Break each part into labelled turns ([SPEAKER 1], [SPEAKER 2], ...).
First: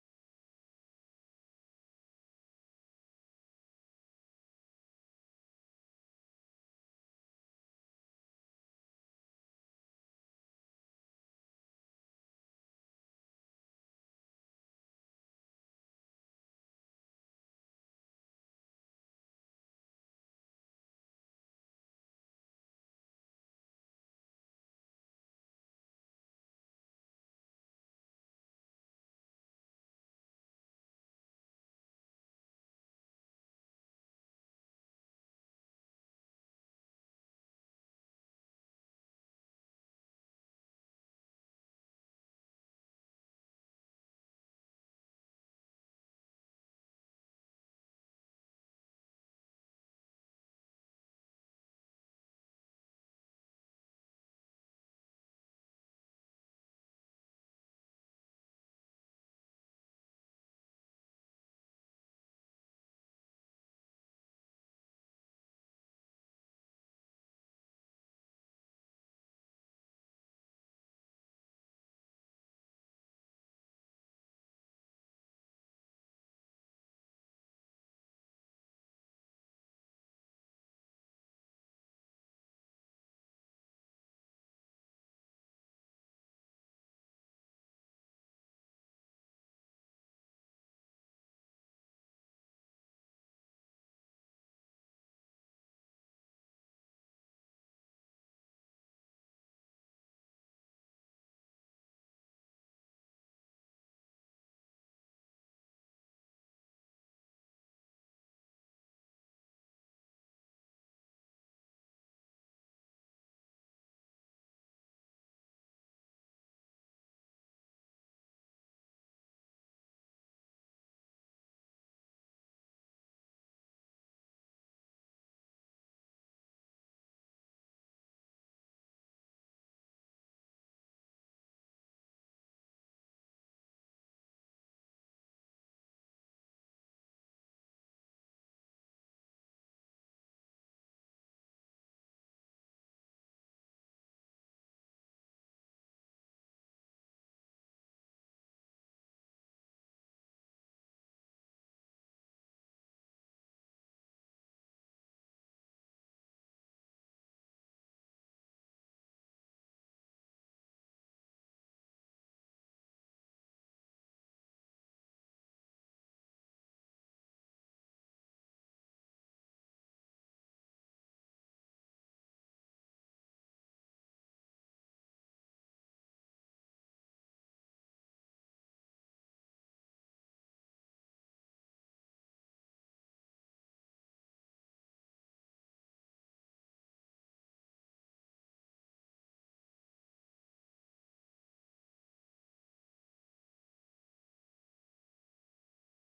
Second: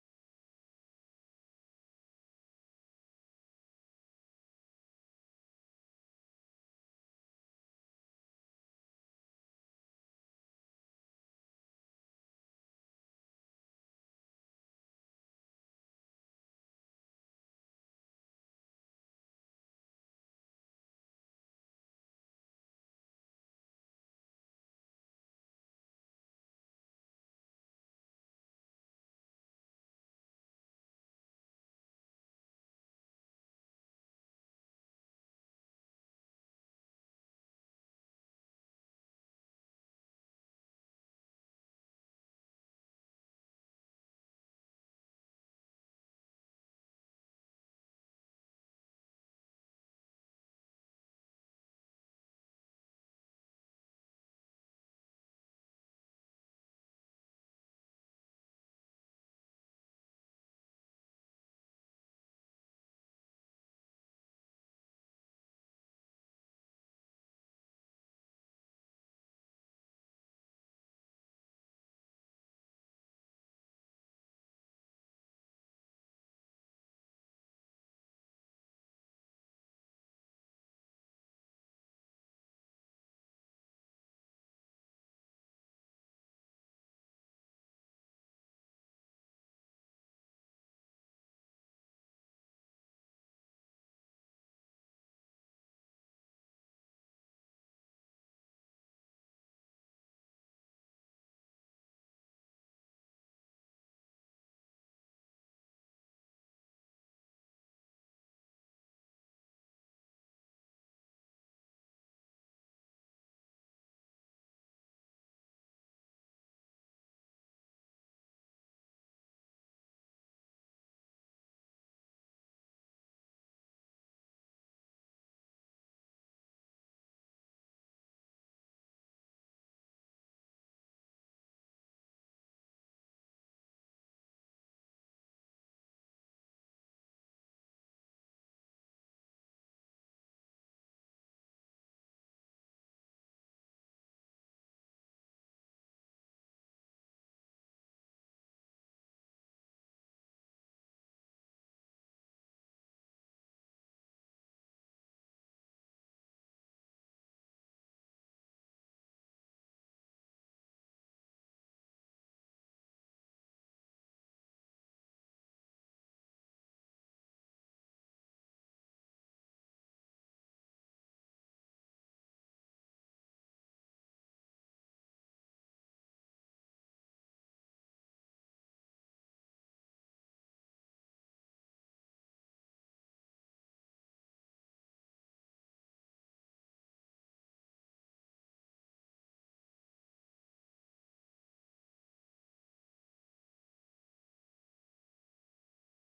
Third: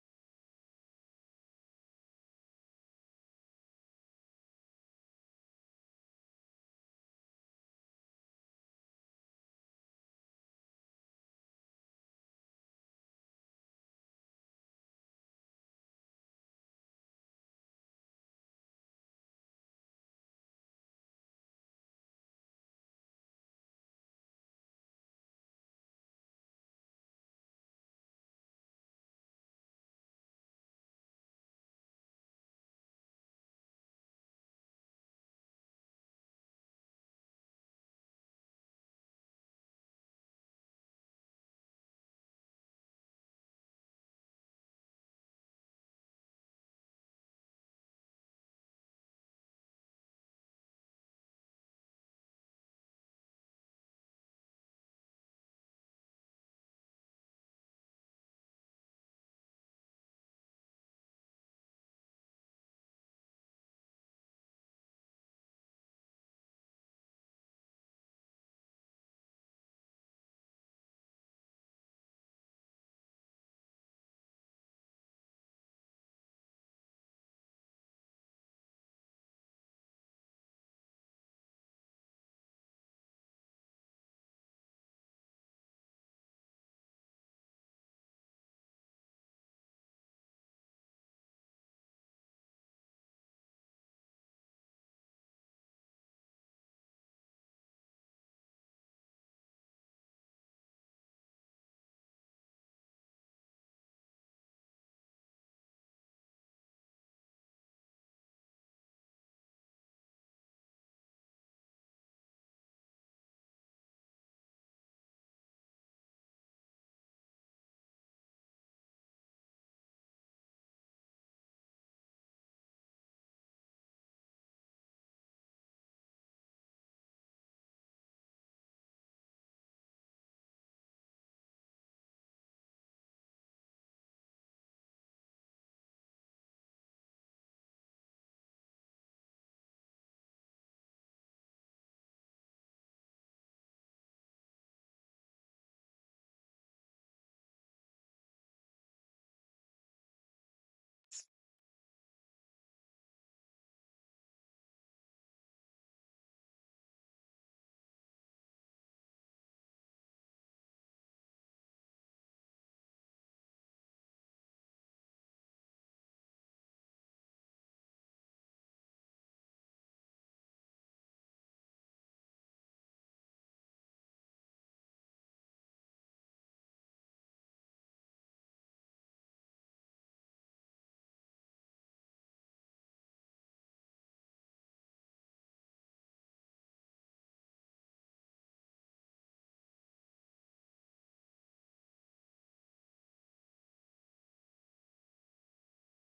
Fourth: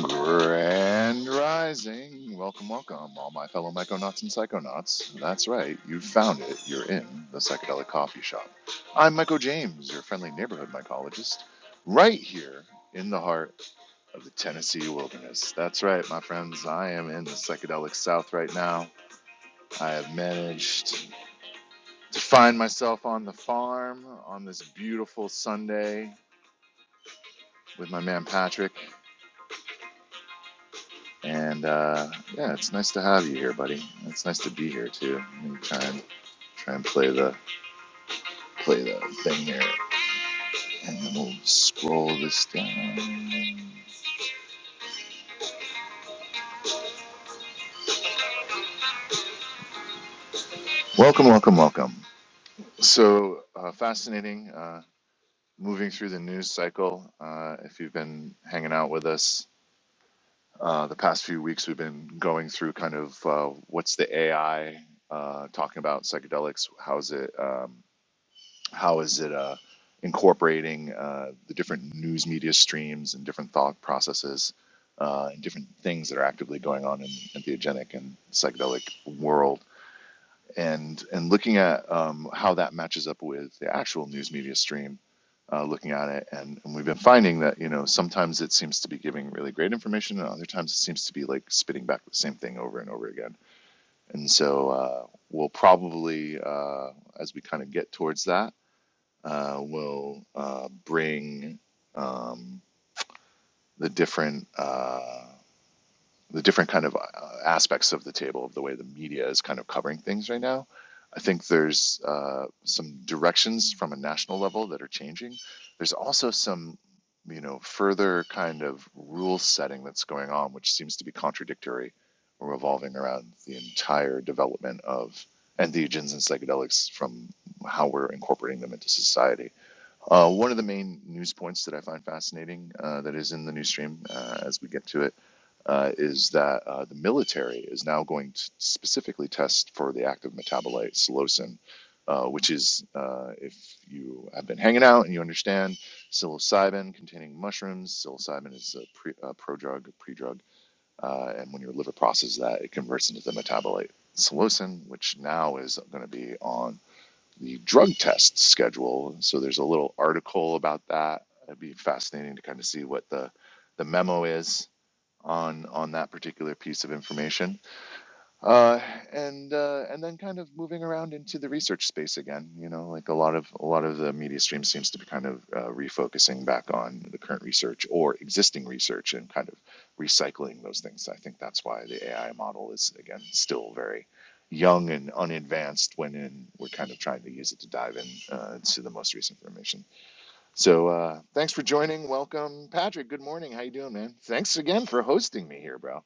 [SPEAKER 1] Grand Rising. Welcome, welcome, all my fellow Myconauts and Psychonauts. That's right, you found it. You're in the Psychedelic Coffee Shop. I'm Michael James, your friendly neighborhood mycologist, right here in the heart of the Tennessee wilderness. That's right, my friends, I am in the Psychedelic South right now. I have managed to find myself on the farm on this beautiful Sunday with my man Patrick. And uh, yeah, it's nice to have you here, buddy. It's nice to be here too. Let me try and try and play the play the thing here, and then we'll scroll this down. Welcome, welcome, welcome. So uh, fascinating. Uh, moving through the news cycle. Uh, if you've been hanging out with us uh, the past few weeks, we've been going through kind of uh, what's the AI uh, talking about psychedelics. How's it? Um, How is it uh, incorporating uh, the different news media streams and different thought processes uh, and different things that are actively going on in entheogenic and psychedelic world? And, and looking at um, how that matches up with the actual news media stream uh, looking at it, and, and we've been finding that you know sometimes it seems to be giving really great information, and other times it seems to be like spitting back the same thing over and over again. And so uh, we'll probably, uh, as we kind of get towards that, uh, will uh, bring um, the different uh, the different kind of uh, aspects of the table of the way the media is kind of covering things right now. I think there's uh, some directions from a national level that are changing. There's also some you know further kind of rule setting that's going on, which seems to be contradictory or revolving around the entire development of entheogens and psychedelics from how we're incorporating them into society. Uh, one of the main news points that I find fascinating uh, that is in the news stream uh, as we get to it uh, is that uh, the military is now going to specifically test for the active metabolite psilocin, uh, which is, uh, if you have been hanging out and you understand, psilocybin containing mushrooms. Psilocybin is a, pre, a prodrug, a predrug, uh, and when your liver processes that, it converts into the metabolite psilocin, which now is going to be on the drug test schedule. So there's a little article about that. It'd be fascinating to kind of see what the the memo is on on that particular piece of information uh, and uh, and then kind of moving around into the research space again. You know, like a lot of a lot of the media stream seems to be kind of uh, refocusing back on the current research or existing research and kind of recycling those things. I think that's why the AI model is again still very young and unadvanced when in, we're kind of trying to use it to dive in uh, to the most recent information. So uh, thanks for joining. Welcome, Patrick. Good morning. How you doing, man? Thanks again for hosting me here, bro.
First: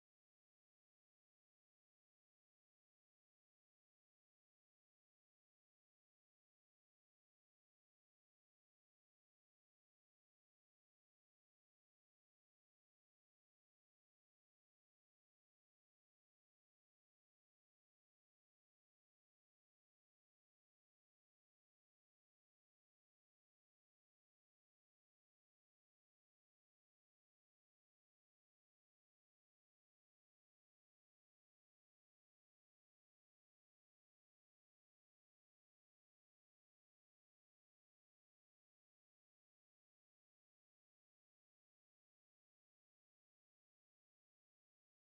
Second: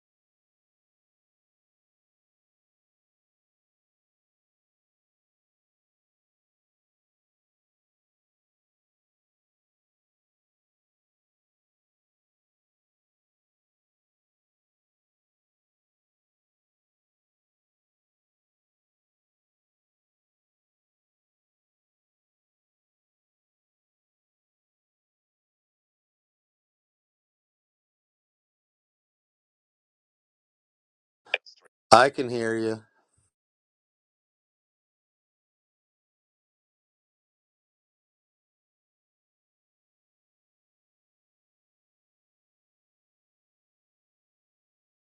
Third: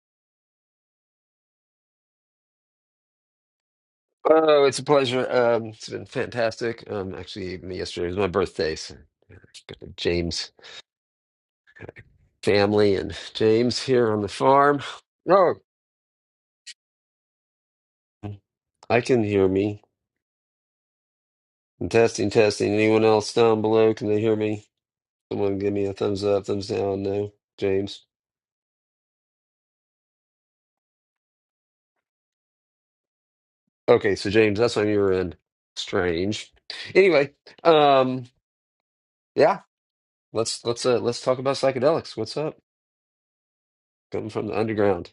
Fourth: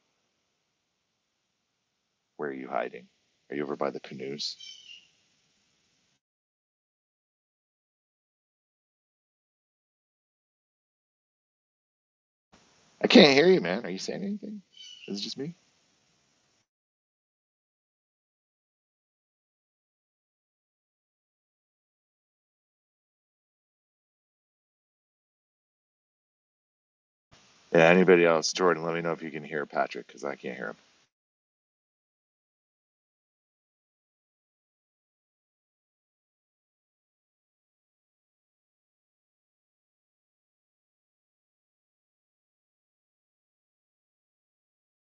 [SPEAKER 1] Where are you hiding? Are you over by the canoes?
[SPEAKER 2] Oh, it's a pleasure. Um, it's been fantastic. Um, actually, yesterday was my birthday, so yeah, got the James family
[SPEAKER 1] I
[SPEAKER 2] and
[SPEAKER 1] can't hear you,
[SPEAKER 2] James
[SPEAKER 1] man. Are you
[SPEAKER 2] here on
[SPEAKER 1] saying
[SPEAKER 2] the
[SPEAKER 1] anything?
[SPEAKER 2] farm.
[SPEAKER 1] Is it just
[SPEAKER 2] Oh,
[SPEAKER 1] me?
[SPEAKER 2] I can hear me. I'm testing, testing. Anyone else down below? Can they hear me? Someone give me a thumbs up, thumbs down. No,
[SPEAKER 1] Yeah,
[SPEAKER 2] James.
[SPEAKER 1] anybody else? Jordan, let me know if you can hear Patrick because I can't hear him.
[SPEAKER 3] I can hear you.
[SPEAKER 2] Okay, so James, that's on your end. Strange. Anyway, um, yeah, let's let's uh, let's talk about psychedelics. What's up? Coming from the underground.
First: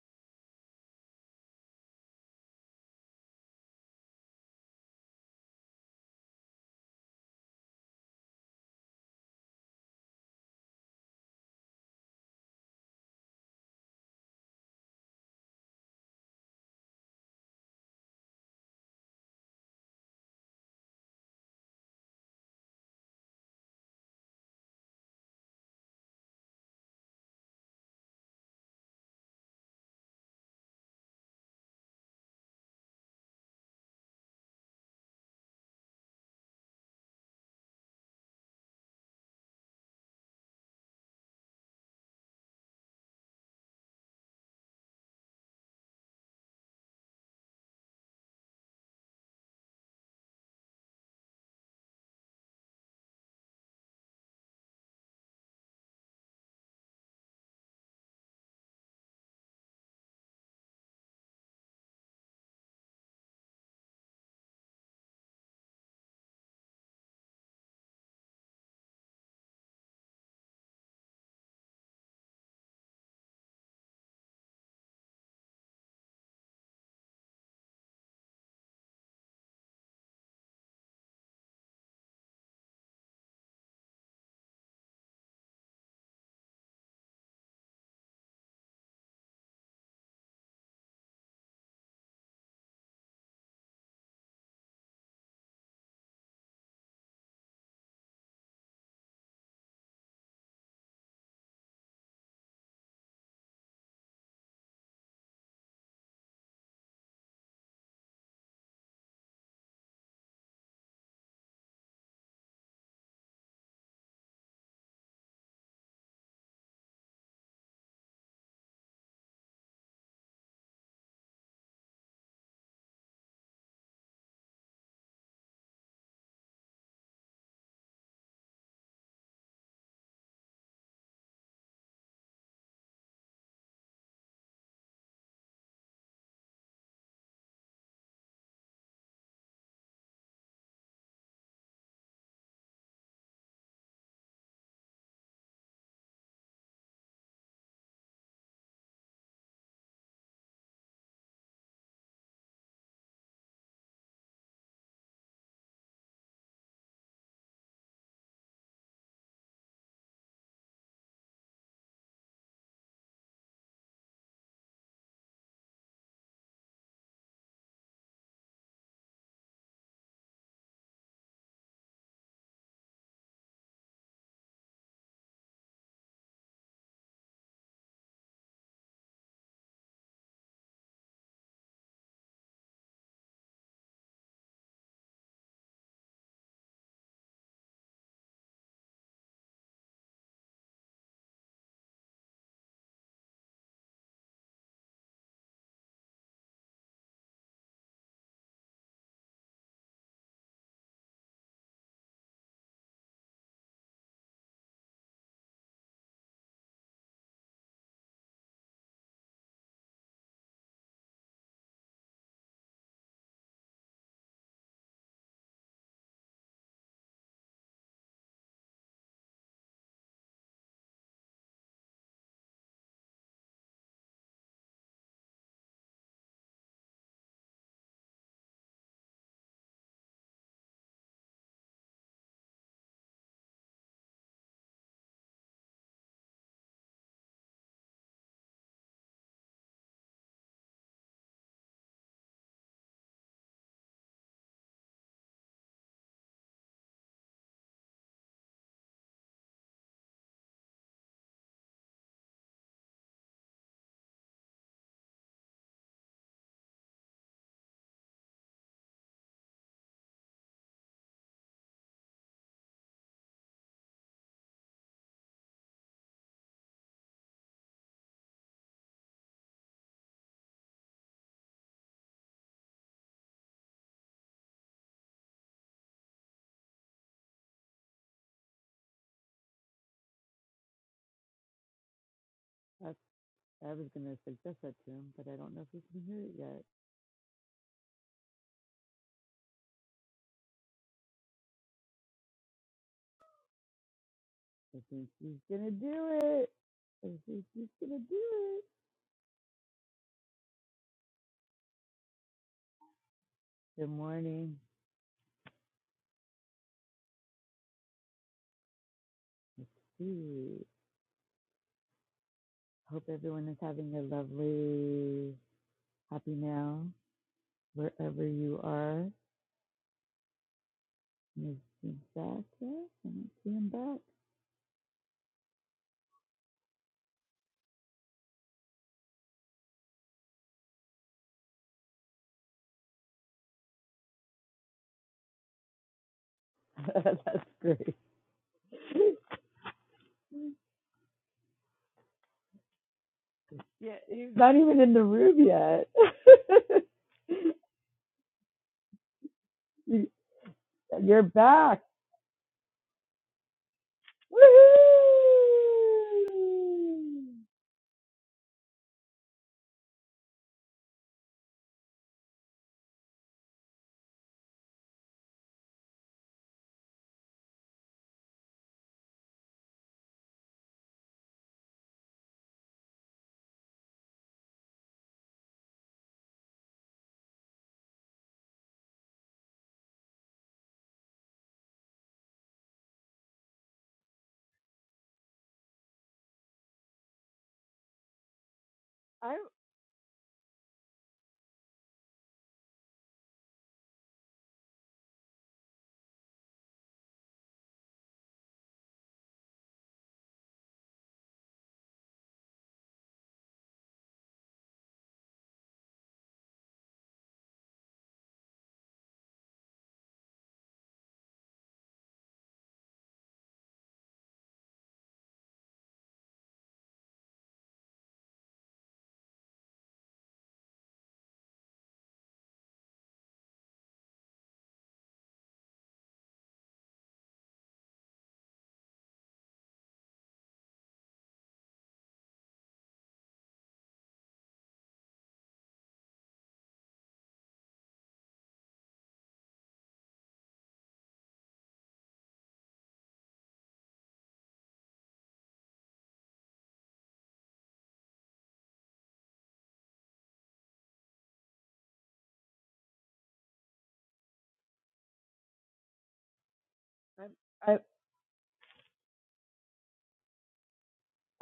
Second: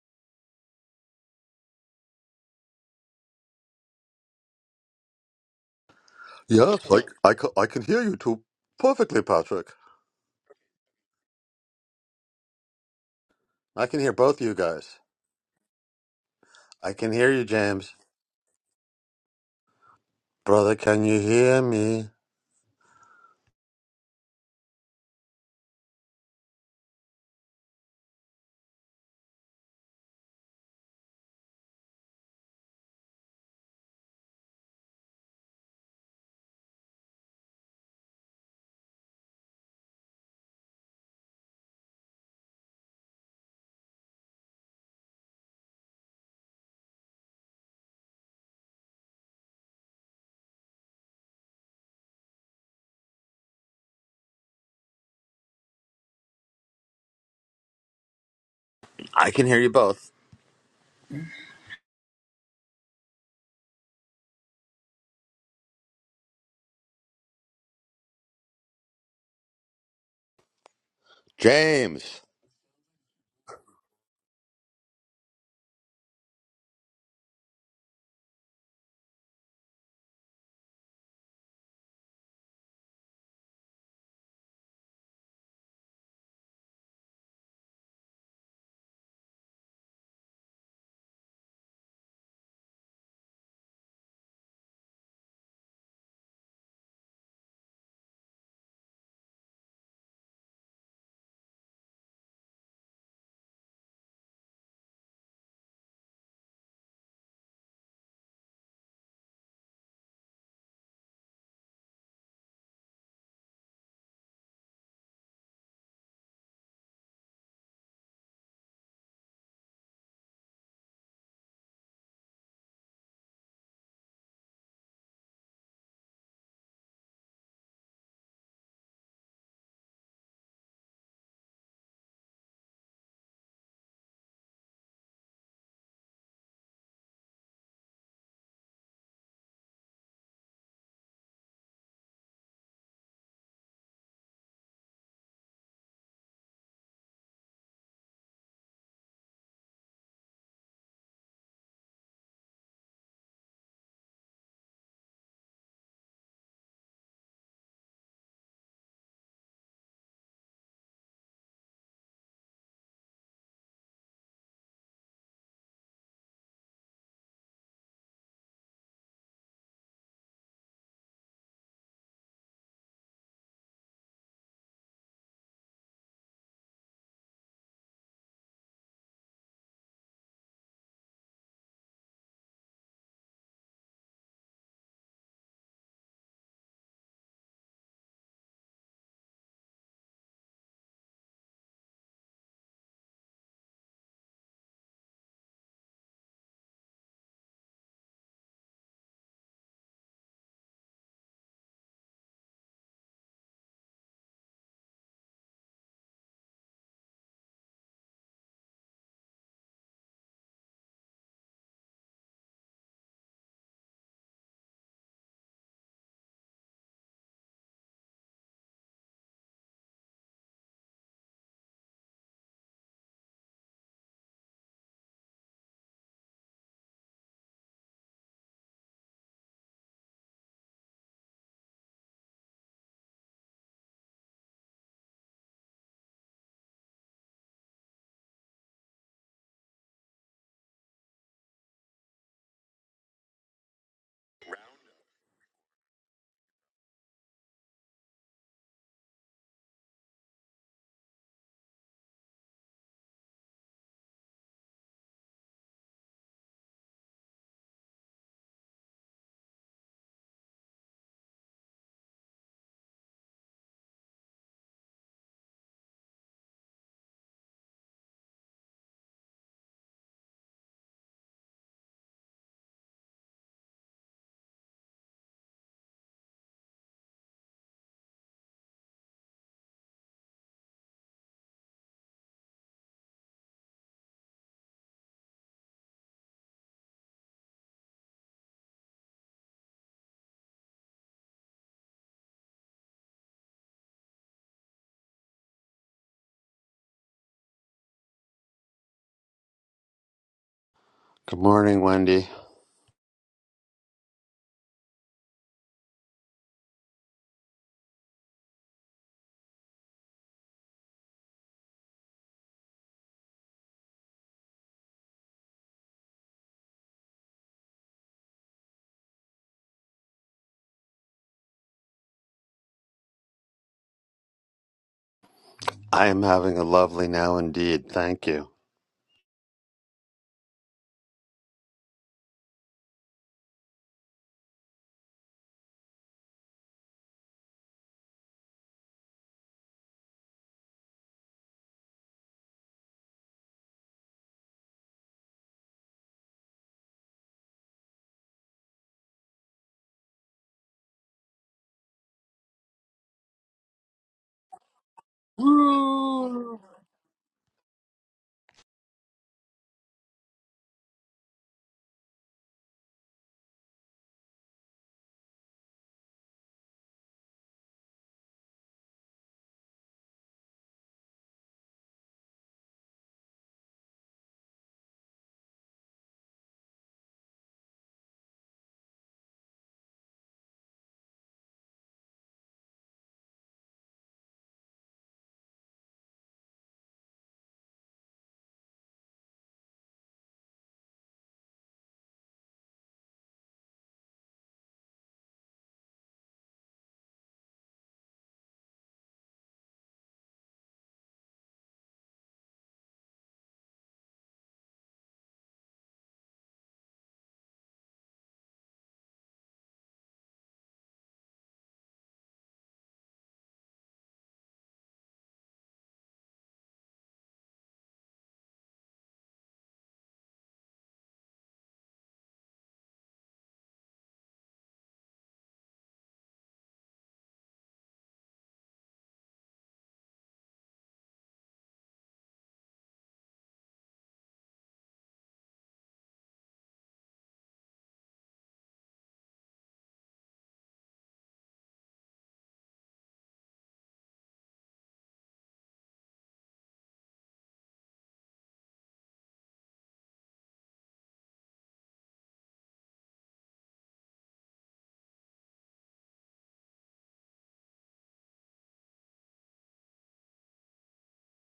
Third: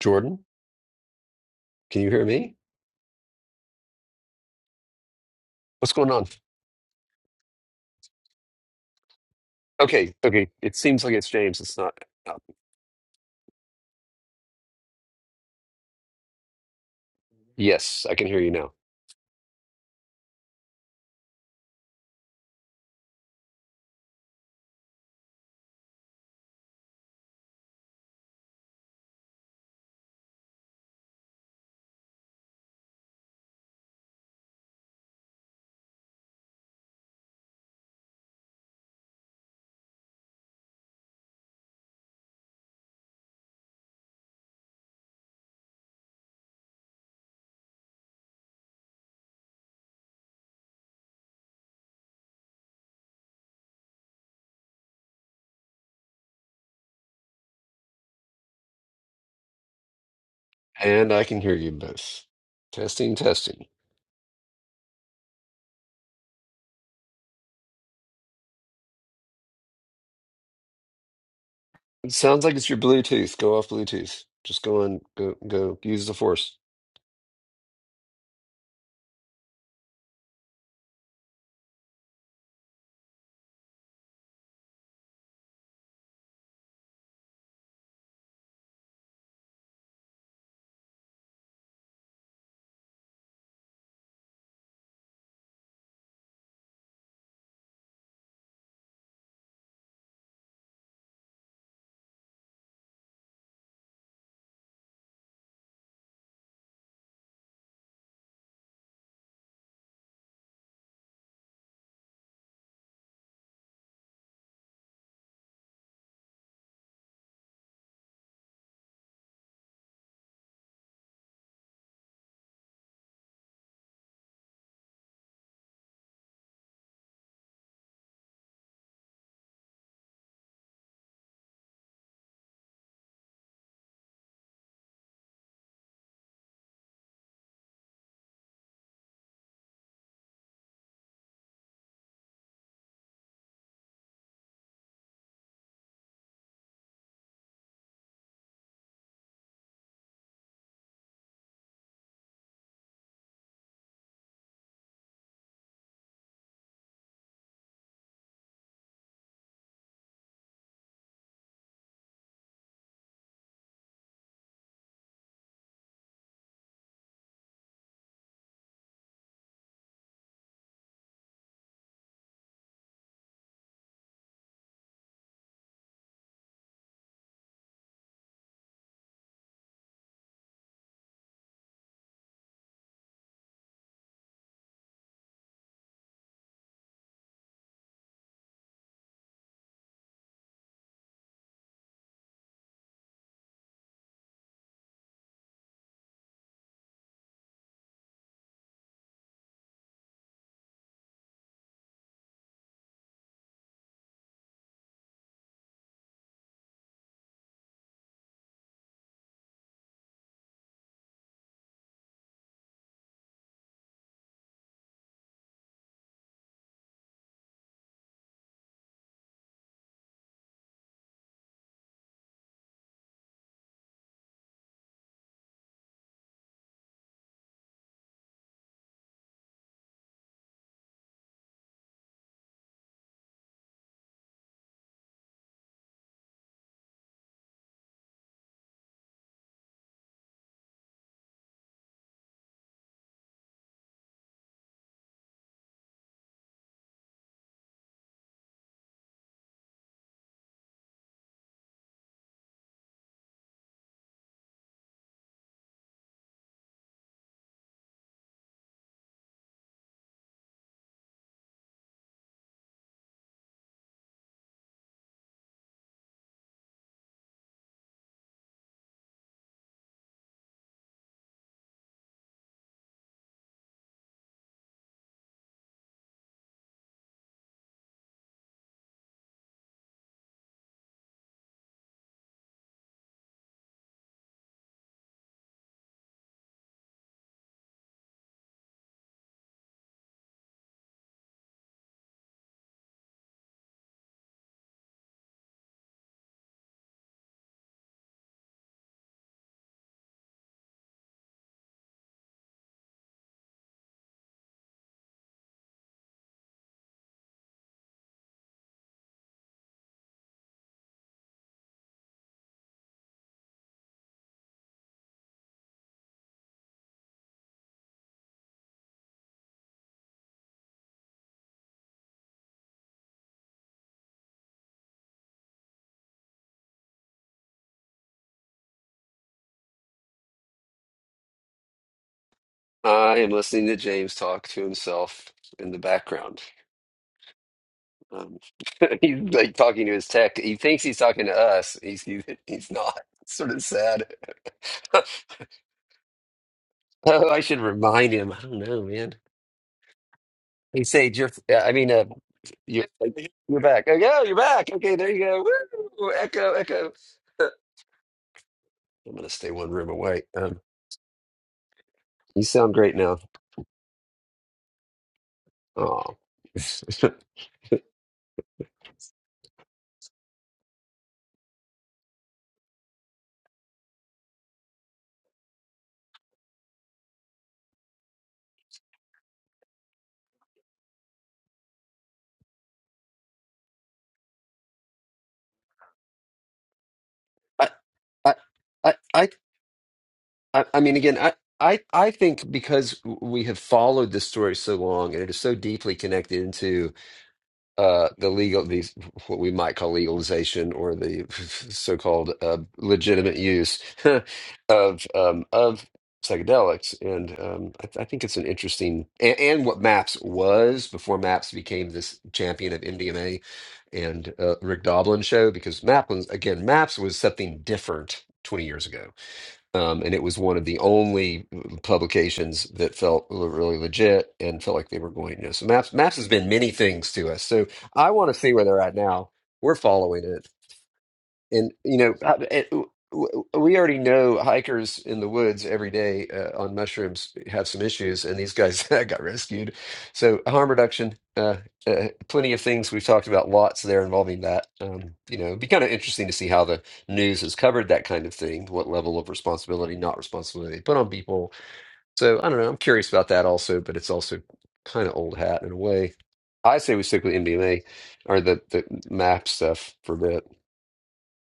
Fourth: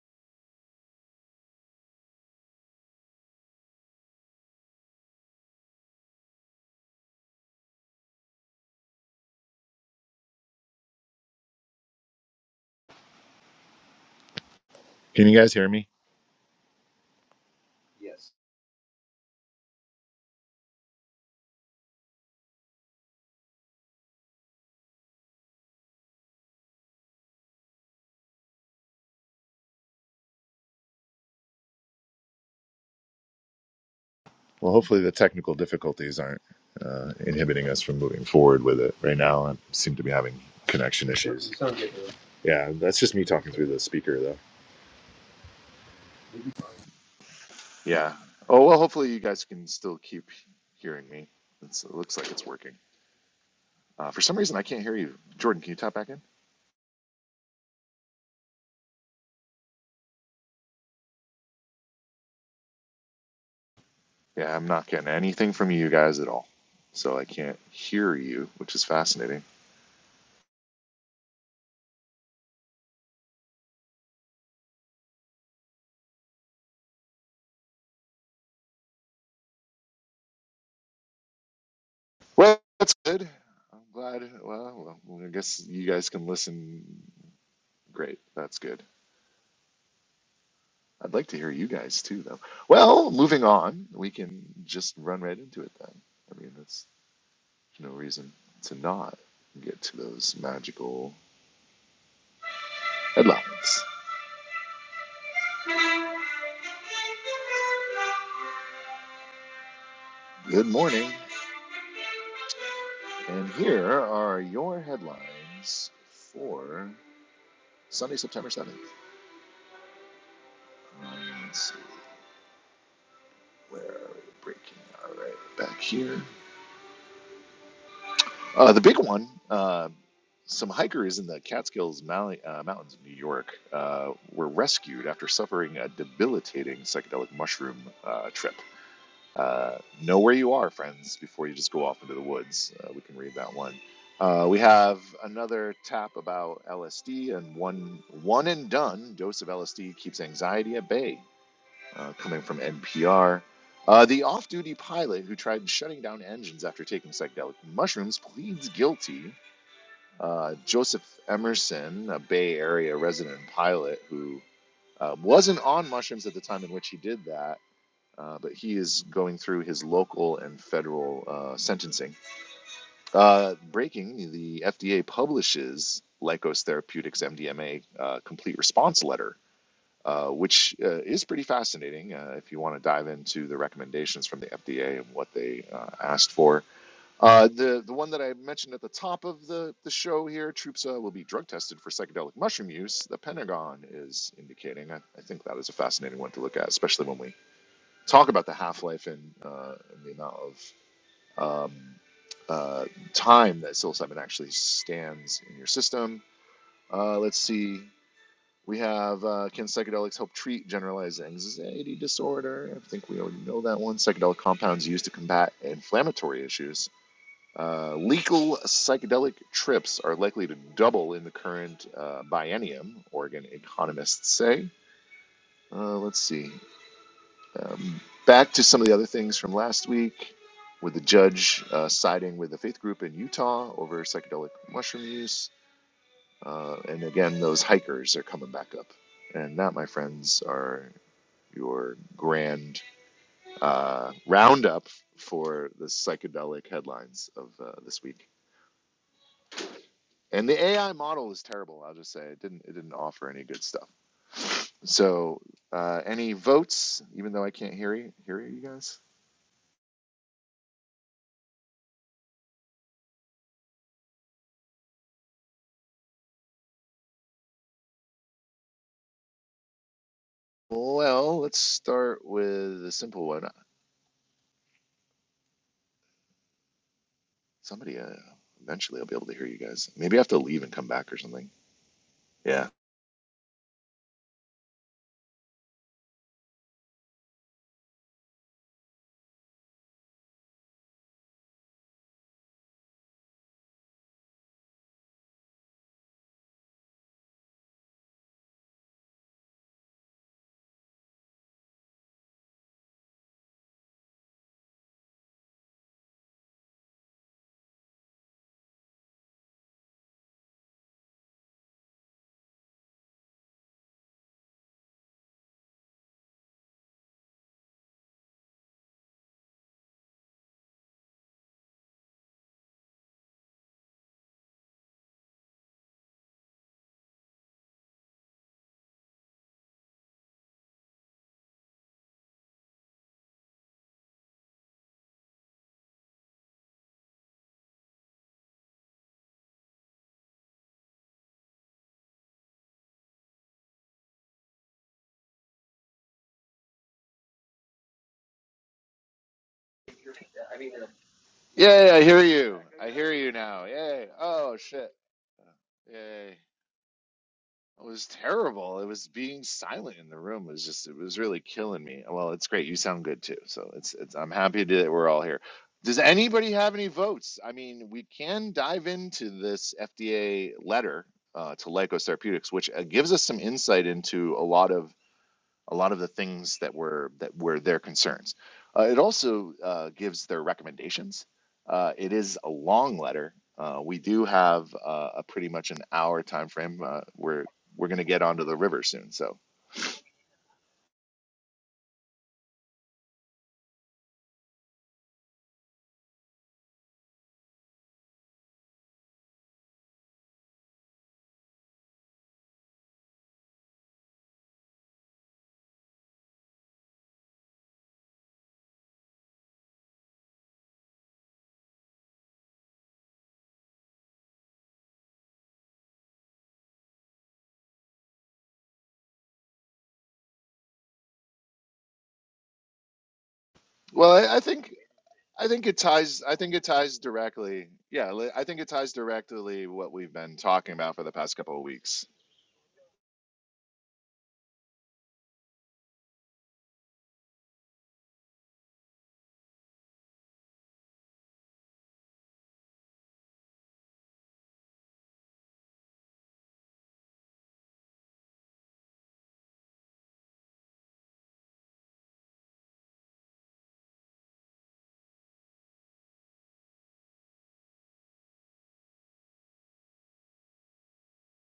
[SPEAKER 2] Jordan, can you hear me? What's going on?
[SPEAKER 3] Yes, like I, ca- I can hear you too perfectly, Patrick.
[SPEAKER 2] Okay, okay. It seems like it's James. It's not. uh,
[SPEAKER 3] I can hear both you guys.
[SPEAKER 1] Can you guys hear me?
[SPEAKER 3] I can hear you, James.
[SPEAKER 2] Yes, I can
[SPEAKER 1] Yes.
[SPEAKER 2] hear you now.
[SPEAKER 3] Brother, can you hear me?
[SPEAKER 1] Well, hopefully the technical difficulties aren't uh, inhibiting us from moving forward with it. Right now, I seem to be having connection issues. So- Yeah, that's just me talking through the speaker, though. Yeah. Oh, well, hopefully you guys can still keep hearing me. It's, it looks like it's working. Uh, for some reason, I can't hear you. Jordan, can you tap back in?
[SPEAKER 3] I can hear you both.
[SPEAKER 2] And I can hear you both. Testing, testing.
[SPEAKER 1] Yeah, I'm not getting anything from you guys at all. So I can't hear you, which is fascinating.
[SPEAKER 2] It
[SPEAKER 3] James!
[SPEAKER 2] sounds like it's your Bluetooth. Go off Bluetooth. Just go and go, go use the force.
[SPEAKER 1] Well, that's good. I'm glad. Well, well, well, I guess you guys can listen. Great. That's good. I'd like to hear you guys too, though. Well, moving on, we can just run right into it then. I mean, that's no reason to not get to those magical headlines. Good morning. And here are your headlines for Sunday, September 7th. Um, Let's see where are we breaking. All right, back here. Uh, the big one. Uh, some hikers in the Catskills Mali- uh, Mountains of New York uh, were rescued after suffering a debilitating psychedelic mushroom uh, trip. Uh, know where you are, friends, before you just go off into the woods. Uh, we can read that one. Uh, we have another tap about LSD and one one and done dose of LSD keeps anxiety at bay. uh, coming from NPR. Uh, the off duty pilot who tried shutting down engines after taking psychedelic mushrooms pleads guilty. Uh, Joseph Emerson, a Bay Area resident pilot who uh, wasn't on mushrooms at the time in which he did that, uh, but he is going through his local and federal uh, sentencing. Uh, breaking, the FDA publishes Lykos Therapeutics MDMA uh, complete response letter uh, which uh, is pretty fascinating uh, if you want to dive into the recommendations from the FDA and what they uh, asked for. Uh, the the one that I mentioned at the top of the, the show here, Troopsa will be drug tested for psychedelic mushroom use. The Pentagon is indicating. I, I think that is a fascinating one to look at, especially when we talk about the half life and, uh, and the amount of um, uh, time that psilocybin actually stands in your system. Uh, let's see. We have uh, Can psychedelics help treat generalized anxiety disorder? I think we already know that one. Psychedelic compounds used to combat inflammatory issues. Uh, legal psychedelic trips are likely to double in the current uh, biennium, Oregon economists say. Uh, let's see. Um, back to some of the other things from last week with the judge uh, siding with the faith group in Utah over psychedelic mushroom use. Uh, and again, those hikers are coming back up. And that, my friends, are your grand uh, roundup for the psychedelic headlines of uh, this week. And the AI model is terrible. I'll just say it didn't it didn't offer any good stuff. So uh, any votes? Even though I can't hear you, hear you guys. Well, let's start with a simple one. Somebody uh, eventually I'll be able to hear you guys. Maybe I have to leave and come back or something. Yeah.
[SPEAKER 4] That's, I was going to suggest that to him, but I don't know if he's gonna hear it yet. I think he's going to do it. I think he's going to do it.
[SPEAKER 3] Good morning, Wendy.
[SPEAKER 4] Good morning. Let's see. Hope everyone is having a lovely, happy now, wherever you are. Is he back yet? I don't see him back.
[SPEAKER 3] I am having a lovely now indeed. Thank you.
[SPEAKER 2] I am listening to James talk to himself in the background.
[SPEAKER 4] That's great.
[SPEAKER 2] Um, he's like talking to his tech. He thinks he's talking to us. He's he's, he's not. It's sort of
[SPEAKER 4] Yeah,
[SPEAKER 2] sad.
[SPEAKER 4] he's not even in the room yet.
[SPEAKER 2] oh, I should remind him. I don't know, man.
[SPEAKER 4] You-
[SPEAKER 2] He Sage,
[SPEAKER 4] are
[SPEAKER 2] you I
[SPEAKER 4] back.
[SPEAKER 1] Yay!
[SPEAKER 2] mean,
[SPEAKER 1] I
[SPEAKER 2] uh,
[SPEAKER 1] hear you.
[SPEAKER 2] You're,
[SPEAKER 1] I hear you
[SPEAKER 2] you're
[SPEAKER 1] now.
[SPEAKER 2] back. Oh,
[SPEAKER 1] Yay!
[SPEAKER 2] yeah, you're
[SPEAKER 1] Oh
[SPEAKER 2] back.
[SPEAKER 1] shit.
[SPEAKER 2] Okay, there you go. Woo!
[SPEAKER 1] Yay!
[SPEAKER 2] Echo,
[SPEAKER 3] Woo!
[SPEAKER 2] echo.
[SPEAKER 4] Woohoo!
[SPEAKER 2] I'm
[SPEAKER 1] It was terrible. It was
[SPEAKER 2] gonna
[SPEAKER 1] being
[SPEAKER 2] stay one room
[SPEAKER 1] silent in the
[SPEAKER 2] away.
[SPEAKER 1] room It
[SPEAKER 2] Um,
[SPEAKER 1] was just it was really killing me. Well,
[SPEAKER 2] you
[SPEAKER 1] it's great.
[SPEAKER 2] sound
[SPEAKER 1] You
[SPEAKER 2] great
[SPEAKER 1] sound
[SPEAKER 2] now.
[SPEAKER 1] good too. So it's it's I'm happy that we're all here. Does
[SPEAKER 2] Oh,
[SPEAKER 1] anybody have any votes? I mean, we can dive into this FDA letter uh, to Lykos Therapeutics, which uh, gives us some insight into a lot of a lot of the things that were that were their concerns. Uh, it also uh, gives their recommendations. Uh, it is a long letter. Uh, we do have uh, a pretty much an hour time frame. Uh, we're
[SPEAKER 2] I,
[SPEAKER 1] we're going to get
[SPEAKER 2] I,
[SPEAKER 1] onto the river
[SPEAKER 2] I,
[SPEAKER 1] soon.
[SPEAKER 2] I,
[SPEAKER 4] I'm
[SPEAKER 1] So,
[SPEAKER 2] I I mean, again, I, I, I think because we have followed this story so long, and it is so deeply connected into. uh, the legal, the what we might call legalization or the so-called uh, legitimate use of um, of psychedelics, and um, I, th- I think it's an interesting and, and what MAPS was before MAPS became this champion of MDMA and uh, Rick Doblin show because MAPS was- again MAPS was something different twenty years ago um, and it was one of the only mm, publications that felt l- really
[SPEAKER 1] well,
[SPEAKER 2] legit
[SPEAKER 1] I, I
[SPEAKER 2] and
[SPEAKER 1] think
[SPEAKER 2] felt like they were going
[SPEAKER 1] I
[SPEAKER 2] to. So
[SPEAKER 1] think it
[SPEAKER 2] Maps Maps
[SPEAKER 1] ties.
[SPEAKER 2] has
[SPEAKER 1] I
[SPEAKER 2] been
[SPEAKER 1] think it
[SPEAKER 2] many
[SPEAKER 1] ties
[SPEAKER 2] things to us. So
[SPEAKER 1] directly.
[SPEAKER 2] I
[SPEAKER 1] Yeah, li-
[SPEAKER 2] want to
[SPEAKER 1] I
[SPEAKER 2] see
[SPEAKER 1] think
[SPEAKER 2] where
[SPEAKER 1] it
[SPEAKER 2] they're
[SPEAKER 1] ties
[SPEAKER 2] at now.
[SPEAKER 1] directly
[SPEAKER 2] We're
[SPEAKER 1] what we've
[SPEAKER 2] following
[SPEAKER 1] been
[SPEAKER 2] it.
[SPEAKER 1] talking about for the past couple of
[SPEAKER 2] And you
[SPEAKER 1] weeks.
[SPEAKER 2] know, I- it, w- we already know hikers in the woods every day uh, on mushrooms have some issues, and these guys got rescued. So harm reduction, uh, uh, plenty of things we've talked about lots there involving that. Um, you know, it'd be kind of interesting to see how the news has covered that kind of thing, what level of responsibility, not responsibility they put on people. So I don't know. I'm curious about that also, but it's also kind of old hat in a way. I say we
[SPEAKER 4] i
[SPEAKER 2] stick with
[SPEAKER 4] I
[SPEAKER 2] MDMA or the, the MAP stuff for a bit.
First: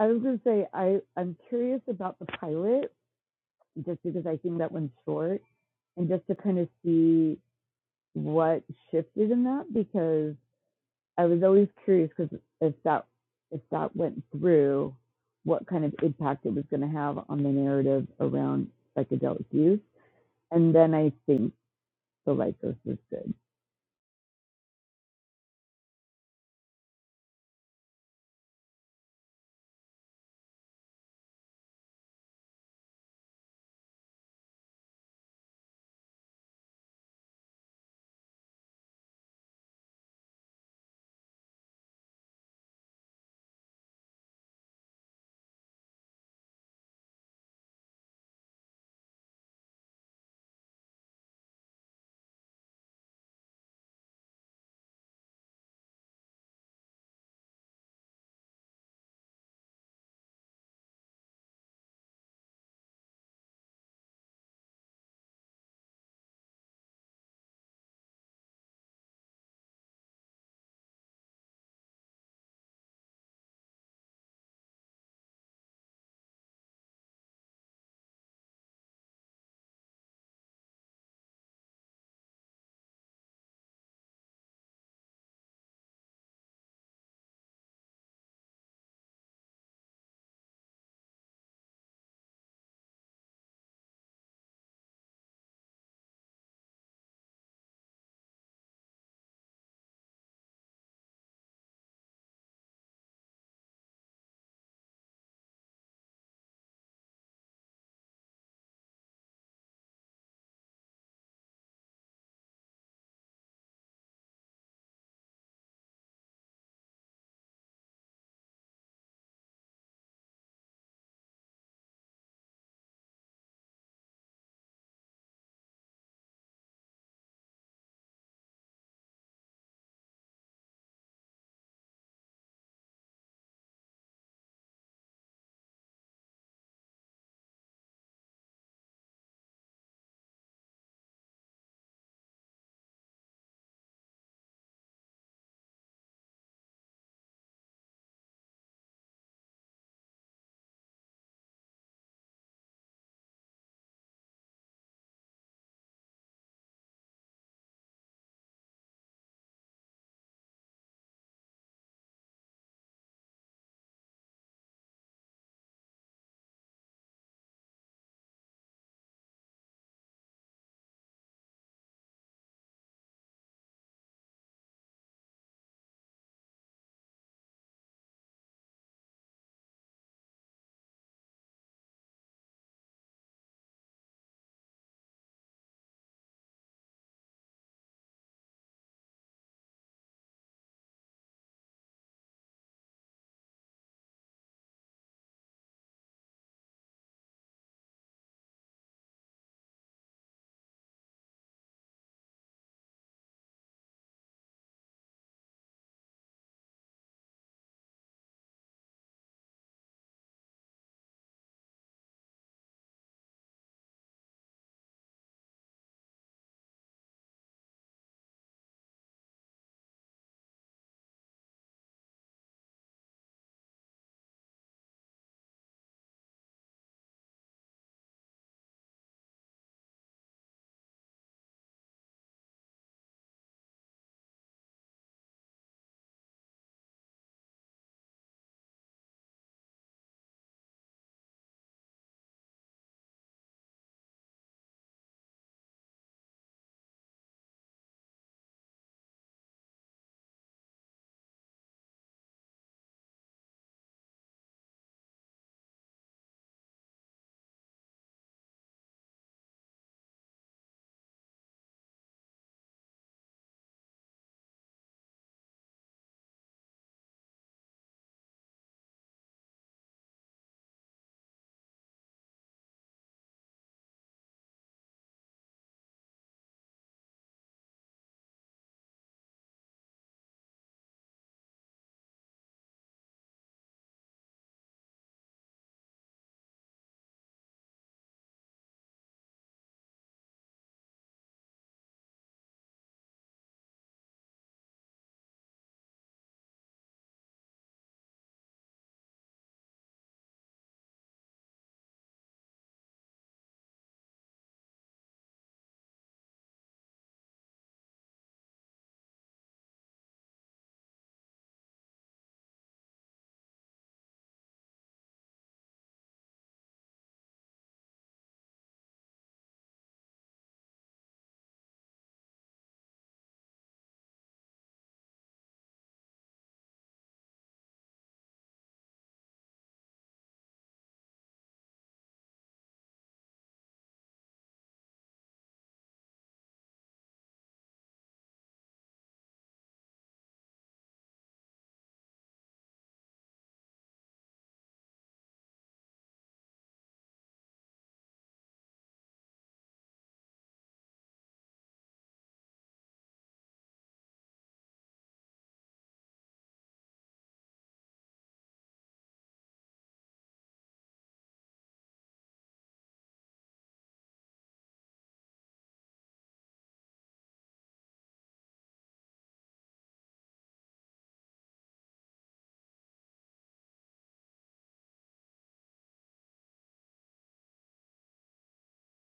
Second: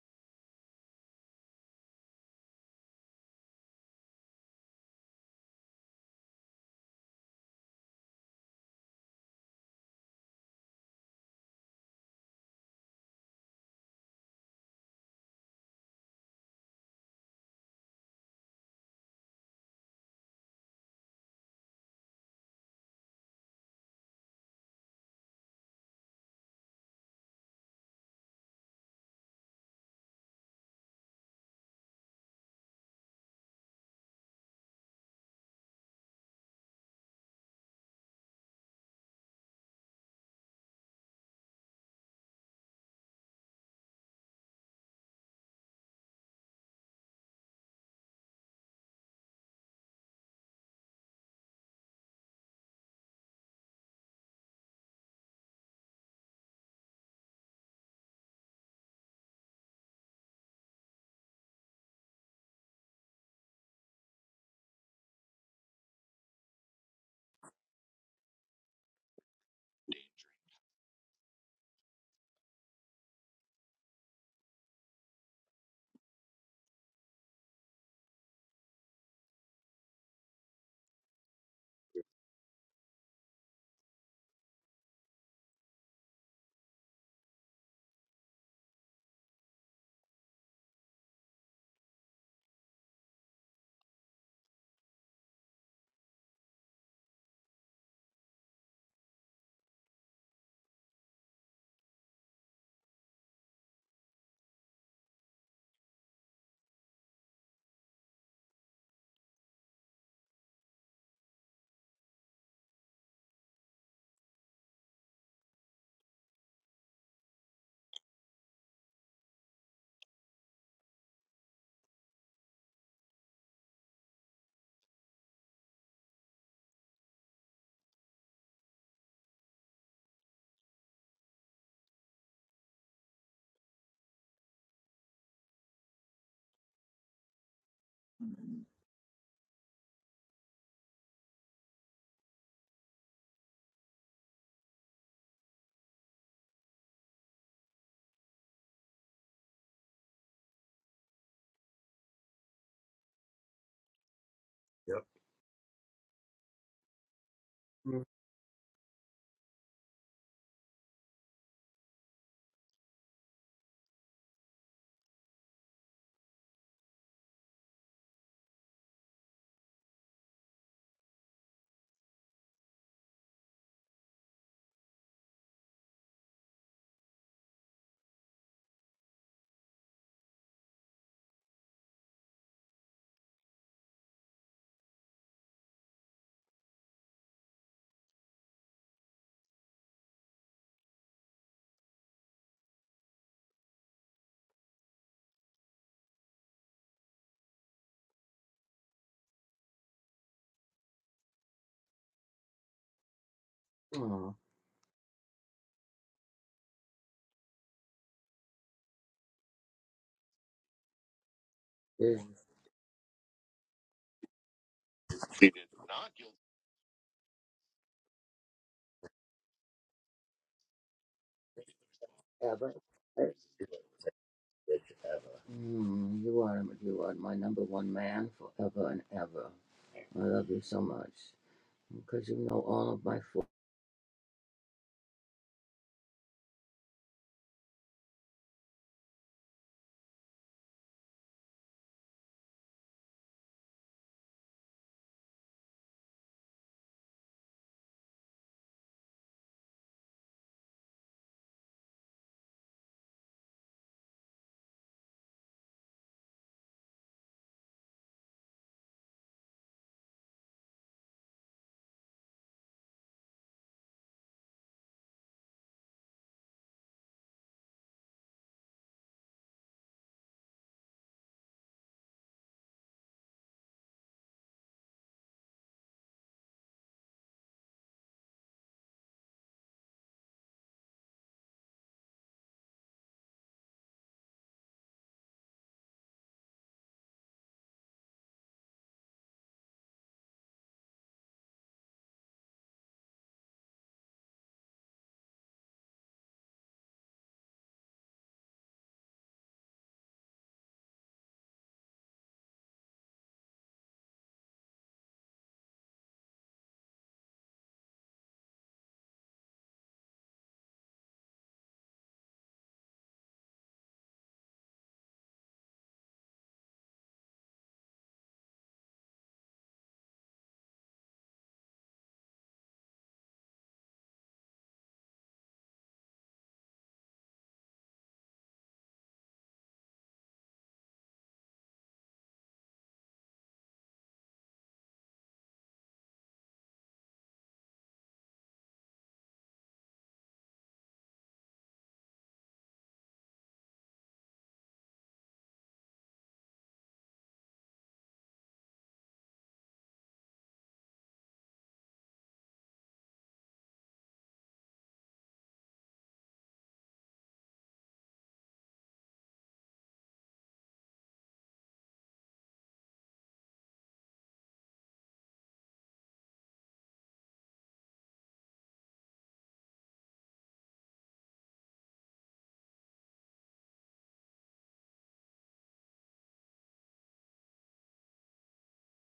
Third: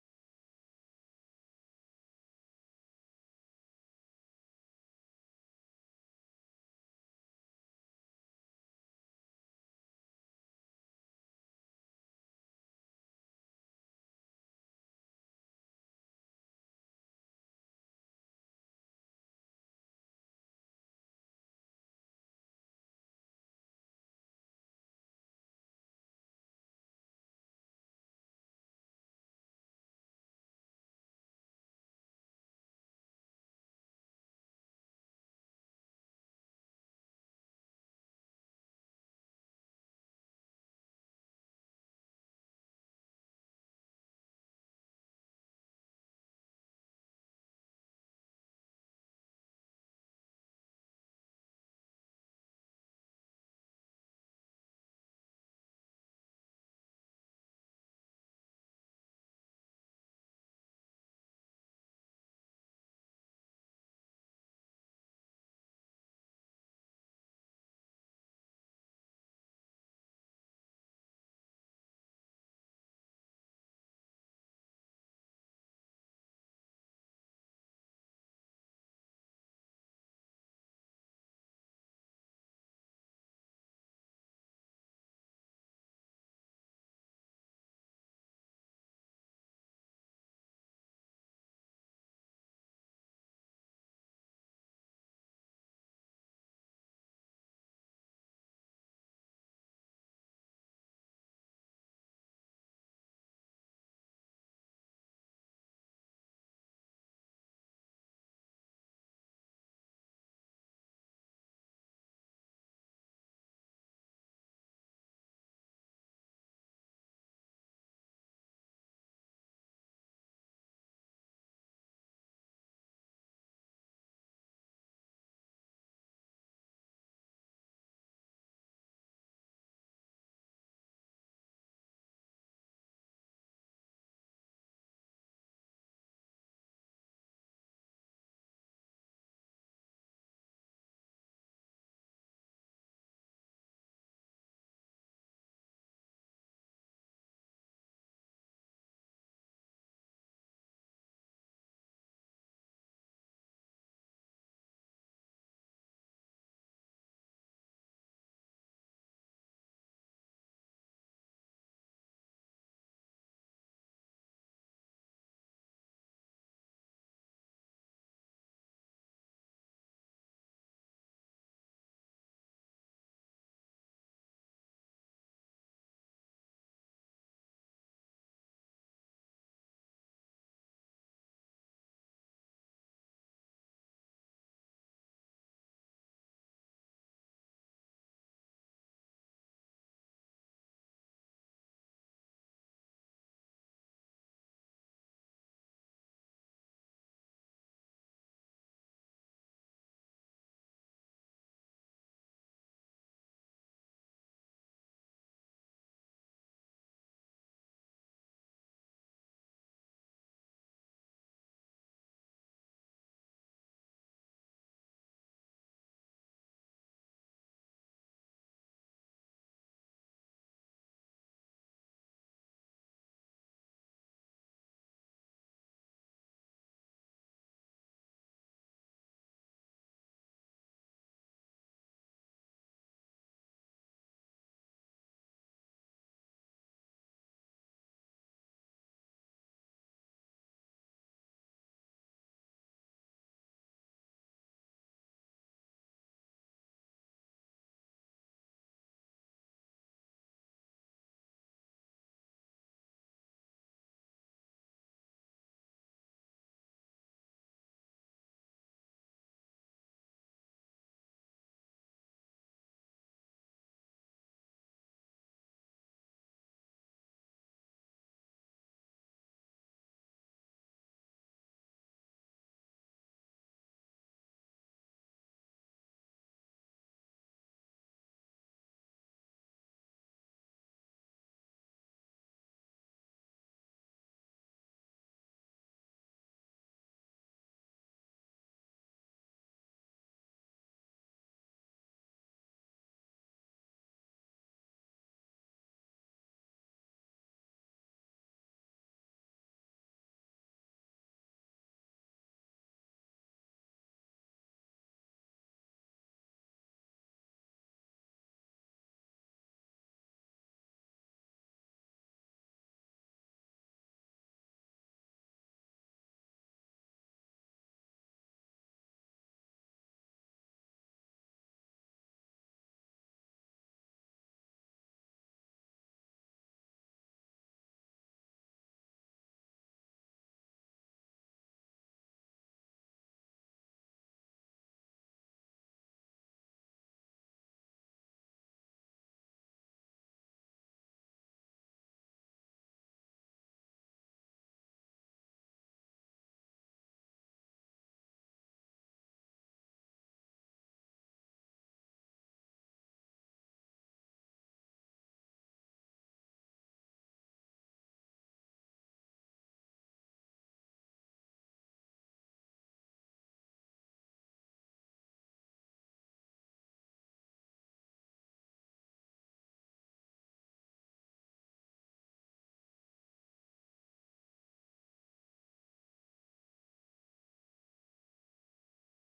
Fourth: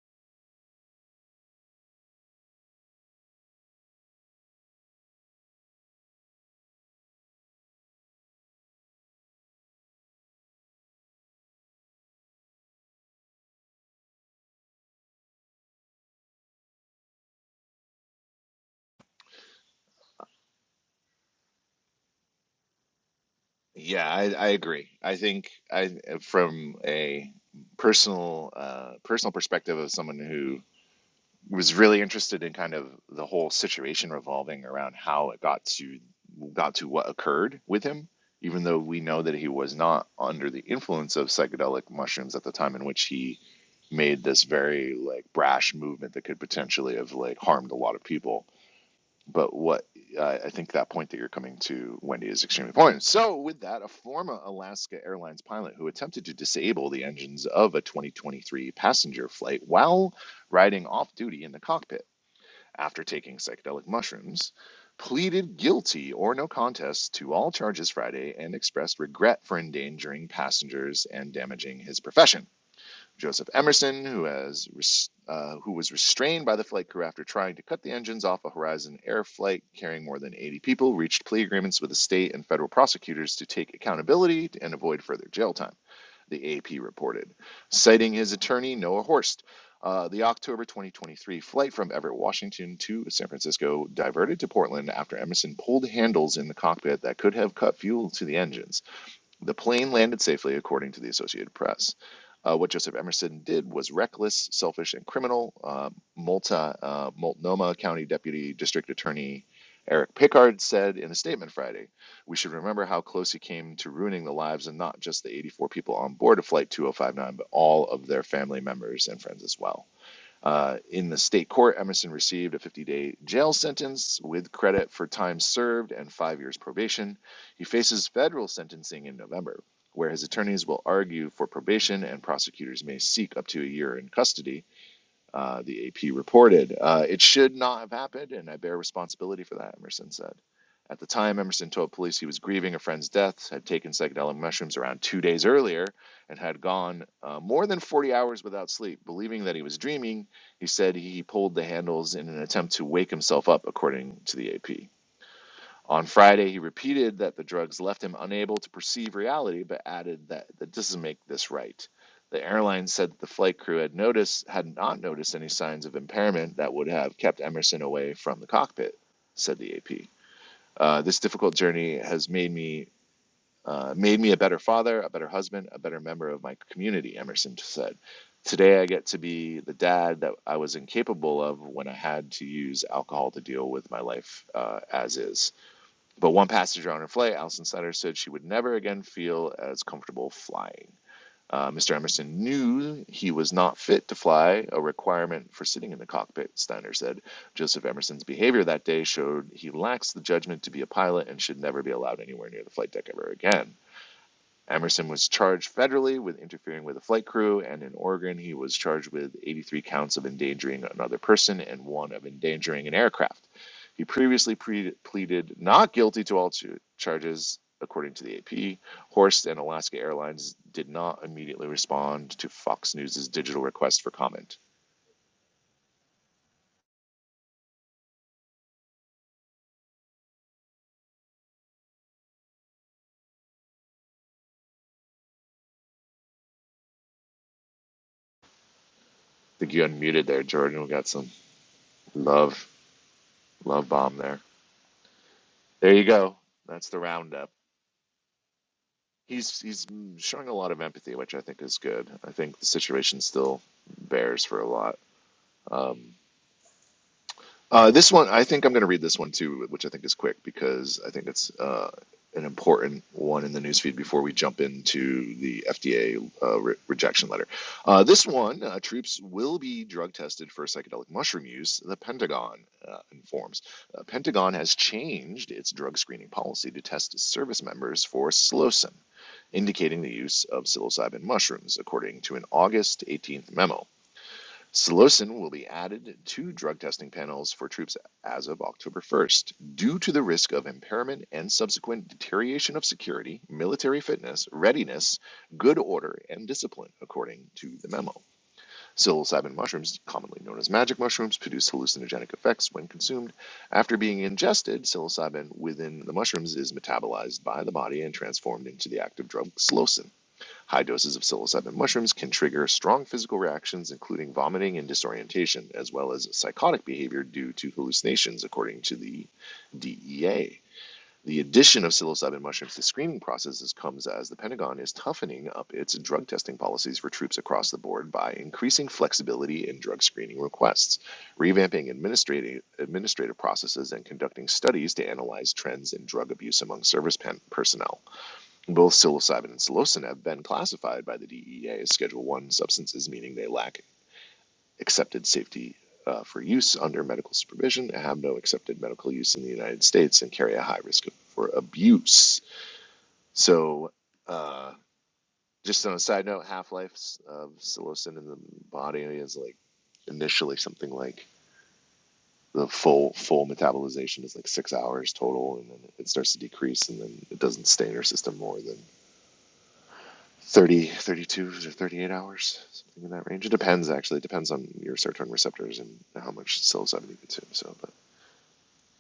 [SPEAKER 4] was gonna say I I'm curious about the pilot just because I think that one's short and just to kind of see what shifted in that because I was always curious because if that if that went through, what kind of impact it was going to have on the narrative around psychedelic use, and then I think the Lycos was good.
[SPEAKER 1] Yeah, I, I agree. I think I from a personal uh, personal perspective of someone who was really interested in kind of the whole situation revolving around how it got to got to what occurred with him even though we know that he was not under the influence of psychedelic mushrooms at the time in which he made this very like brash movement that could potentially have like harmed a lot of people but what I I think that point that you're coming to, Wendy, is extremely important. So, with that, a former Alaska Airlines pilot who attempted to disable the engines of a 2023 passenger flight while riding off duty in the cockpit after taking psychedelic mushrooms pleaded guilty or no contest to all charges Friday and expressed regret for endangering passengers and damaging his profession. Joseph Emerson, who has uh, who was restrained by the flight crew after trying to cut the engines off a Horizon Air flight carrying more than 80 people, reached plea agreements with the state and federal prosecutors to take accountability and avoid further jail time. The AP reported, citing his attorney Noah Horst. Uh, the October 2023 flight from Everett, Washington to San Francisco diverted to Portland after Emerson pulled handles in the cockpit that could have cut fuel to the engines. The plane landed safely, according to the Associated Press. Uh, what Joseph Emerson did was reckless, selfish, and criminal. Uh, Multa, uh, Multnomah County Deputy District Attorney Eric Pickard said in a statement Friday, "We should remember how close he came to ruining the lives and not just the 84 people on board of Flight 2059, but all of their family members and friends as well." Uh, in the state court, Emerson received a 50 day jail sentence with credit for time served and five years probation. He faces federal sentencing in November, where his attorneys will argue for probation and prosecutors may seek up to a year in custody uh, the AP reported. Uh, it should not have happened, and I bear responsibility for that, Emerson said. At the time, Emerson told police he was grieving a friend's death, had taken psychedelic mushrooms around two days earlier, and had gone uh, more than 40 hours without sleep. Believing that he was dreaming, he said he pulled the handles in an attempt to wake himself up, according to the AP.
[SPEAKER 3] Yep.
[SPEAKER 1] On Friday, he repeated that the drugs left him unable to perceive reality, but added that that doesn't make this right. The airline said that the flight crew had noticed had not noticed any signs of impairment that would have kept Emerson away from the cockpit, said the AP. Uh, this difficult journey has made me uh, made me a better father, a better husband, a better member of my community. Emerson said, "Today I get to be the dad that I was incapable of when I had to use alcohol to deal with my life uh, as is." But one passenger on her flight, Alison Sutter, said she would never again feel as comfortable flying. Uh, Mr. Emerson knew he was not fit to fly, a requirement for sitting in the cockpit, Steiner said. Joseph Emerson's behavior that day showed he lacks the judgment to be a pilot and should never be allowed anywhere near the flight deck ever again. Emerson was charged federally with interfering with a flight crew, and in Oregon, he was charged with 83 counts of endangering another person and one of endangering an aircraft. He previously pre- pleaded not guilty to all ch- charges, according to the AP. Horst and Alaska Airlines did not immediately respond to Fox News' digital request for comment. I think you unmuted there, Jordan. We got some love, love bomb there. There you go. That's the roundup. he's he's showing a lot of empathy, which I think is good. I think the situation still bears for a lot. Um, uh, this one, I think I'm going to read this one too, which I think is quick because I think it's uh, an important one in the newsfeed before we jump into the FDA uh, re- rejection letter. Uh, this one, uh, troops will be drug tested for psychedelic mushroom use, the Pentagon uh, informs. Uh, Pentagon has changed its drug screening policy to test service members for psilocin, indicating the use of psilocybin mushrooms, according to an August 18th memo. Psilocin will be added to drug testing panels for troops as of October 1st. Due to the risk of impairment and subsequent deterioration of security, military fitness, readiness, good order, and discipline, according to the memo. Psilocybin mushrooms, commonly known as magic mushrooms, produce hallucinogenic effects when consumed. After being ingested, psilocybin within the mushrooms is metabolized by the body and transformed into the active drug psilocin. High doses of psilocybin mushrooms can trigger strong physical reactions, including vomiting and disorientation, as well as psychotic behavior due to hallucinations, according to the DEA. The addition of psilocybin mushrooms to screening processes comes as the Pentagon is toughening up its drug testing policies for troops across the board by increasing flexibility in drug screening requests, revamping administrative, administrative processes, and conducting studies to analyze trends in drug abuse among service personnel. Both psilocybin and psilocin have been classified by the DEA as Schedule One substances, meaning they lack accepted safety uh, for use under medical supervision, have no accepted medical use in the United States, and carry a high risk of, for abuse. So, uh, just on a side note, half lives of psilocin in the body is like initially something like the full full metabolization is like six hours total, and then it starts to decrease, and then it doesn't stay in your system more than 30, 32, or 38 hours, something in that range. It depends, actually. It depends on your serotonin receptors and how much psilocybin you consume. So, but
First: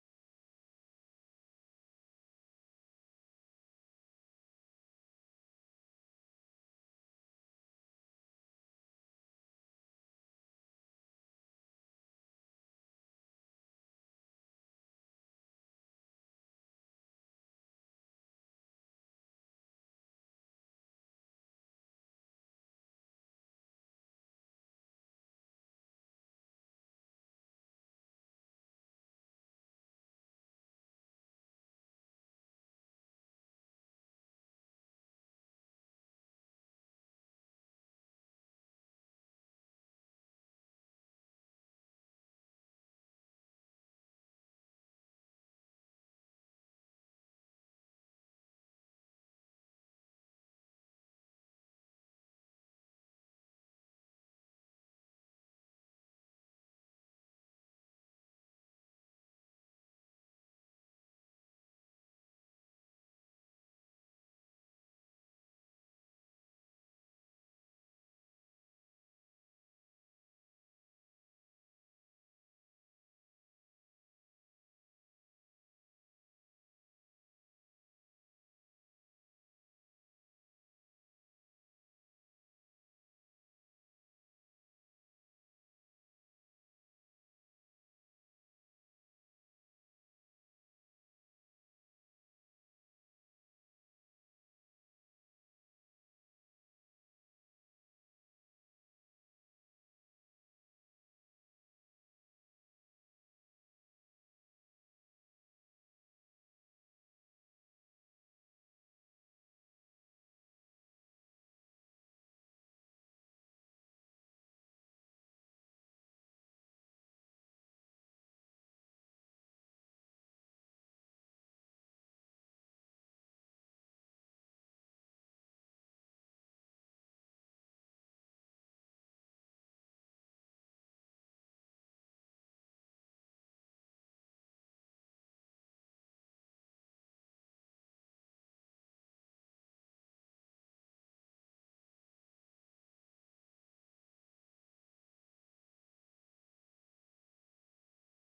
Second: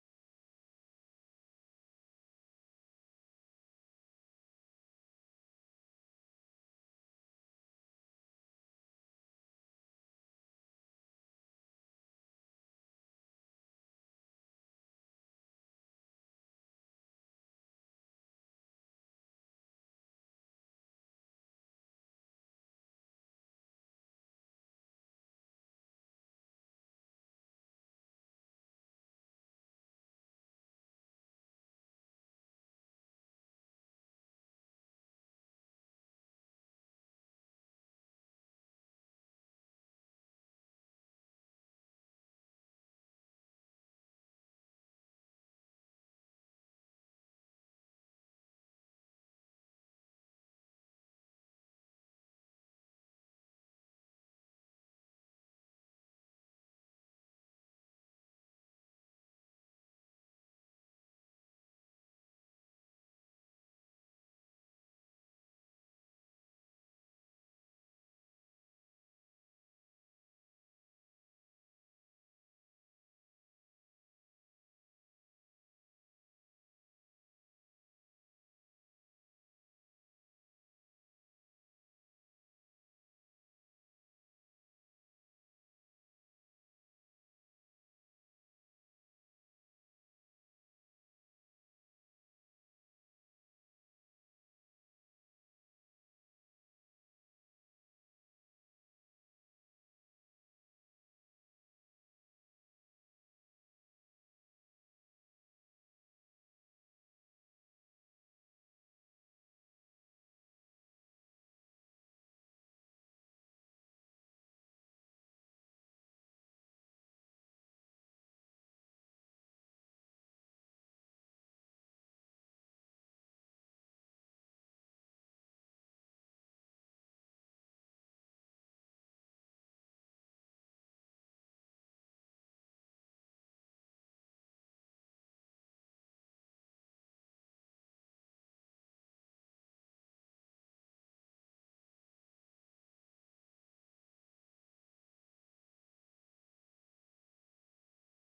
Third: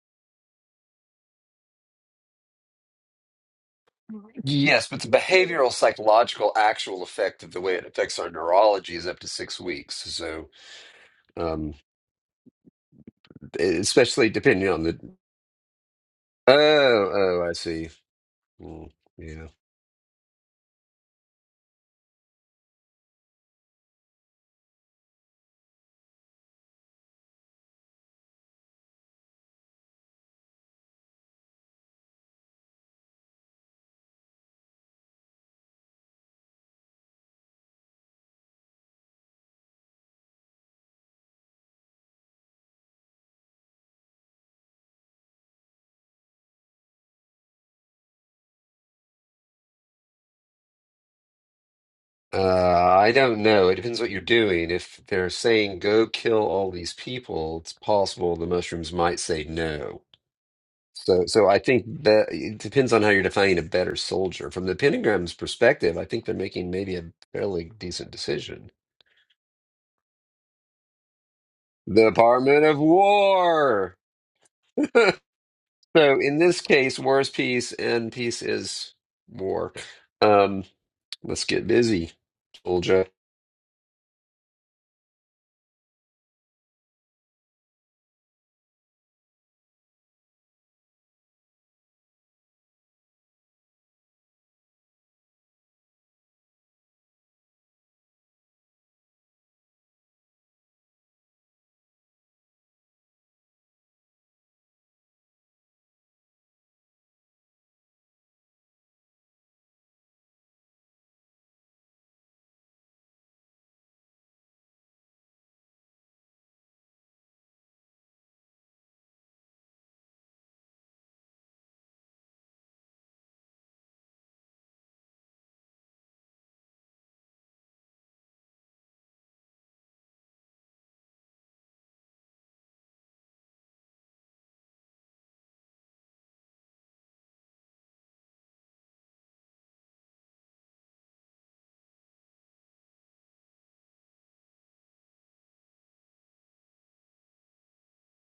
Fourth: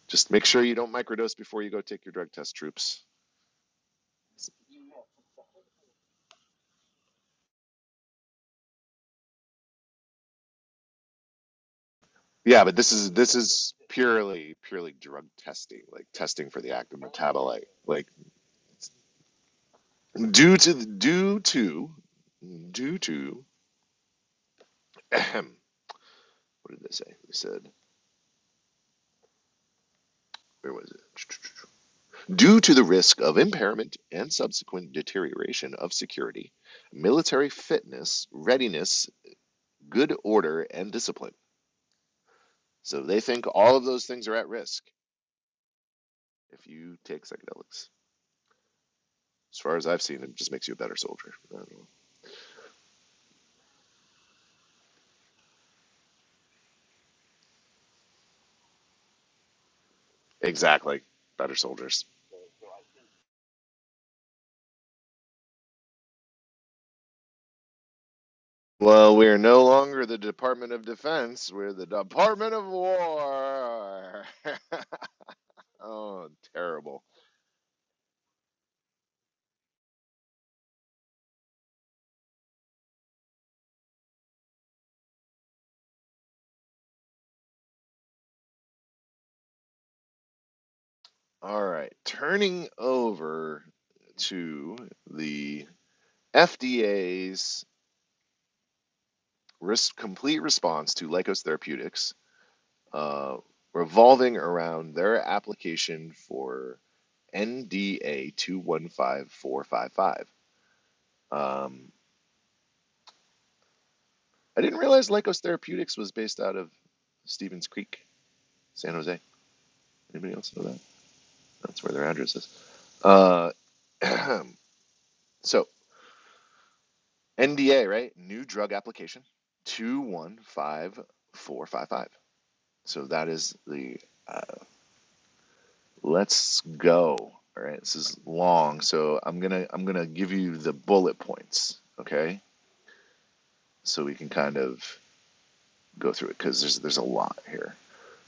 [SPEAKER 1] just make sure you don't microdose before you go take your drug test, troops.
[SPEAKER 2] Yes, but the behavioral, psychological, actual effect of the way it affects our neurology is up to six weeks. So, um,
[SPEAKER 1] Yeah, but this is this
[SPEAKER 2] e,
[SPEAKER 1] is
[SPEAKER 2] especially
[SPEAKER 1] purely
[SPEAKER 2] depending on
[SPEAKER 1] purely
[SPEAKER 2] the.
[SPEAKER 1] drug testing, like testing for the active
[SPEAKER 2] Oh, oh, I
[SPEAKER 1] metabolite.
[SPEAKER 2] see.
[SPEAKER 1] Like
[SPEAKER 2] Mm, yeah.
[SPEAKER 1] due to the- due to due to what did they say? They said where was it? Due to the risk of impairment and subsequent deterioration of security, military fitness, readiness, good order, and discipline. So they think all of those things are at risk if you take psychedelics. As far as I've seen, it just makes you a better soldier. I don't know.
[SPEAKER 2] Uh, I don't know. It depends what you're doing. If they're saying go kill all these people, it's possible the mushrooms might say no.
[SPEAKER 1] Exactly.
[SPEAKER 2] So, so
[SPEAKER 1] Better
[SPEAKER 2] I think
[SPEAKER 1] soldiers.
[SPEAKER 2] that it depends on how you're defining a better soldier. From the Pentagram's perspective, I think they're making maybe a fairly decent decision.
[SPEAKER 1] Well, we're no longer the Department of Defense. We're the
[SPEAKER 2] The
[SPEAKER 1] Department
[SPEAKER 2] Department
[SPEAKER 1] of
[SPEAKER 2] of War.
[SPEAKER 1] War.
[SPEAKER 2] So
[SPEAKER 1] oh,
[SPEAKER 2] in this case,
[SPEAKER 1] terrible.
[SPEAKER 2] war is peace and peace is war. Um, let's get busy, soldier.
[SPEAKER 1] All right. Turning over to the FDA's risk complete response to Lykos Therapeutics, uh, revolving around their application for NDA two one five four five five. Um, I didn't realize Lykos Therapeutics was based out of Stevens Creek, San Jose. Anybody else know that? That's where their address is. Uh, so NDA, right? New drug application two one five four five five. So that is the uh, Let's go. All right, this is long, so I'm gonna I'm gonna give you the bullet points, okay? So we can kind of go through it because there's there's a lot here.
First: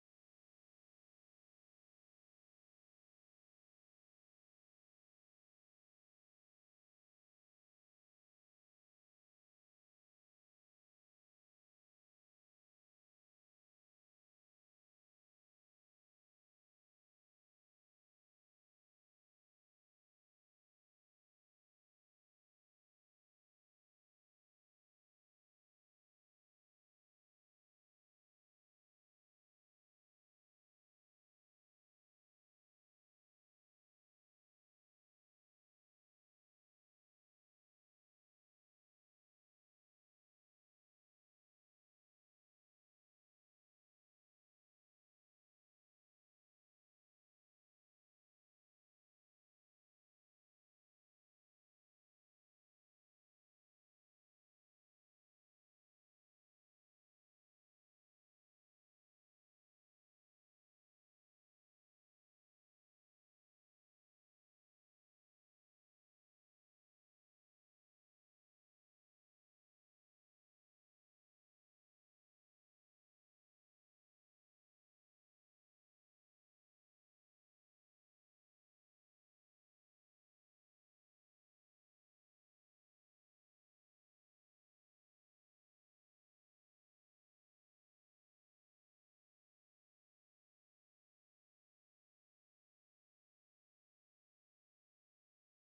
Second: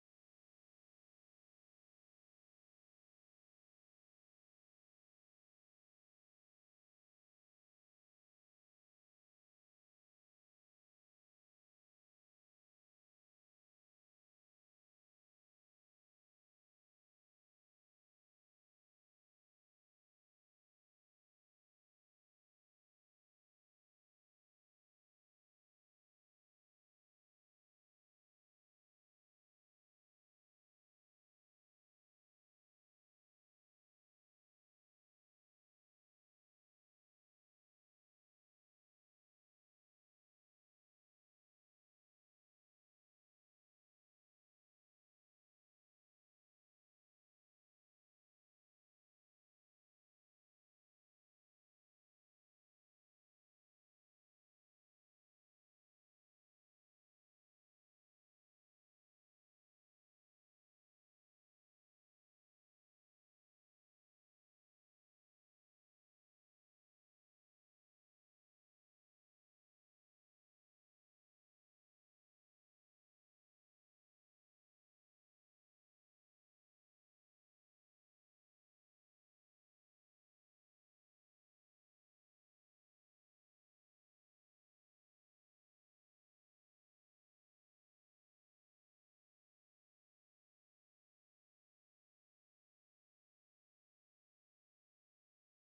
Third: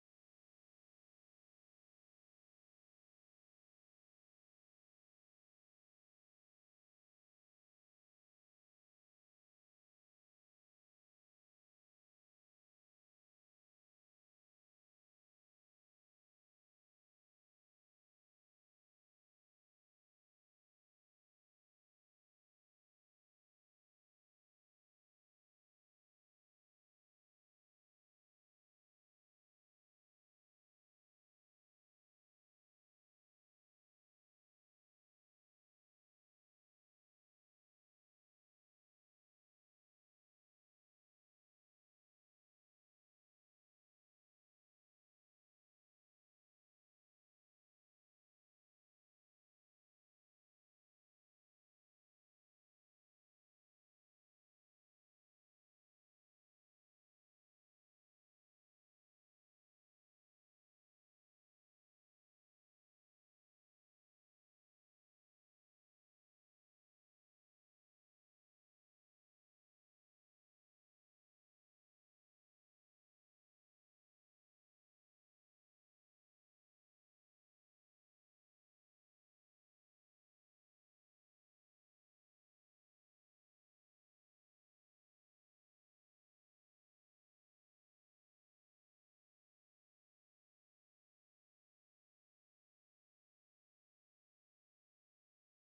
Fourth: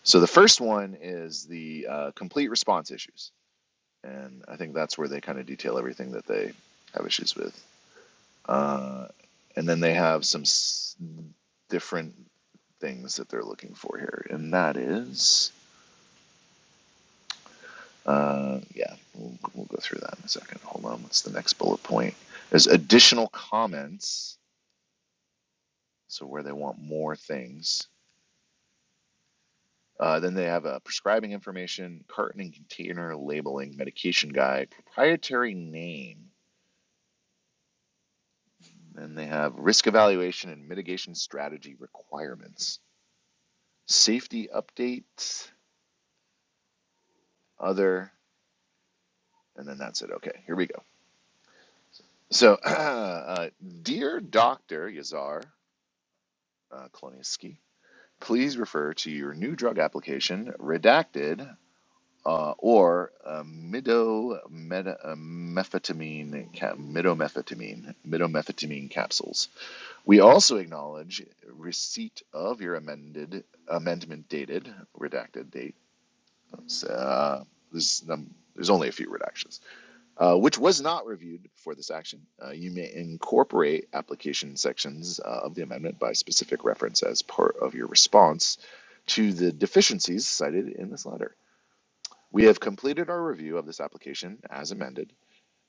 [SPEAKER 1] So the first one is the uh, complete response issues, and I think that's where they kind of detail everything that they have issues with. Uh, and then they have some s- different things that they're looking for here, and that is Uh, yeah, we'll, we'll go through that in a second. Hold on. What's the next bullet point? There's additional comments, so where they want more things. Uh, then they have a prescribing information, carton and container labeling, medication guide, proprietary name. Then they have risk evaluation and mitigation strategy requirements, safety updates, other, and then that's it. Okay, here we go. So, uh, uh, dear Doctor Yazar uh, Kloniski, please refer to your new drug application, redacted, uh, or uh, midomethaphamine, ca- midomethaphamine, midomethaphamine capsules. We also acknowledge receipt of your amended amendment dated, redacted date. Uh, there's, um, there's only a few redactions uh, which was not reviewed before this action. Uh, you may incorporate application sections uh, of the amendment by specific reference as part of your response to the deficiencies cited in this letter. We have completed our review of this application as amended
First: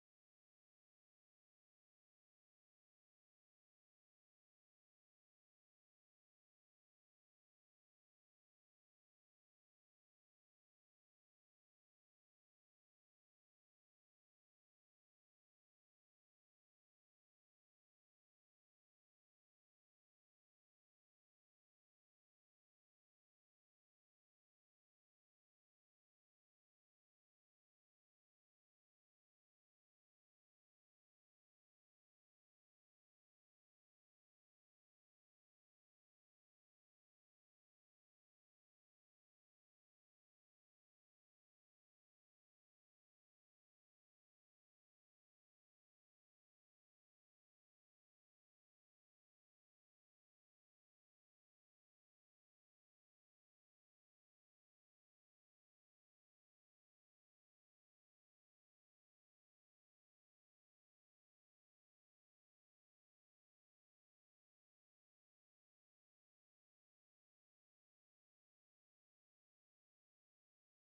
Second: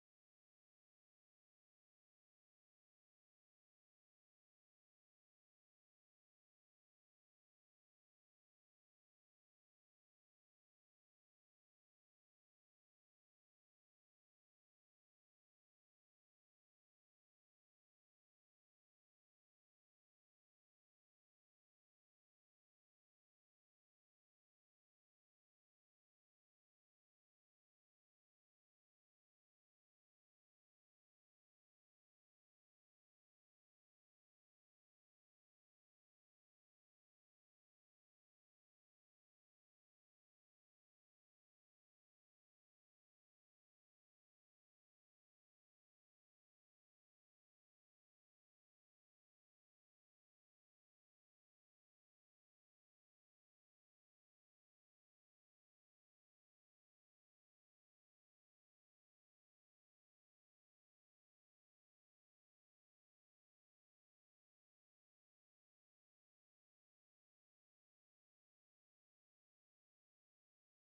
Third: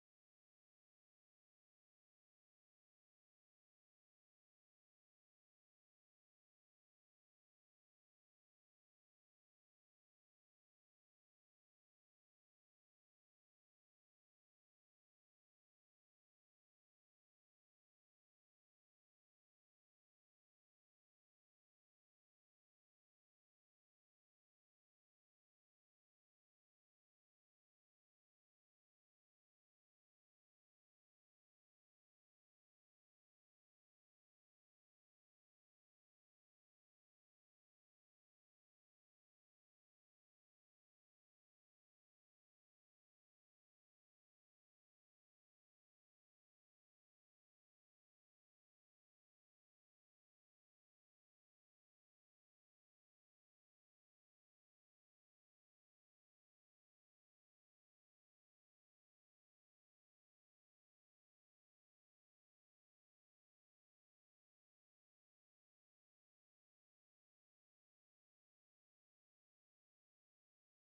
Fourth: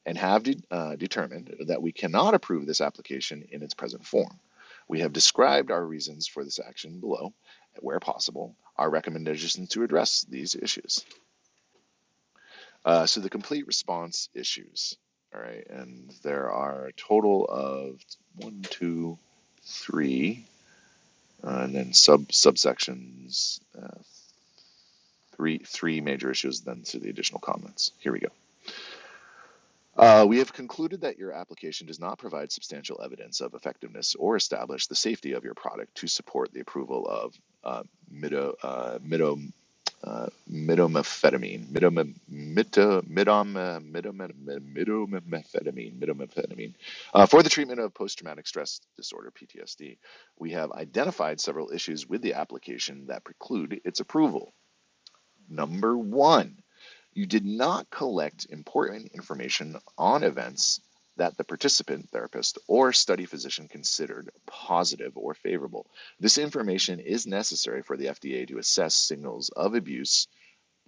[SPEAKER 1] and have de- uh, determined that we cannot approve this application in its present form. We have described our reasons for this action below, and, where possible, our recommendations to address these issues. Uh, so the complete response issues. All right, and there are a total of one, two, three, uh, and then sub subsections. Uh, three three major issues. Then to the additional comments. Here we go. Uh, we have concluded that your application does not provide substantial evidence of effectiveness or establish the safety of your product to support the approval of uh, mido, uh, mido, uh, midomethadamine, midome- mito- midom- uh, midome- midomethadamine, uh, for the treatment of post-traumatic stress disorder (PTSD). We have identified several issues with the application that preclude its approval. Number one. You did not collect important information on events that the participant therapist or study physician considered positive or favorable. This information is necessary for the FDA to assess signals of abuse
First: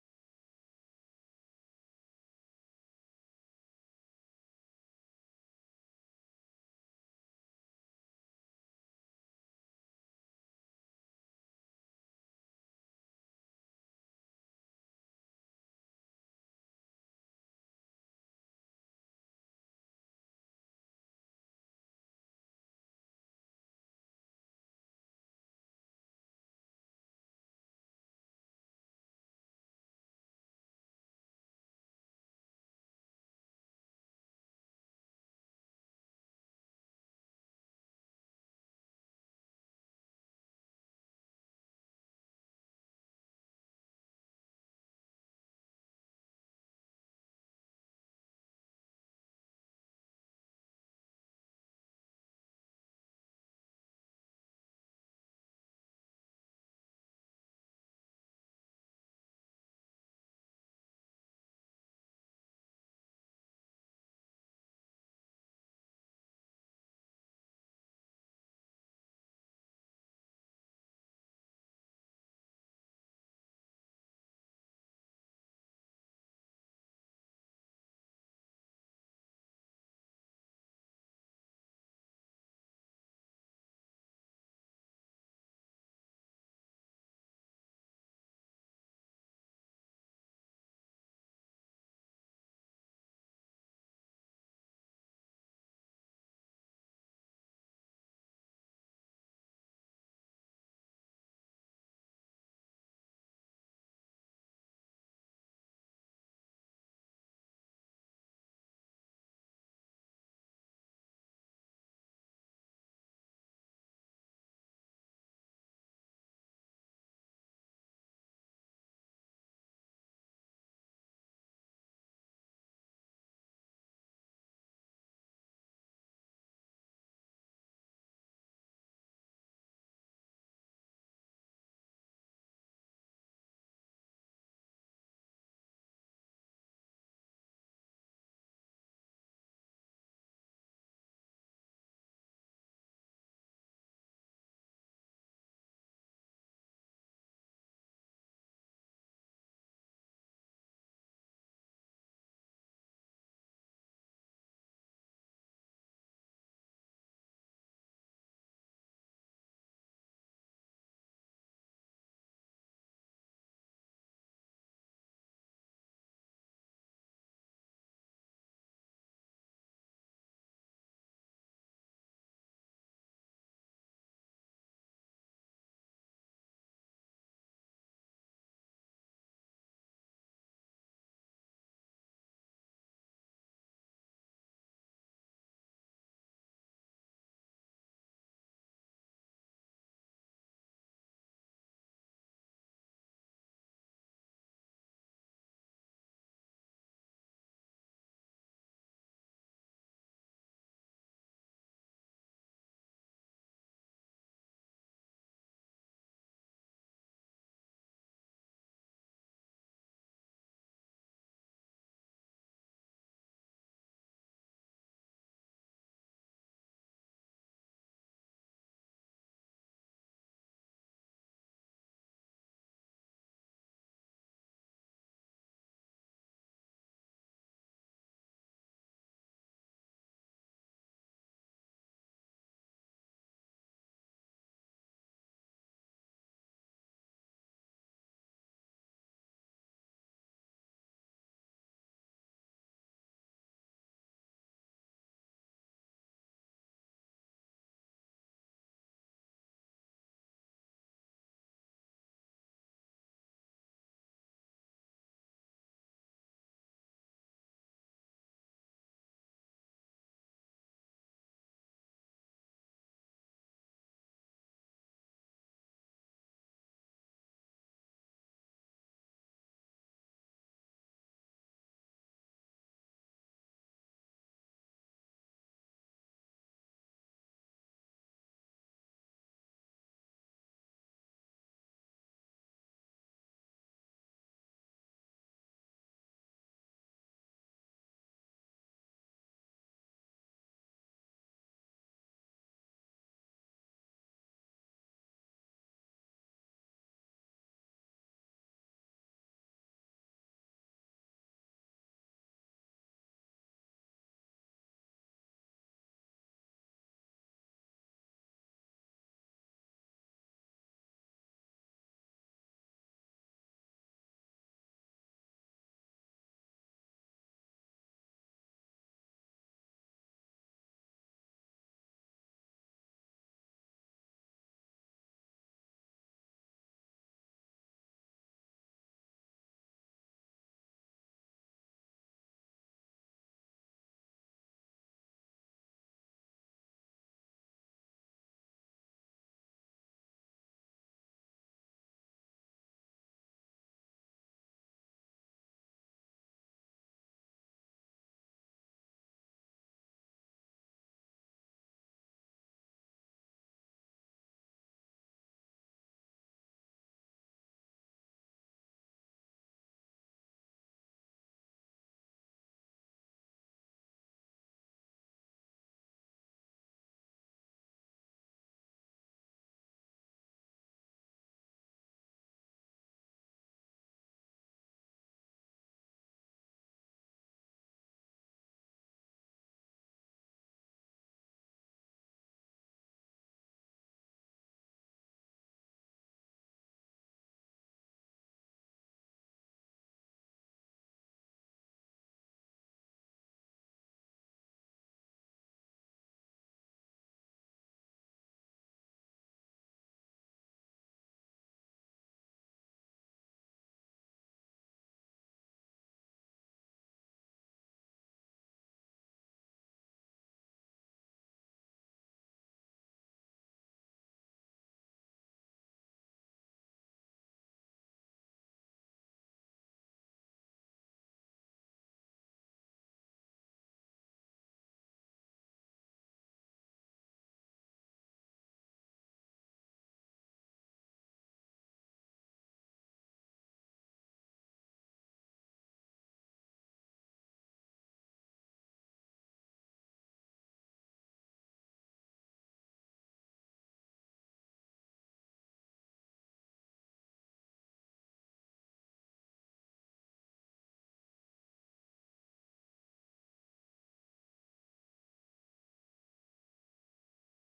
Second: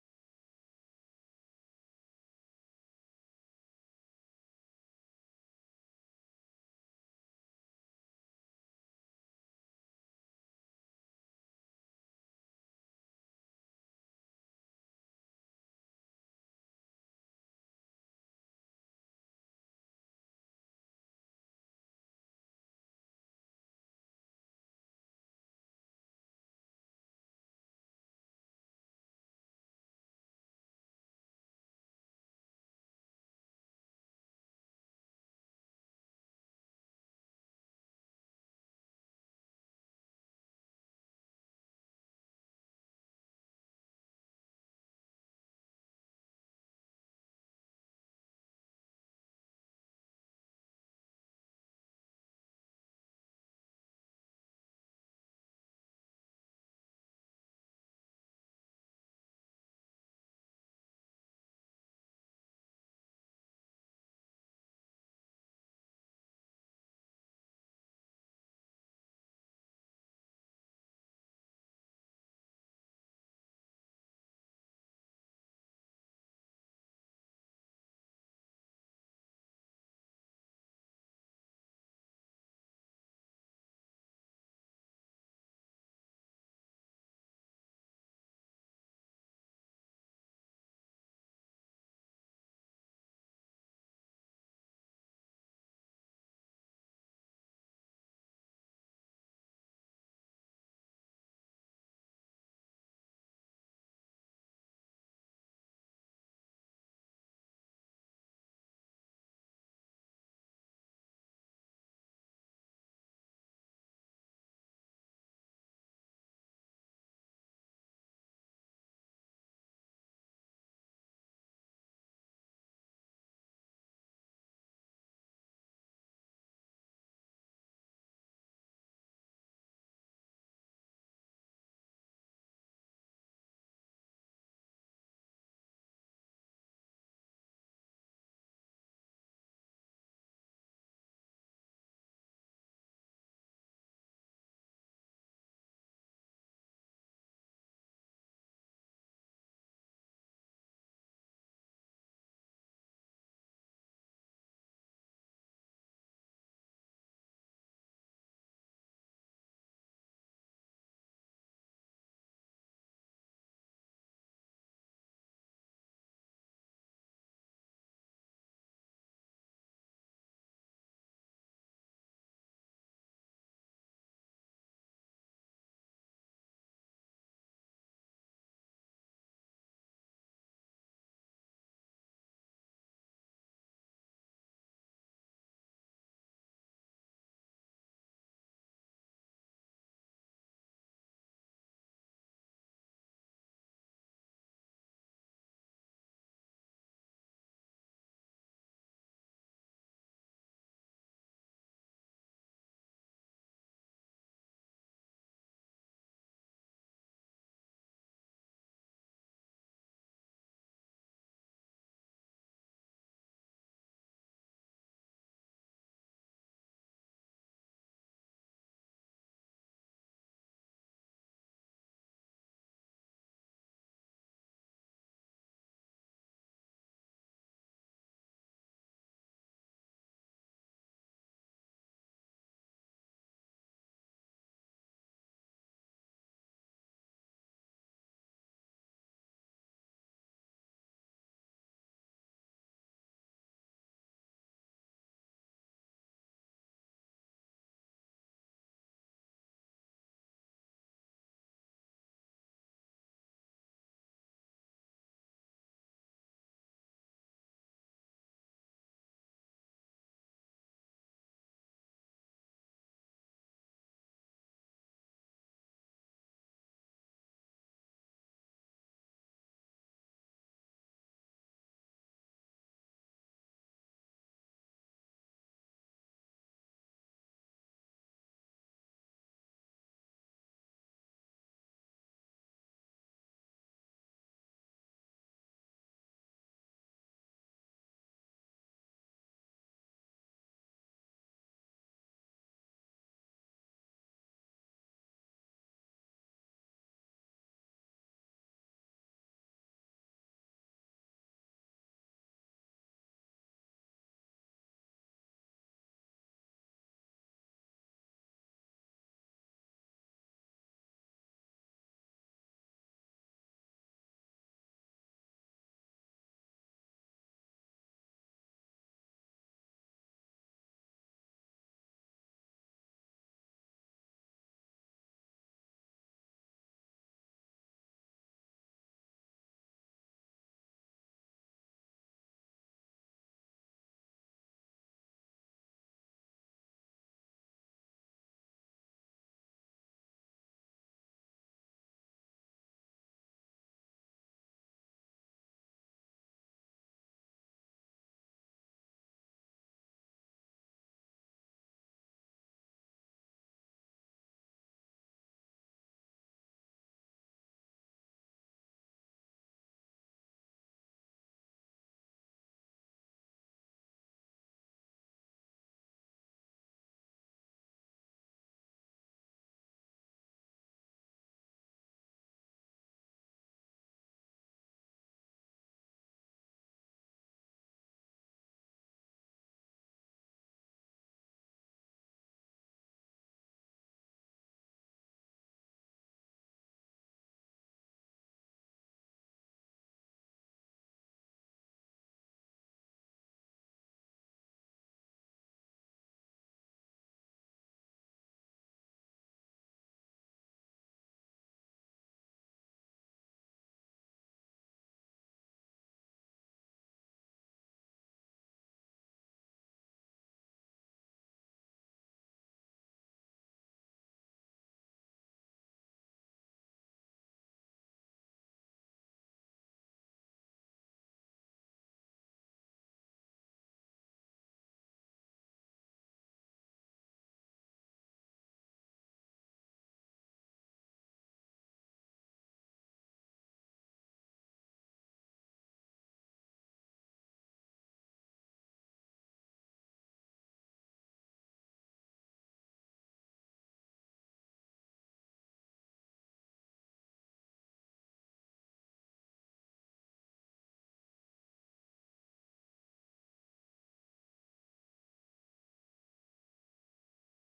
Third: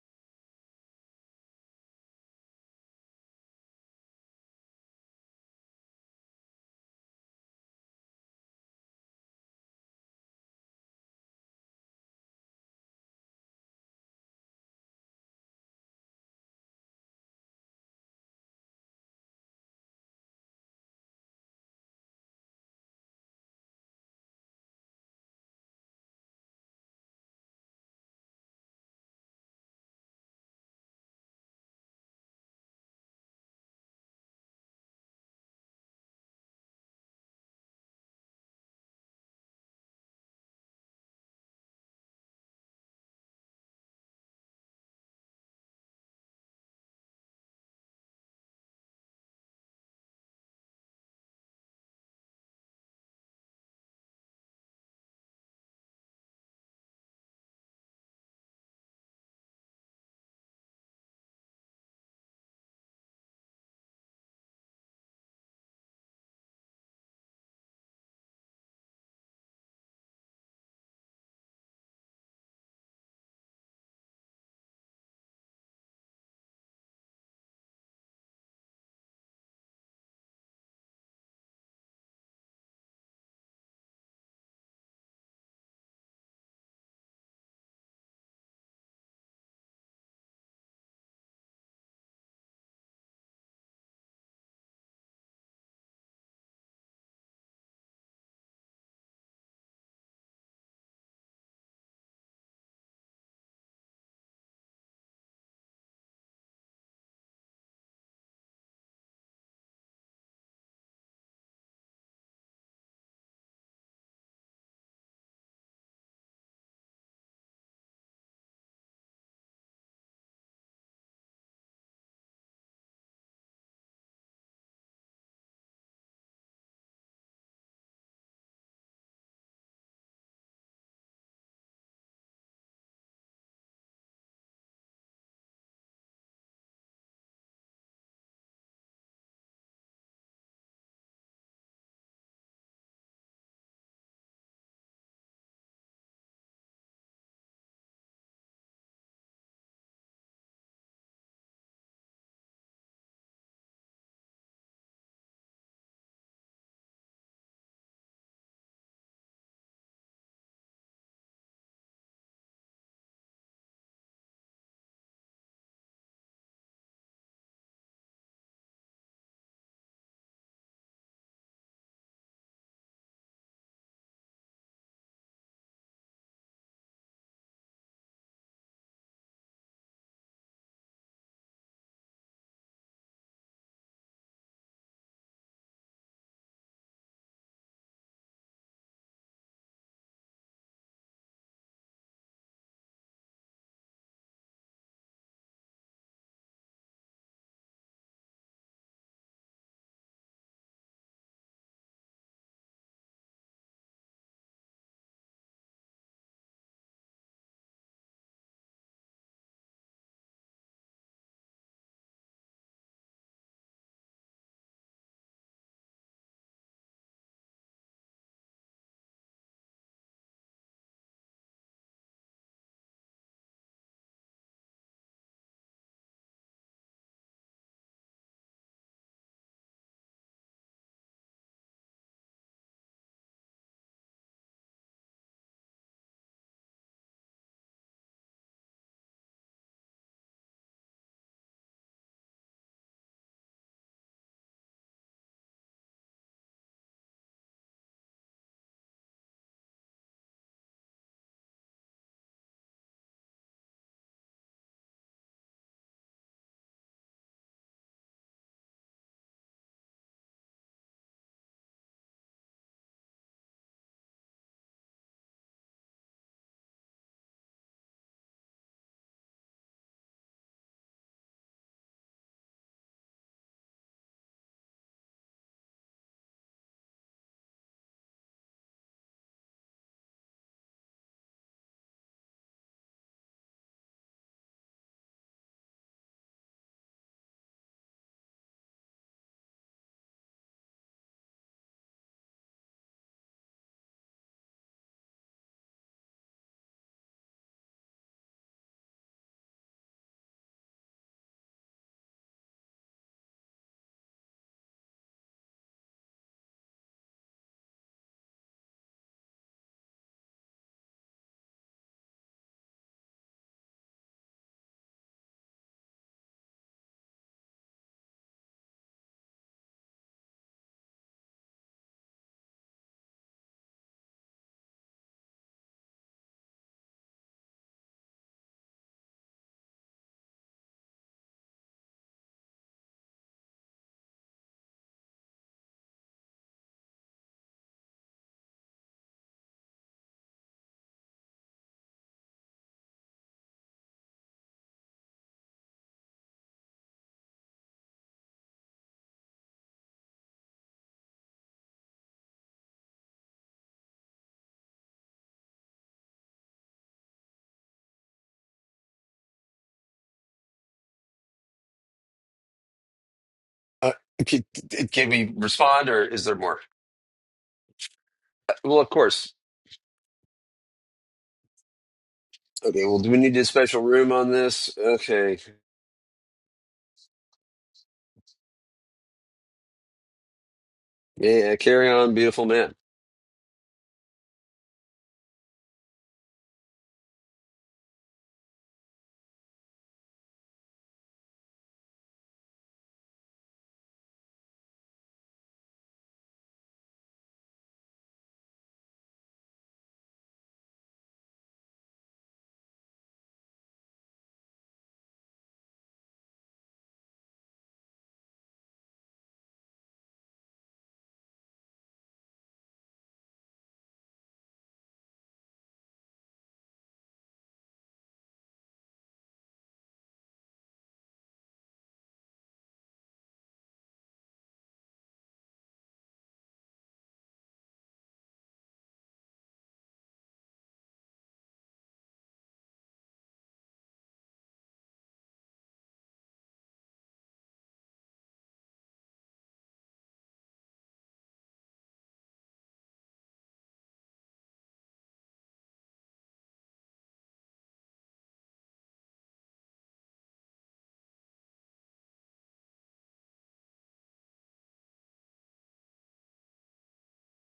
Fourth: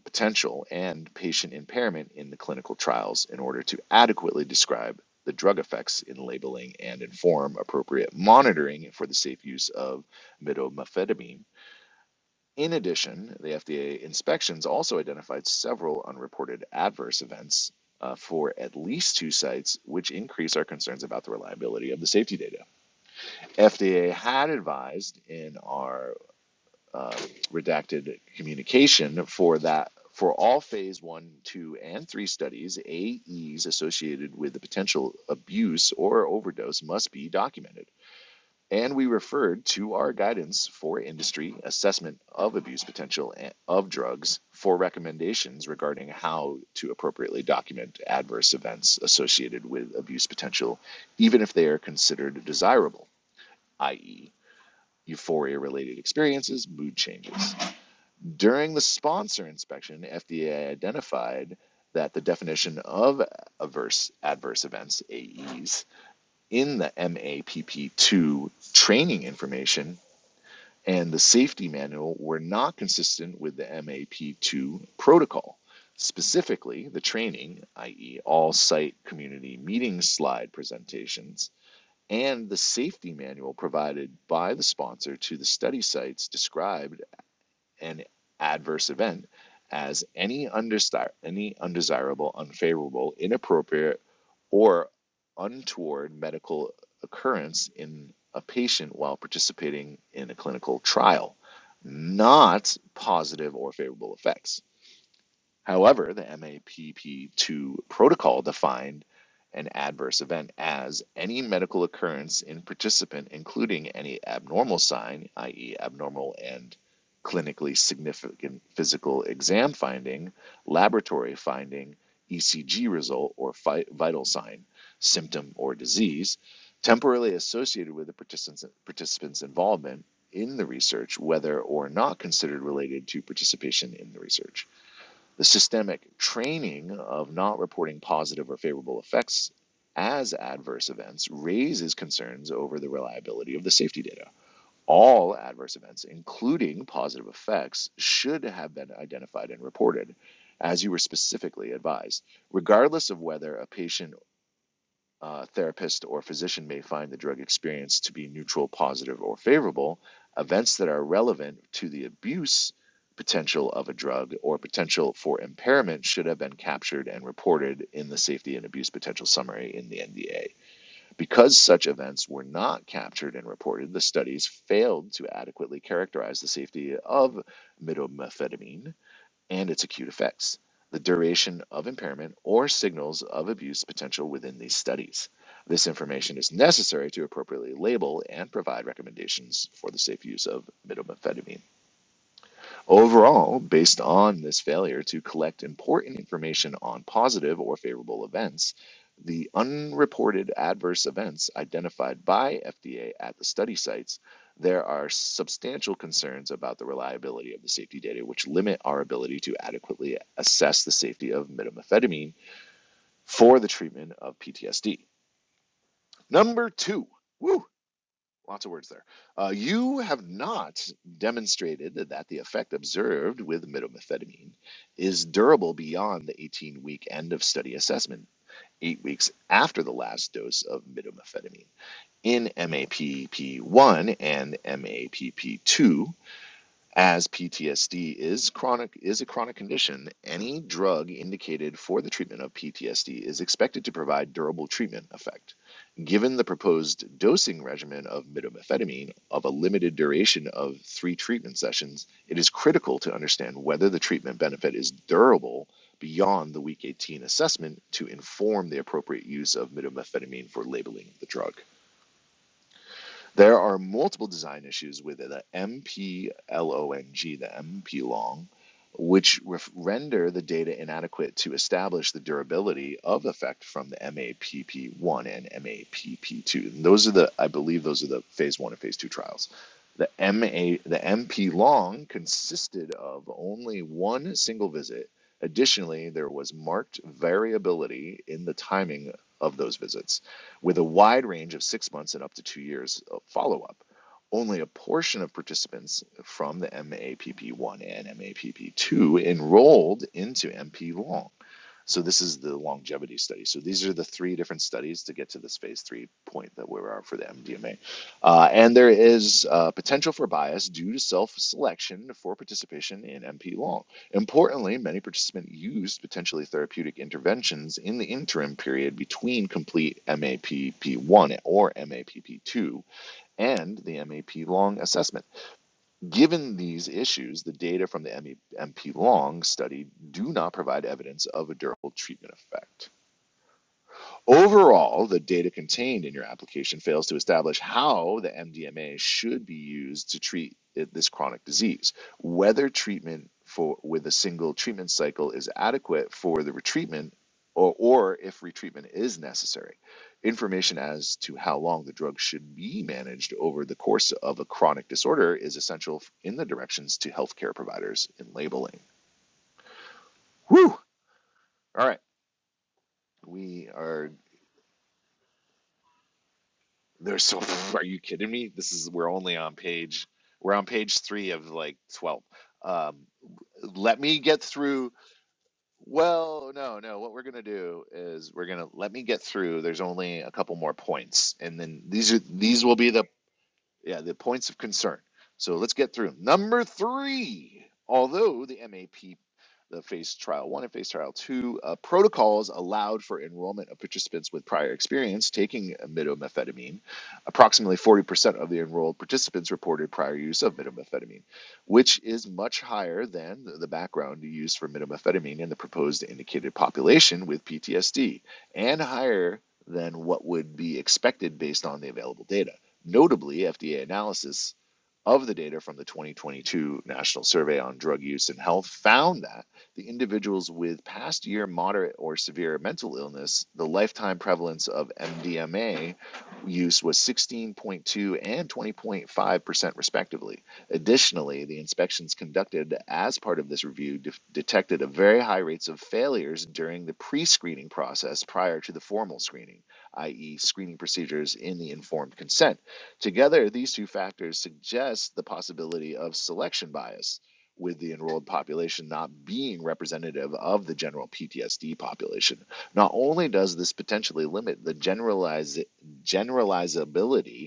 [SPEAKER 1] potential and patient impairment in the clinical trials in order to adequately describe the drug effects in labeling and inform appropriate monitoring for the safe use of methamphetamine. In addition, the FDA inspections also identified several unreported adverse events uh, for at least two sites, which increase our concerns about the reliability of the safety data. FDA had advised in our um, redacted communication for that for all phase one, two, and three studies, AEs associated with the potential abuse or overdose must be documented and we referred to our guidance for industry assessment of abuse potential of drugs for recommendations regarding how to appropriately document adverse events associated with abuse potential, even if they are considered desirable, i.e., euphoria related experiences, mood changes. During the sponsor inspection, FDA identified that the definition of adverse adverse events, AEs, in the MAPP2 training information and the safety manual were not consistent with the MAP2 protocol. Specifically, the training, i.e., all site community meeting slide presentations, and the safety manual provided by the sponsor to the study sites described an adverse event as any undesir- any undesirable, unfavorable, inappropriate, or untoward medical occurrence in a patient while participating in a clinical trial, not positive or favorable effects. However, the MAPP2 protocol defined an adverse event as any medical occurrence in participant, including any abnormal sign, i.e., abnormal and clinically significant physical exam finding, laboratory finding, ECG result, or vital sign, symptom, or disease, temporarily associated with the participants, participants' involvement in the research, whether or not considered related to participation in the research. The systemic training of not reporting positive or favorable effects as adverse events raises concerns over the reliability of the safety data. All adverse events, including positive effects, should have been identified and reported, as you were specifically advised, regardless of whether a patient uh, therapist or physician may find the drug experience to be neutral, positive, or favorable. Events that are relevant to the abuse potential of a drug or potential for impairment should have been captured and reported in the safety and abuse potential summary in the NDA. Because such events were not captured and reported, the studies failed to adequately characterize the safety of midomethamphetamine and its acute effects, the duration of impairment, or signals of abuse potential within these studies. This information is necessary to appropriately label and provide recommendations for the safe use of methamphetamines. Overall, based on this failure to collect important information on positive or favorable events, the unreported adverse events identified by FDA at the study sites, there are substantial concerns about the reliability of the safety data, which limit our ability to adequately assess the safety of methamphetamine for the treatment of PTSD. Number two, woo, lots of words there. Uh, you have not demonstrated that the effect observed with midomethamphetamine is durable beyond the 18 week end of study assessment, eight weeks after the last dose of midomethamphetamine in MAPP1 and MAPP2 as PTSD is chronic is a chronic condition, any drug indicated for the treatment of PTSD is expected to provide durable treatment effect. Given the proposed dosing regimen of midomethamphetamine of a limited duration of 3 treatment sessions, it is critical to understand whether the treatment benefit is durable beyond the week 18 assessment to inform the appropriate use of midomethamphetamine for labeling the drug. There are multiple design issues with the MPLONG, the M P long, which ref- render the data inadequate to establish the durability of effect from the MAPP1 and MAPP2. And those are the, I believe, those are the phase one and phase two trials. The MA, the MP long consisted of only one single visit. Additionally, there was marked variability in the timing of those visits with a wide range of six months and up to two years of follow up. Only a portion of participants from the MAPP1 and MAPP2 enrolled into MP Long. So this is the longevity study. So these are the three different studies to get to this phase three point that we are for the MDMA. Uh, and there is uh, potential for bias due to self-selection for participation in MP long. Importantly, many participants used potentially therapeutic interventions in the interim period between complete MAPP1 or MAPP2 and the MAP long assessment. Given these issues, the data from the MP Long study do not provide evidence of a durable treatment effect. Overall, the data contained in your application fails to establish how the MDMA should be used to treat this chronic disease, whether treatment for with a single treatment cycle is adequate for the retreatment or, or if retreatment is necessary. Information as to how long the drug should be managed over the course of a chronic disorder is essential in the directions to healthcare providers in labeling. Whew! All right. We
[SPEAKER 2] Uh,
[SPEAKER 1] are
[SPEAKER 2] can, can we respond or is there more?
[SPEAKER 1] There's so are you kidding me?
[SPEAKER 2] Uh,
[SPEAKER 1] This
[SPEAKER 2] Well, of
[SPEAKER 1] is we're
[SPEAKER 2] course.
[SPEAKER 1] only on page we're on page three of like 12.
[SPEAKER 2] Okay,
[SPEAKER 1] Um,
[SPEAKER 2] well, do we need a special
[SPEAKER 1] let
[SPEAKER 2] room
[SPEAKER 1] me
[SPEAKER 2] on
[SPEAKER 1] get
[SPEAKER 2] this?
[SPEAKER 1] through.
[SPEAKER 2] Okay.
[SPEAKER 1] Well, no, no. What we're gonna do is we're gonna let me get through. There's only a couple more points,
[SPEAKER 2] Yeah, yeah,
[SPEAKER 1] and then
[SPEAKER 2] carry
[SPEAKER 1] these
[SPEAKER 2] on,
[SPEAKER 1] are
[SPEAKER 2] beautiful
[SPEAKER 1] these
[SPEAKER 2] man.
[SPEAKER 1] will be the yeah, the points of concern. So let's get through Number three, although the MAP, the phase trial one and phase trial two uh, protocols allowed for enrollment of participants with prior experience taking midomethamphetamine, approximately 40% of the enrolled participants reported prior use of midomethamphetamine, which is much higher than the background use for midomethamphetamine in the proposed indicated population with PTSD, and higher than what would be expected based on the available data. Notably, FDA analysis of the data from the 2022 National Survey on Drug Use and Health found that the individuals with past year moderate or severe mental illness, the lifetime prevalence of MDMA use was 16.2 and 20.5% respectively. Additionally, the inspections conducted as part of this review de- detected a very high rates of failures during the pre-screening process prior to the formal screening, i.e. screening procedures in the informed consent Together, these two factors suggest the possibility of selection bias, with the enrolled population not being representative of the general PTSD population. Not only does this potentially limit the generalize, generalizability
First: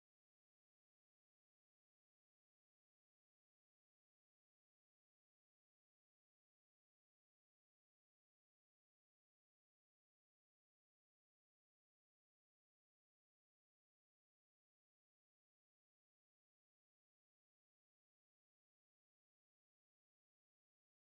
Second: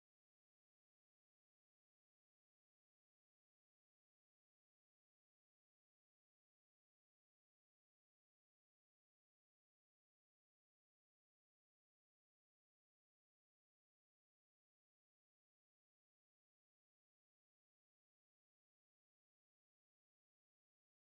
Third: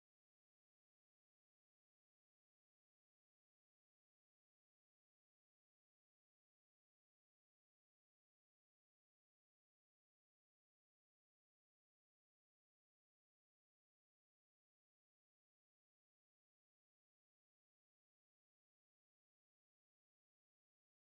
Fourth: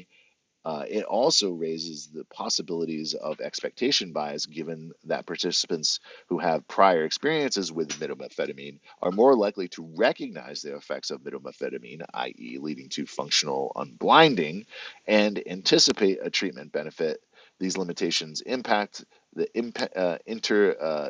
[SPEAKER 1] uh, it also raises the possibilities of expectation bias given that participants who have prior experiences with methamphetamine are more likely to recognize the effects of methamphetamine, i.e., leading to functional unblinding, and anticipate a treatment benefit. These limitations impact the imp- uh, inter, uh,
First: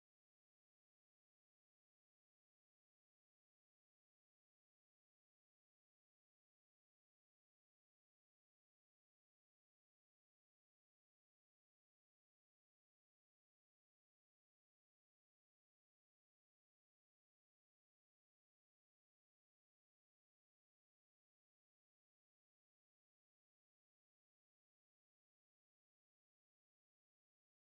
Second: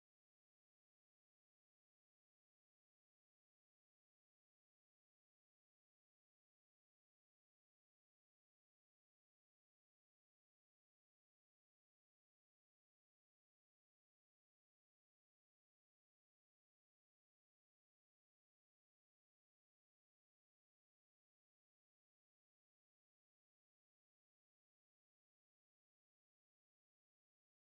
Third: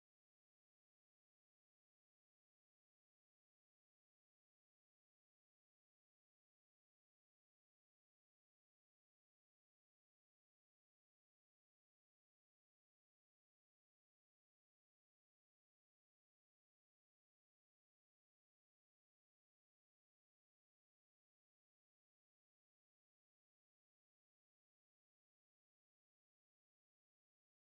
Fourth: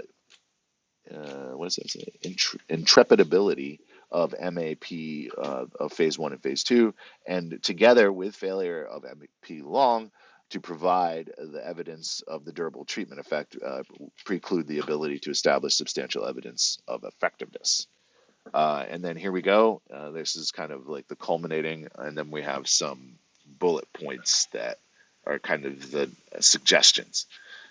[SPEAKER 1] uh, what does that say? Intre- intrepidability of MAP uh, of phase one and phase two, and together with failure of MAP long to provide the evidence of the durable treatment effect, uh, preclude the ability to establish substantial evidence of effectiveness. Uh, and then here we go. Uh, this is kind of like the culminating, and then we have some bullet points that are kind of the suggestions.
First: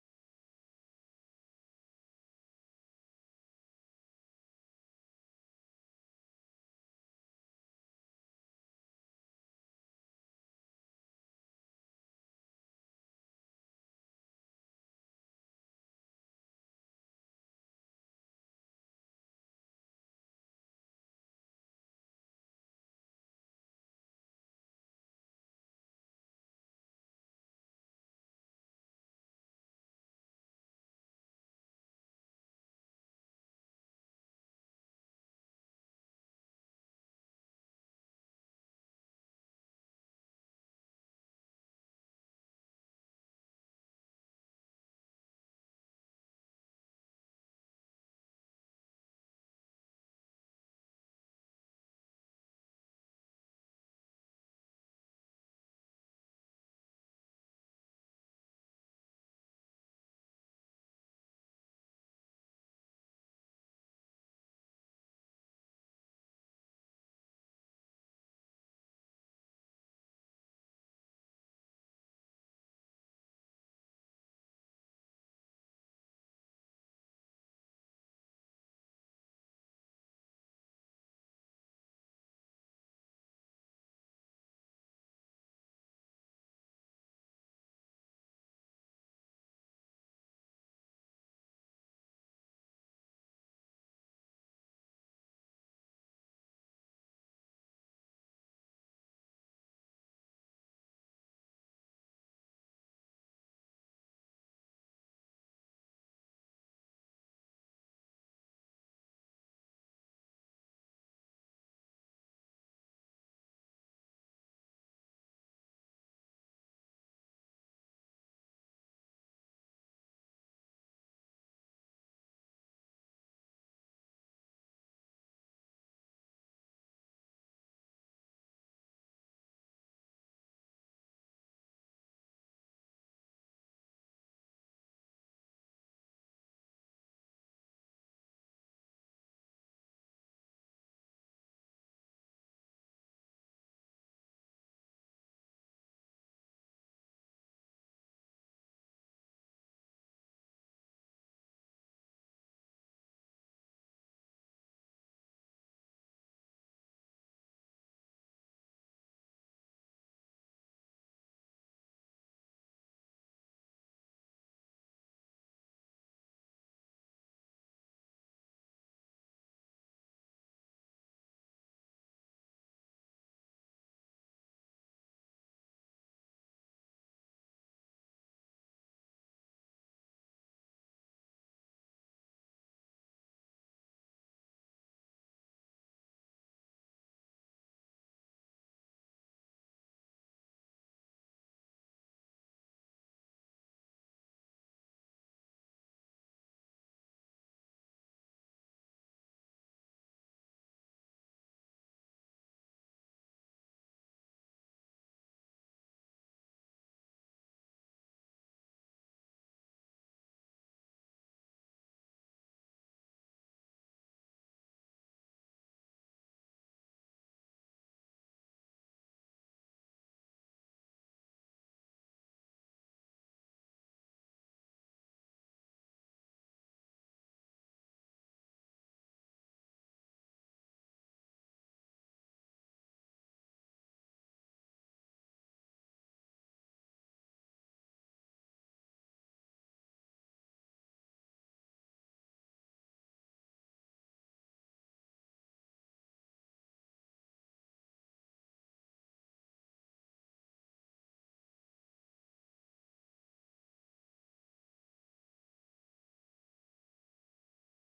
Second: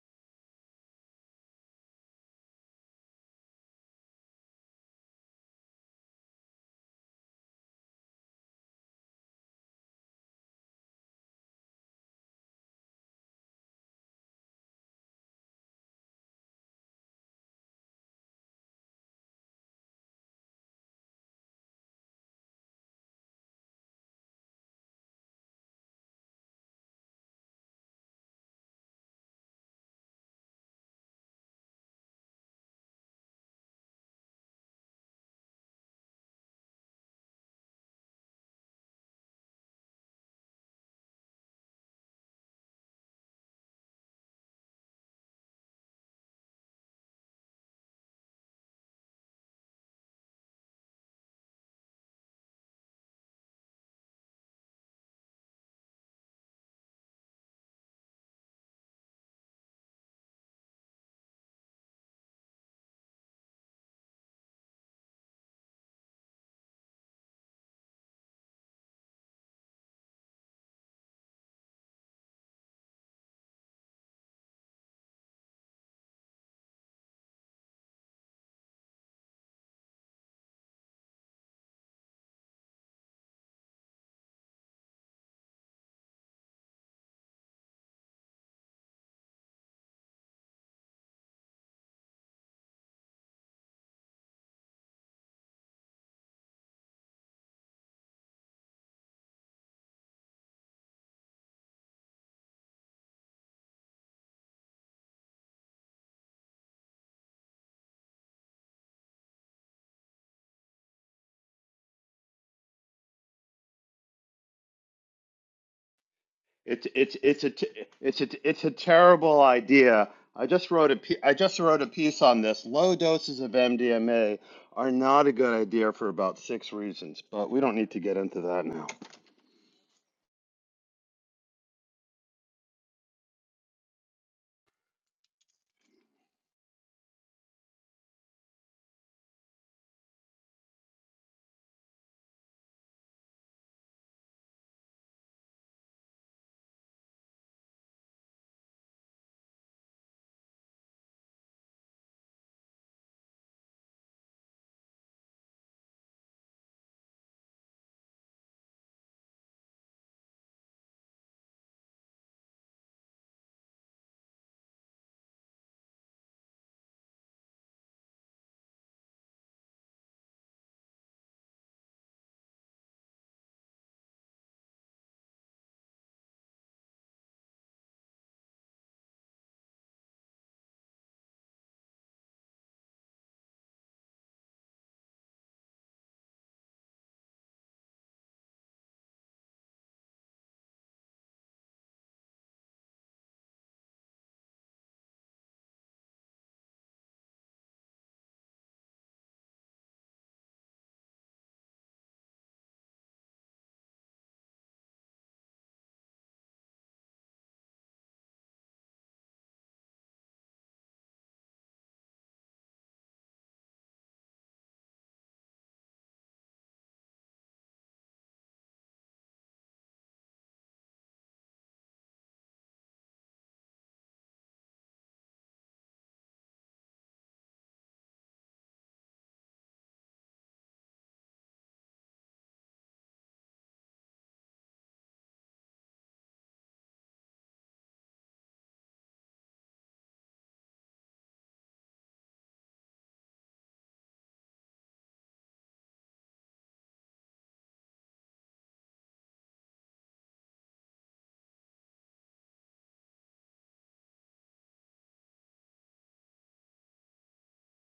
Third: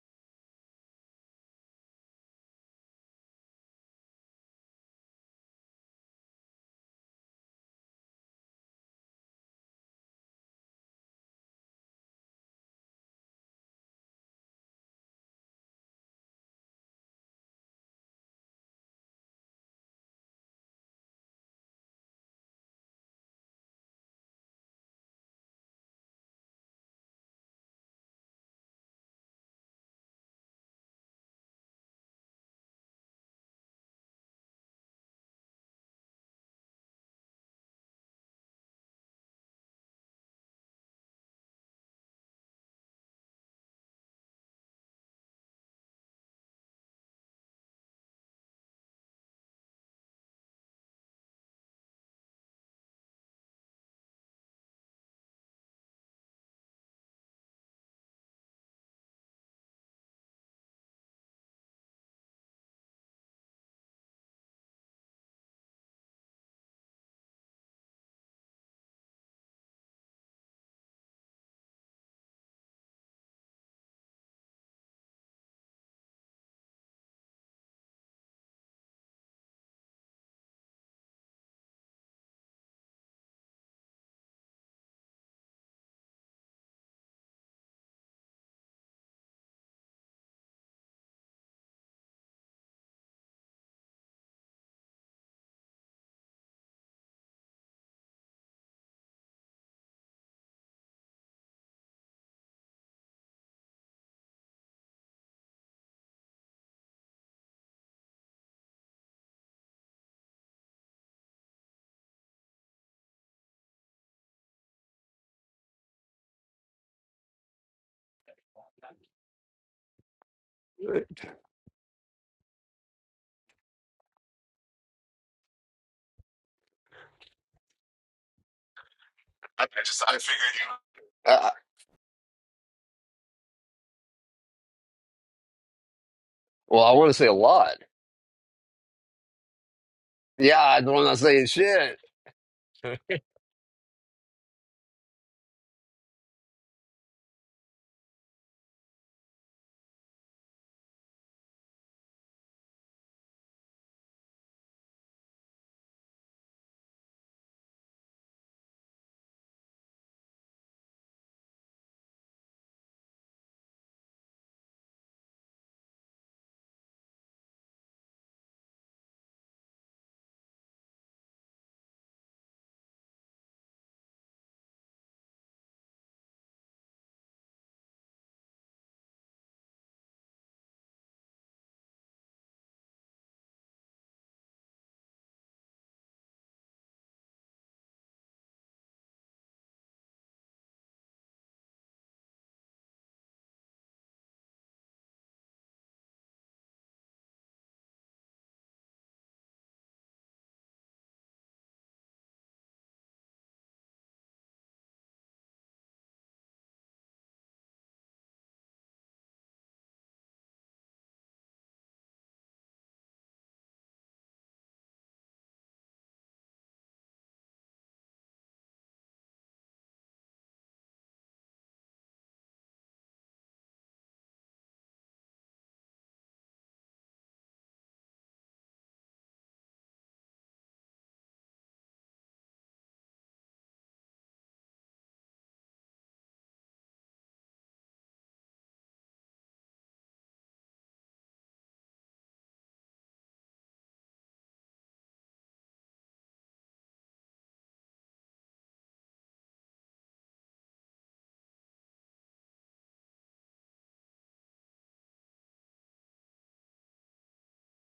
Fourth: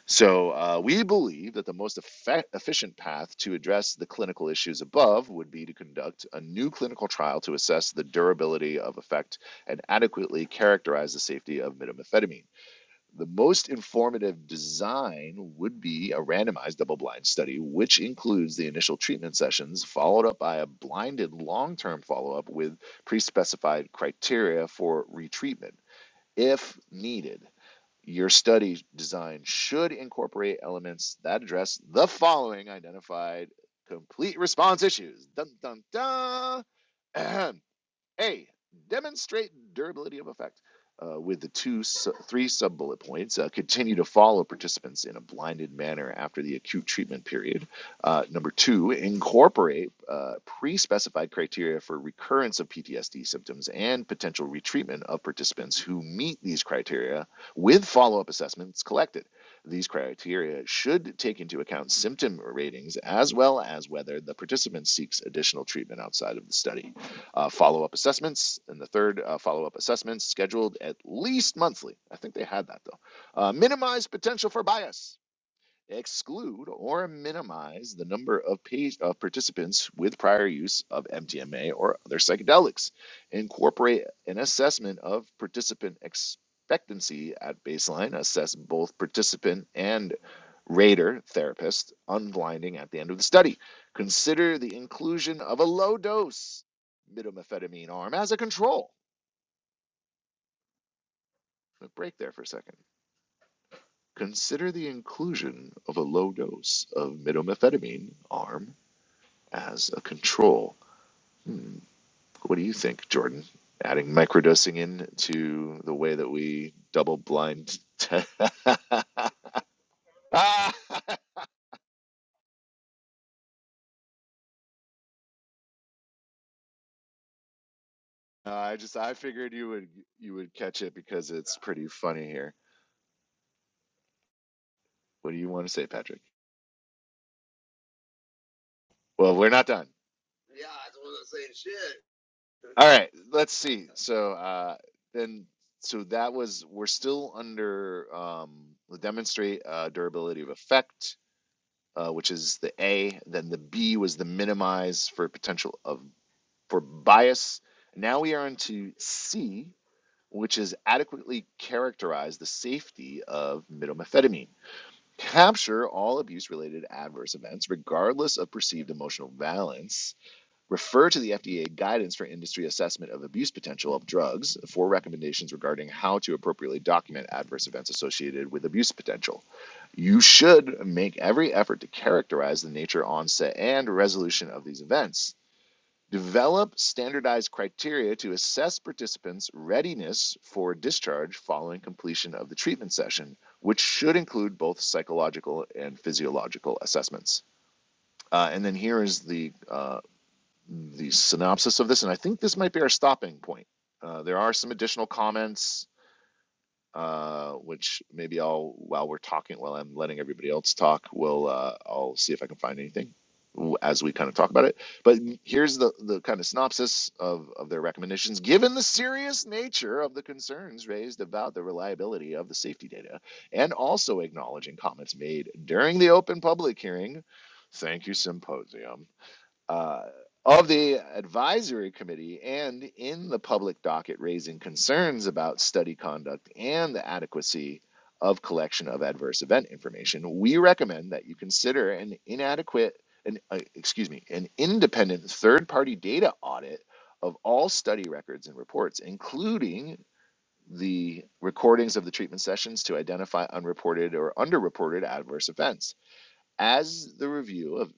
[SPEAKER 1] So uh, we believe that the most effect- efficient path to address the clinical issues above would be to conduct a new clinical trial to assess the durability of effect and adequately characterize the safety of methamphetamine. The most informative design would be a randomized double blind study, which includes the initial treatment sessions, followed up by a blinded long term follow up with pre specified criteria for retreatment if needed. Your study design should incorporate elements that address the following identified complete response issues. Dun dun dun. Ahem. A, demonstrate durability of effect uh, with the two, su- three sub bullet points. Uh, continue to follow participants in a blinded manner after the acute treatment period. Uh, number two, incorporate uh, pre specified criteria for recurrence of PTSD symptoms and potential retreatment of participants who meet these criteria with follow up assessments collected. These criteria should take into account symptom ratings as well as whether the participant seeks additional treatment outside of the study. Uh, follow up assessments, and the third, uh, follow up assessments scheduled at least monthly. I think they had that though. Uh, minimize potential for bias exclude or minimize the number of page of participants with prior use of MDMA or other psychedelics. Incorporate an assessment of participant expectancy at baseline. Assess both participant and rater therapist unblinding at the end of the study. Consider the inclusion of a low dose methamphetamine arm as a control. A break there for a second. Consider the inclusion of a low dose of methamphetamine arm as a control. Hmm. What do you think, Jordan? Adding microdosing in to the way that we
[SPEAKER 3] It's it's
[SPEAKER 1] double
[SPEAKER 3] it's a t-
[SPEAKER 1] blind.
[SPEAKER 3] it's
[SPEAKER 1] Te-
[SPEAKER 3] a it's a terrible idea. I just
[SPEAKER 1] Ah!
[SPEAKER 3] wrote a
[SPEAKER 2] I
[SPEAKER 3] pe- I just wrote a piece on this. Low doses of MDMA are not a good idea for about six reasons, but we don't need to get into
[SPEAKER 1] No,
[SPEAKER 3] that
[SPEAKER 1] I
[SPEAKER 3] now.
[SPEAKER 1] just I figured
[SPEAKER 2] I
[SPEAKER 1] you would
[SPEAKER 2] just, I
[SPEAKER 1] you would
[SPEAKER 2] figured
[SPEAKER 1] catch
[SPEAKER 2] you.
[SPEAKER 1] it because
[SPEAKER 2] Uh,
[SPEAKER 1] it's pretty funny here. What do you want to say, Patrick?
[SPEAKER 2] well, I want to say a lot.
[SPEAKER 1] Well, we're not done.
[SPEAKER 2] Yeah, I don't want to say shit.
[SPEAKER 1] All right, let's see. So uh, then, so that was we're still under um, the demonstrate uh, durability of effect, uh, which is the A. Then the B was the minimize for potential of for bias. Now we are into C, which is adequately characterize the safety of methamphetamine. Capture all abuse related adverse events, regardless of perceived emotional valence. Refer to the FDA guidance for industry assessment of abuse potential of drugs for recommendations regarding how to appropriately document adverse events associated with abuse potential. You should make every effort to characterize the nature, onset, and resolution of these events Develop standardized criteria to assess participants' readiness for discharge following completion of the treatment session, which should include both psychological and physiological assessments. Uh, and then here is the uh, the synopsis of this, and I think this might be our stopping point. Uh, there are some additional comments uh, which maybe I'll while we're talking, while I'm letting everybody else talk, we'll uh, I'll see if I can find anything as we kind of talk about it. But here's the the kind of synopsis of of their recommendations. Given the serious nature of the concerns raised about the reliability of the safety data, and also acknowledging comments made during the open public hearing. Thank you, symposium uh, of the advisory committee and in the public docket raising concerns about study conduct and the adequacy of collection of adverse event information, we recommend that you consider an inadequate, an, uh, excuse me, an independent third party data audit of all study records and reports, including the recordings of the treatment sessions to identify unreported or underreported adverse events. As the review of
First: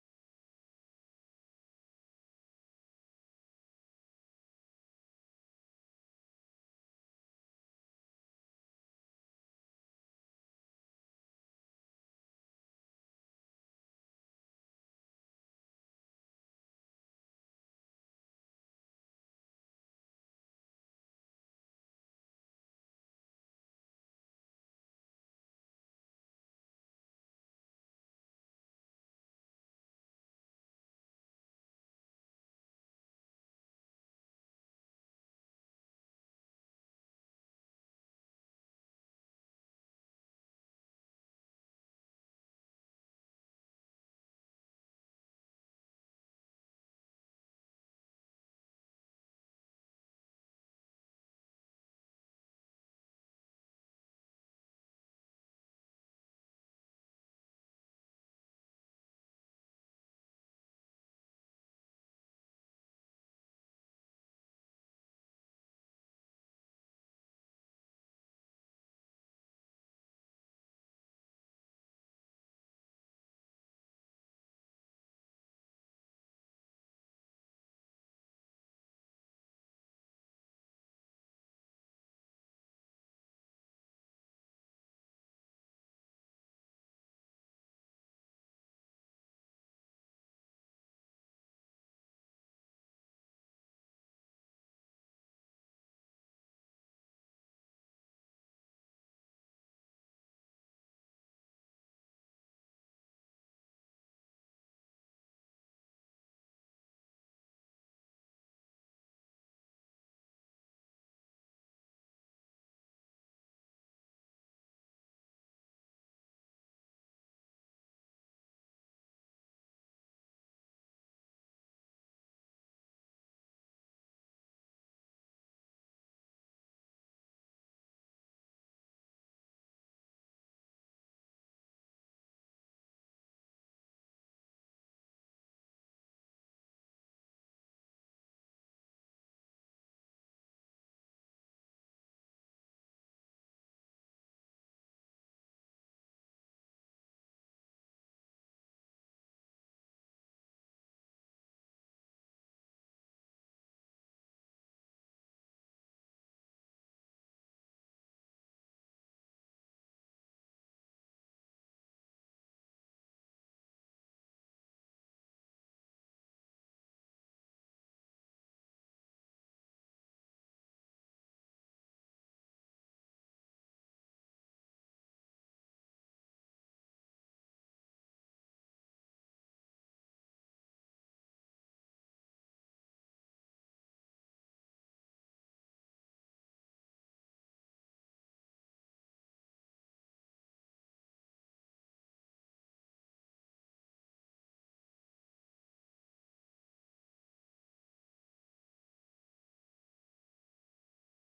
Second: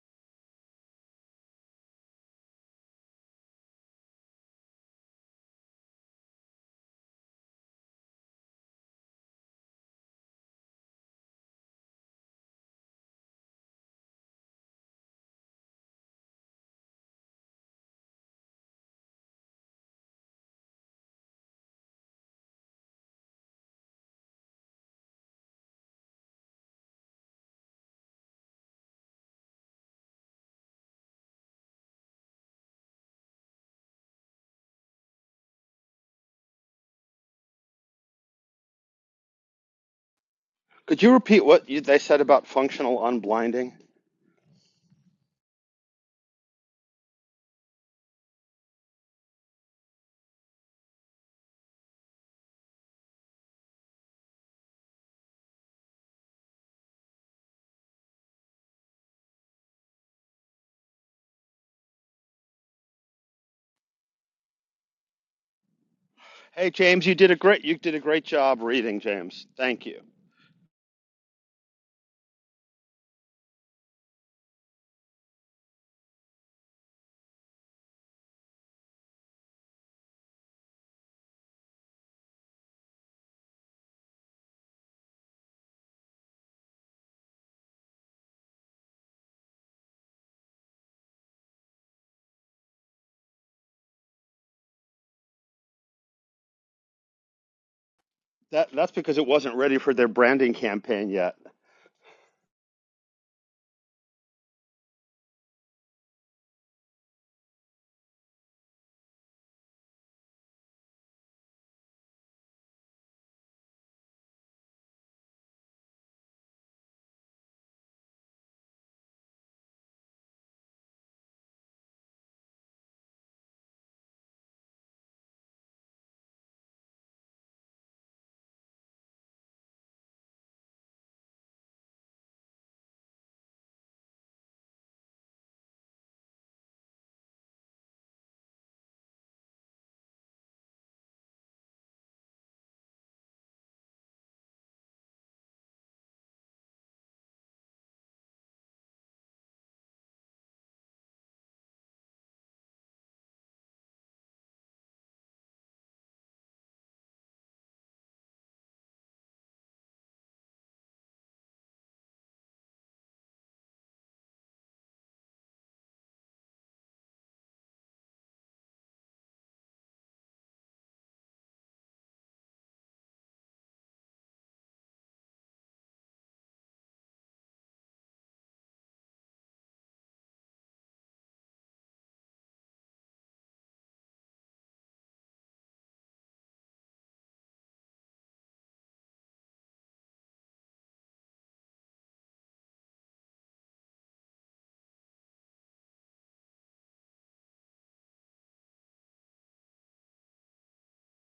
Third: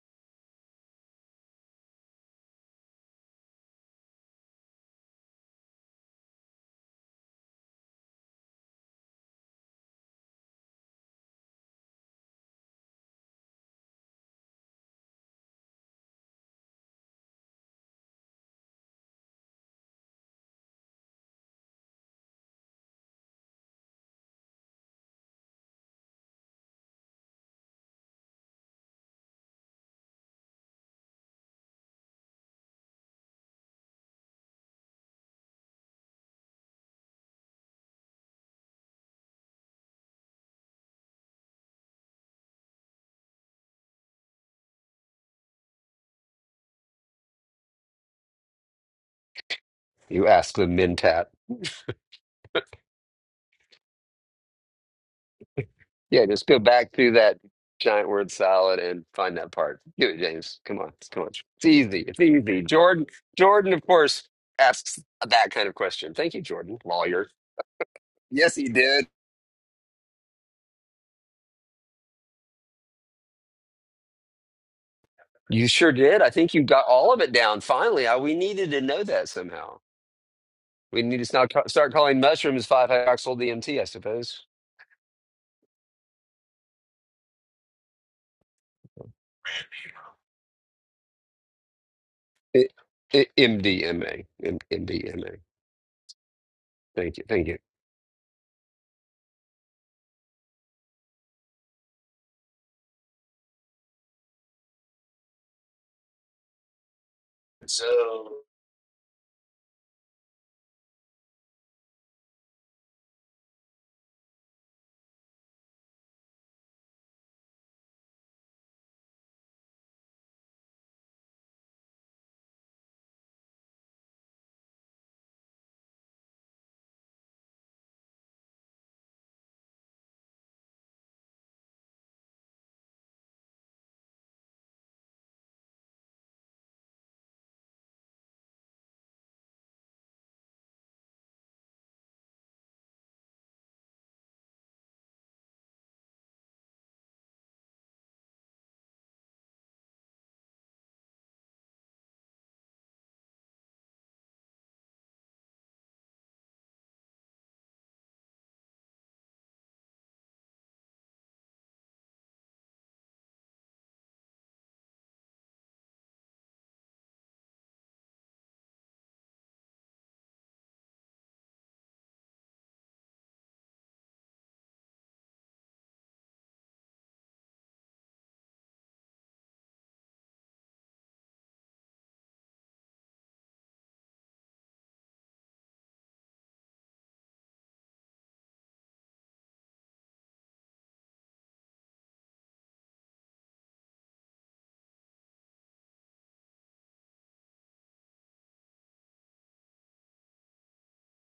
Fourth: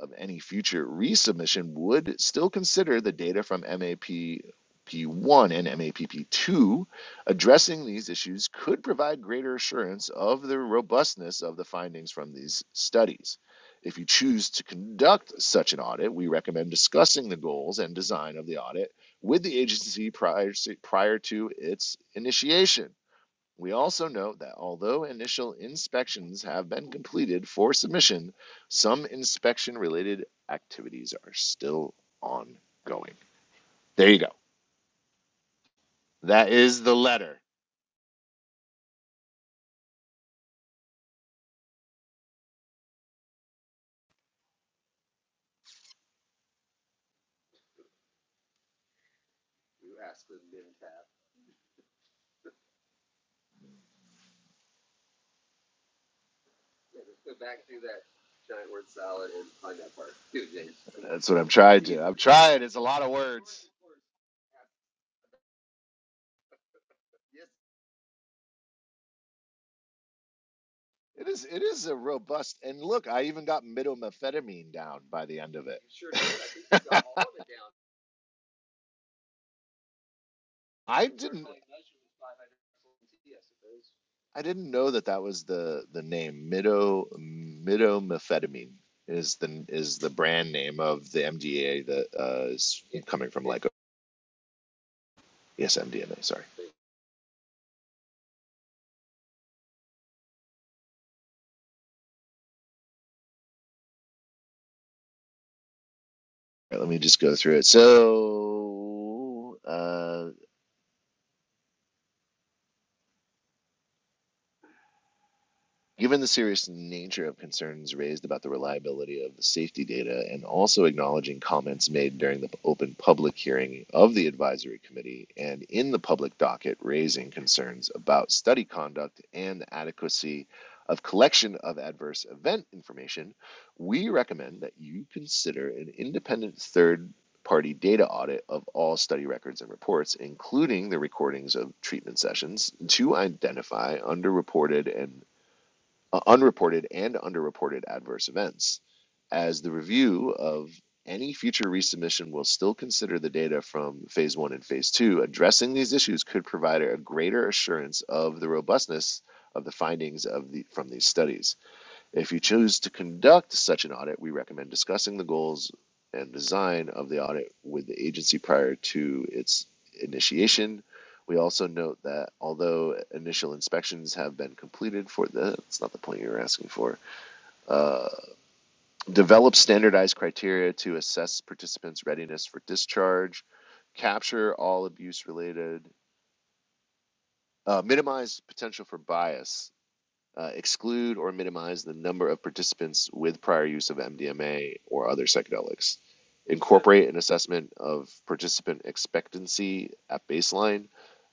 [SPEAKER 1] of any future resubmission would still consider the data from MAPP1 and MAPP2. Addressing these issues could provide greater assurance of the robustness of the findings from these studies. If you choose to conduct such an audit, we recommend discussing the goals and design of the audit with the agency prior, prior to its initiation. We also note that although initial inspections have been completed for submission, some inspection related activities are still ongoing. There you go. That is the letter.
[SPEAKER 3] Could you repeat what you, they said about functional unblinding?
[SPEAKER 2] You ask the mentat. Yeah, just go back through that giant word salad and find that part. Do it, James. Come on. Come
[SPEAKER 1] That's
[SPEAKER 2] on.
[SPEAKER 1] what I'm
[SPEAKER 2] It's
[SPEAKER 1] trying
[SPEAKER 2] easy.
[SPEAKER 1] to. I'm
[SPEAKER 2] It's easy.
[SPEAKER 1] trying. It's a lot
[SPEAKER 2] Jordan,
[SPEAKER 1] of work.
[SPEAKER 2] Jordan, of course, asks that kind of question. Thank you,
[SPEAKER 3] Hey
[SPEAKER 2] Jordan,
[SPEAKER 3] James, you
[SPEAKER 2] lawyer.
[SPEAKER 3] did a great you did a great
[SPEAKER 2] Yes,
[SPEAKER 3] job
[SPEAKER 2] he
[SPEAKER 3] reading,
[SPEAKER 2] did.
[SPEAKER 3] James. Thank you.
[SPEAKER 1] It is it is a robust and look, I even got midomethamphetamine down by the end
[SPEAKER 2] You
[SPEAKER 1] of it.
[SPEAKER 2] sure did. I think you got all of it down finally. I, we needed to know that somehow. We
[SPEAKER 1] I
[SPEAKER 2] need to now ca- start calling mushrooms 5-hydroxyl DMT, I
[SPEAKER 1] I
[SPEAKER 2] suppose.
[SPEAKER 1] didn't know that that was the the name mido midomethamphetamine is the is the brand name of the MDA that uh,
[SPEAKER 2] It,
[SPEAKER 1] is coming from Lycopodium.
[SPEAKER 2] MDMA. MDMA.
[SPEAKER 1] Yes, mDNA. Sorry.
[SPEAKER 2] Thank you. Thank you.
[SPEAKER 3] That that's because it wasn't ready for their branding campaign yet.
[SPEAKER 1] All right, let me just go through it.
[SPEAKER 2] So.
[SPEAKER 1] So, uh, Given the serious nature of concerns raised about the reliability of the safety data and also acknowledging comments made during the open public hearing of the advisory committee and in the public docket raising concerns about study conduct and the adequacy of collection of adverse event information, we recommend that you consider an independent third party data audit of all study records and reports, including the recordings of treatment sessions, to identify underreported and uh, unreported and underreported adverse events, as the review of any future resubmission will still consider the data from phase one and phase two. Addressing these issues could provide a greater assurance of the robustness of the findings of the, from these studies. If you choose to conduct such an audit, we recommend discussing the goals and design of the audit with the agency prior to its initiation. We also note that although initial inspections have been completed for the, that's not the point you're asking for, uh, develop standardized criteria to assess participants' readiness for discharge, capture all abuse related, uh, minimize potential for bias uh, exclude or minimize the number of participants with prior use of MDMA or other psychedelics. Create an assessment of participant expectancy at baseline.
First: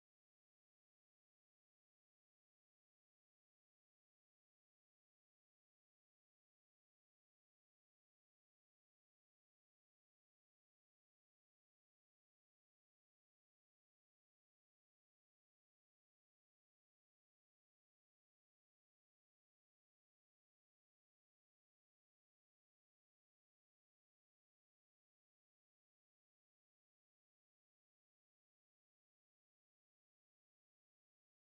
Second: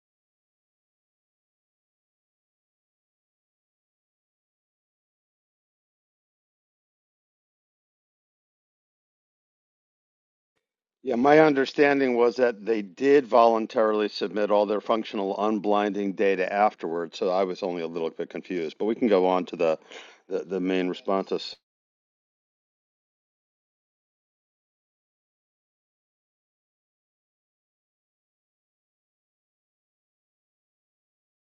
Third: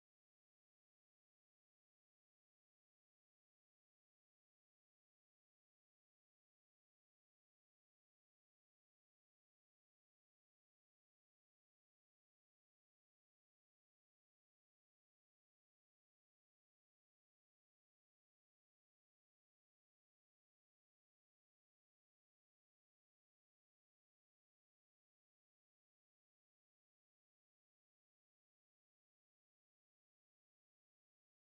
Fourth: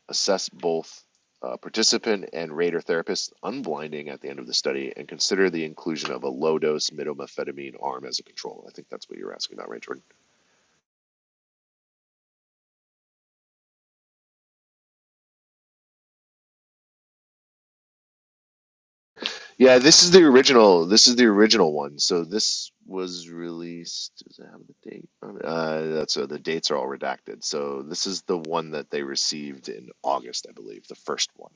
[SPEAKER 1] Assess both uh, participant and rater therapist unblinding at the end of the study, and consider the inclusion of a low dose midomethamphetamine arm as a control. I think that's what you're asking about, right, Jordan?
[SPEAKER 3] Yeah, my understanding was that they did voluntarily submit all their functional unblinding data afterwards, so I was only a little bit confused. But we can go on to
[SPEAKER 1] Yeah,
[SPEAKER 3] the
[SPEAKER 1] this is the
[SPEAKER 3] the, the
[SPEAKER 1] original.
[SPEAKER 3] main
[SPEAKER 1] This is the
[SPEAKER 3] responses.
[SPEAKER 1] original one. So this was released. Does it have the date? on it? Uh, that's uh, the dates are all redacted. So this is the one that they received in August, I believe, the first one.